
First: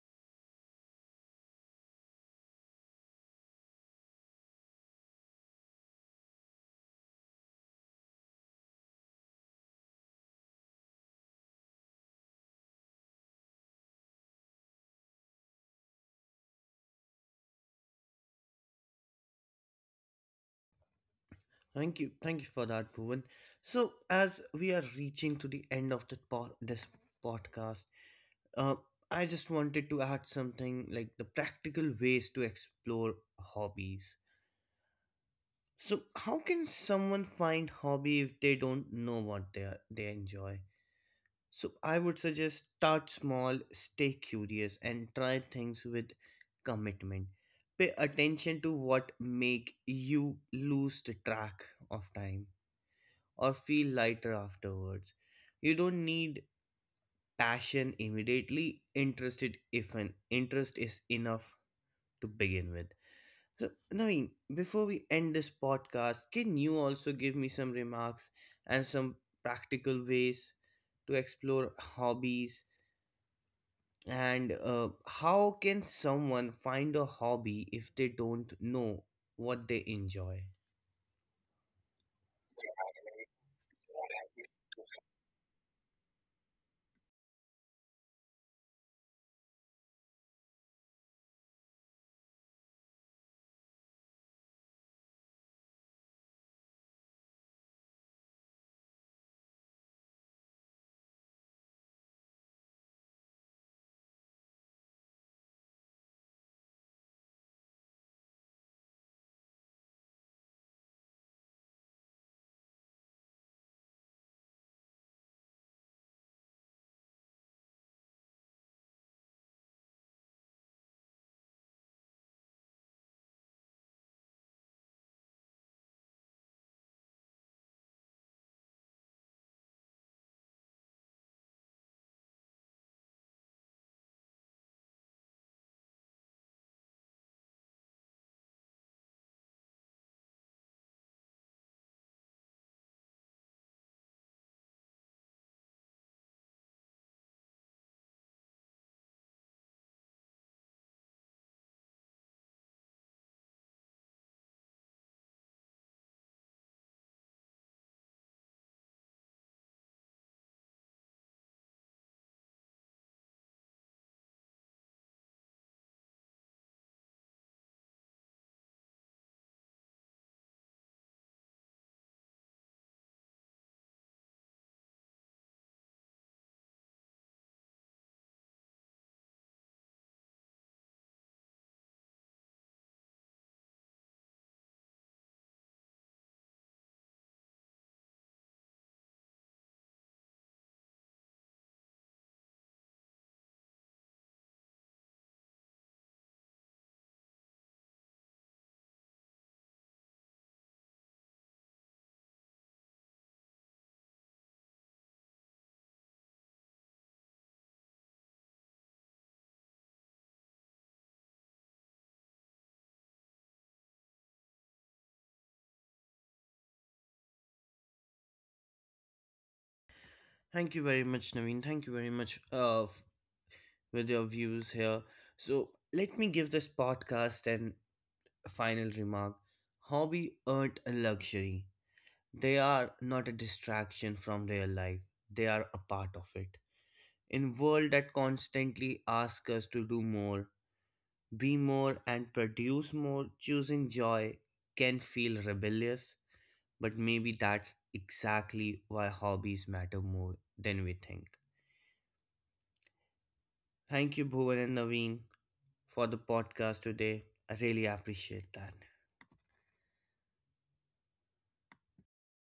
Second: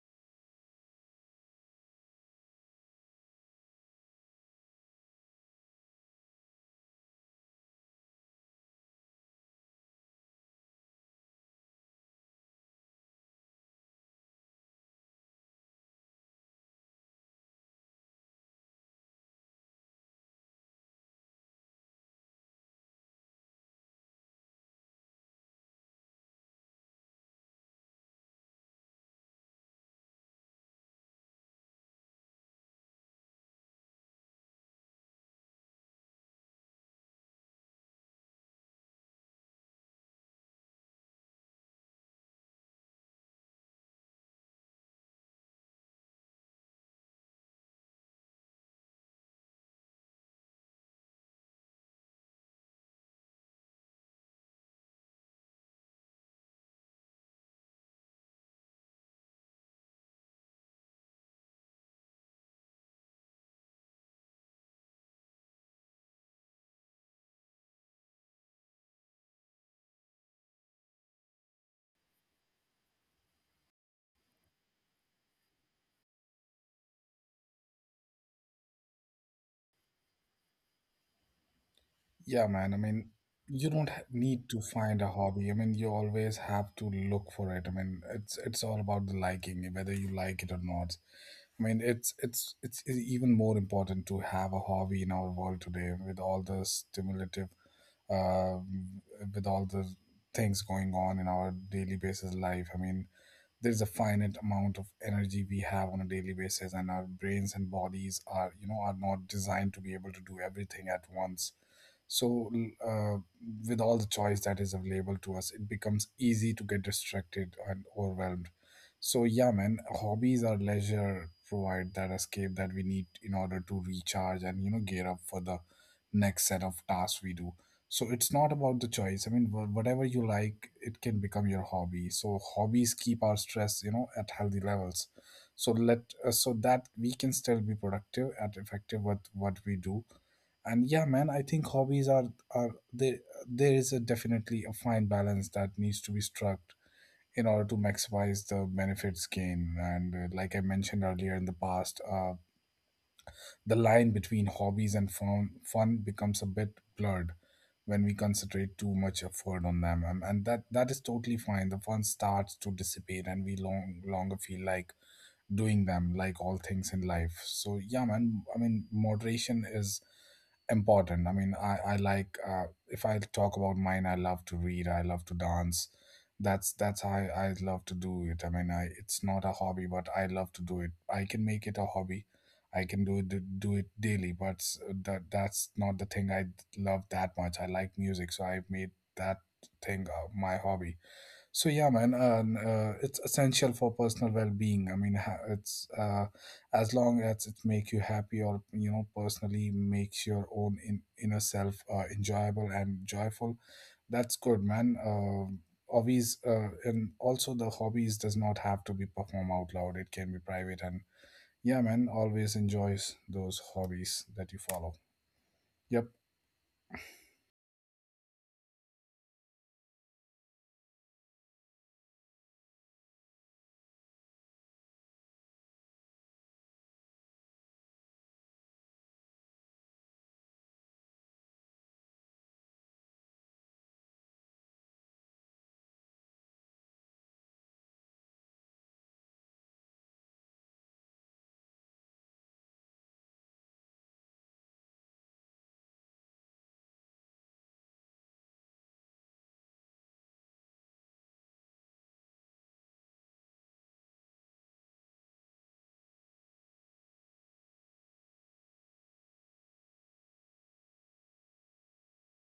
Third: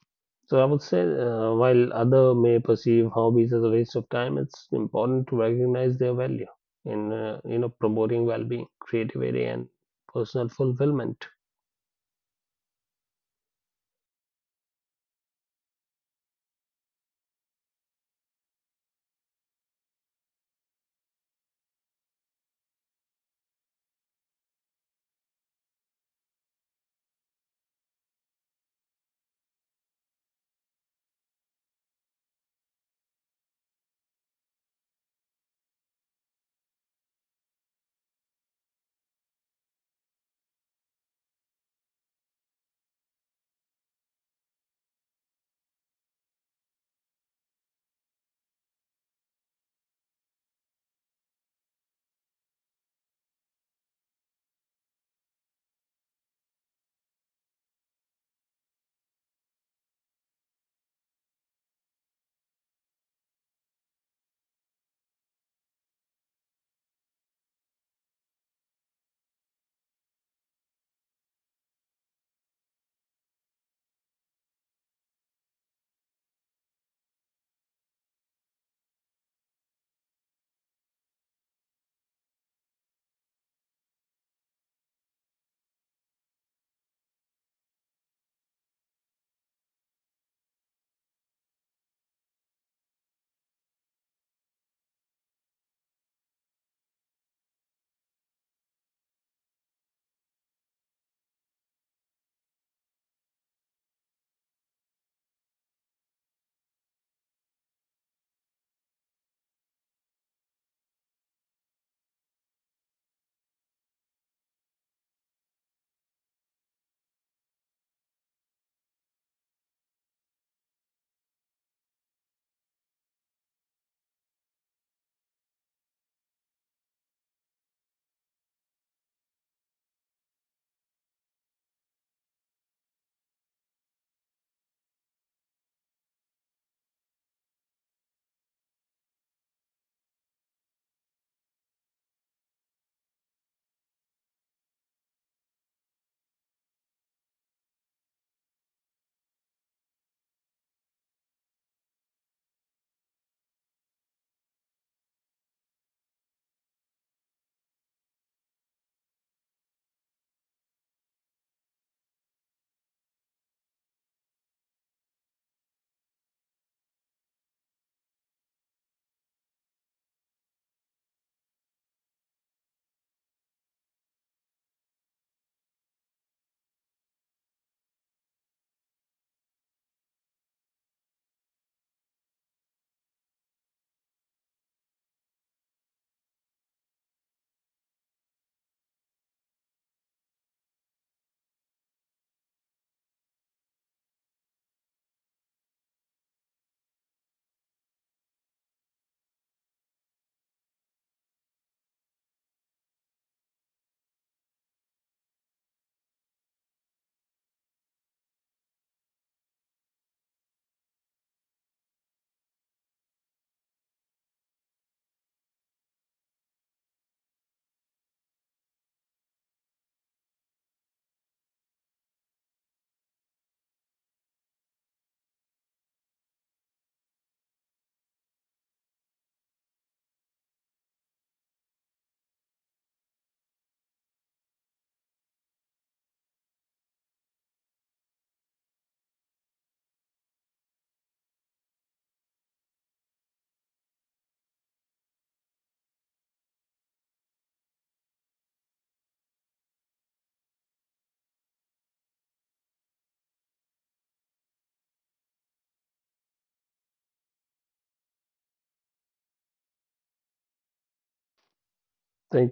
So I would say, while other may perceive hobbies as a waste of time, it's important to recognize their value in, you know, promoting well-being, creativity, and personal fulfillment. Thank you for that, Bhuvan. So, as we are reaching to the end of the this podcast, uh, I just wanted to add something like the practical ways to explore hobbies. So, how can someone find hobby if they don't know what they are, they enjoy? So I would suggest, start small, stay curious, and try things with commitment. Pay attention to what make you lose the track of time or feel lighter afterwards. You don't need passion immediately. Interested if an interest is enough to begin with. So, Naveen, before we end this podcast, can you also give me some remarks and some practical ways to explore hobbies? And how can someone find a hobby if they don't know what they enjoy? Yeah, man. I mean, you don't need to find a hobby. I mean, you always have to look for it. I mean, it's all about the liking, whether you like it or not. I mean, it's even more important to have a hobby in our world today with all the stimulative, uh, with all the things going on in our daily basis life. I mean, there's a finite amount of energy we have on a daily basis, and our brains and bodies are, you know, are not designed to be able to do everything at once. So uh, with all the choice that is available to us, it becomes easy to get distracted and overwhelmed. So yeah, man, hobbies or leisure provide that escape that we need in order to recharge and, you know, gear up for the next set of tasks we do. So it's not about the choice. I mean, whatever you like, it can become your hobby. So hobbies keep our stress, you know, at healthy levels. So let so that we can still be productive and effective with what we do. And yeah, man, I think hobbies are there. There is a definitely a fine balance that needs to be struck in order to maximize the benefits gained. And like I mentioned earlier in the past, the line between hobbies and fun becomes a bit blurred when we concentrate too much effort on them, and that is totally fine, the fun starts to dissipate and we longer feel like doing them, like all things in life. So yeah, man, I mean moderation is important. I mean, I like, if I talk about mine, I love to read, I love to dance. That's how I love to do it. I mean, I it's not a hobby, but I love to do it. I can make it a hobby. I can do it daily. But that's not the thing I love that much. I like music, so I made that thing, my hobby. So yeah, man, and, it's essential for personal well-being. I mean, it's, as long as it make you happy or, you know, personally makes your own inner self, enjoyable and joyful. That's good, man. Hobbies, and also the hobbies does not have to be perform out loud. It can be private. And yeah, man, always enjoys those hobbies that you follow. Yep. Thank you very much, Naveen. Thank you very much with your views here. So, let me give this podcast an final remark. Hobby aren't a luxury, they are not a distraction from their life, they are a part of it. In world that constantly asks us to do more, be more and produce more, choosing joy can feel rebellious, but maybe that's exactly why hobbies matter more than we think. Thank you, Bhuvan and Naveen, for the podcast today. I really appreciate that. Thank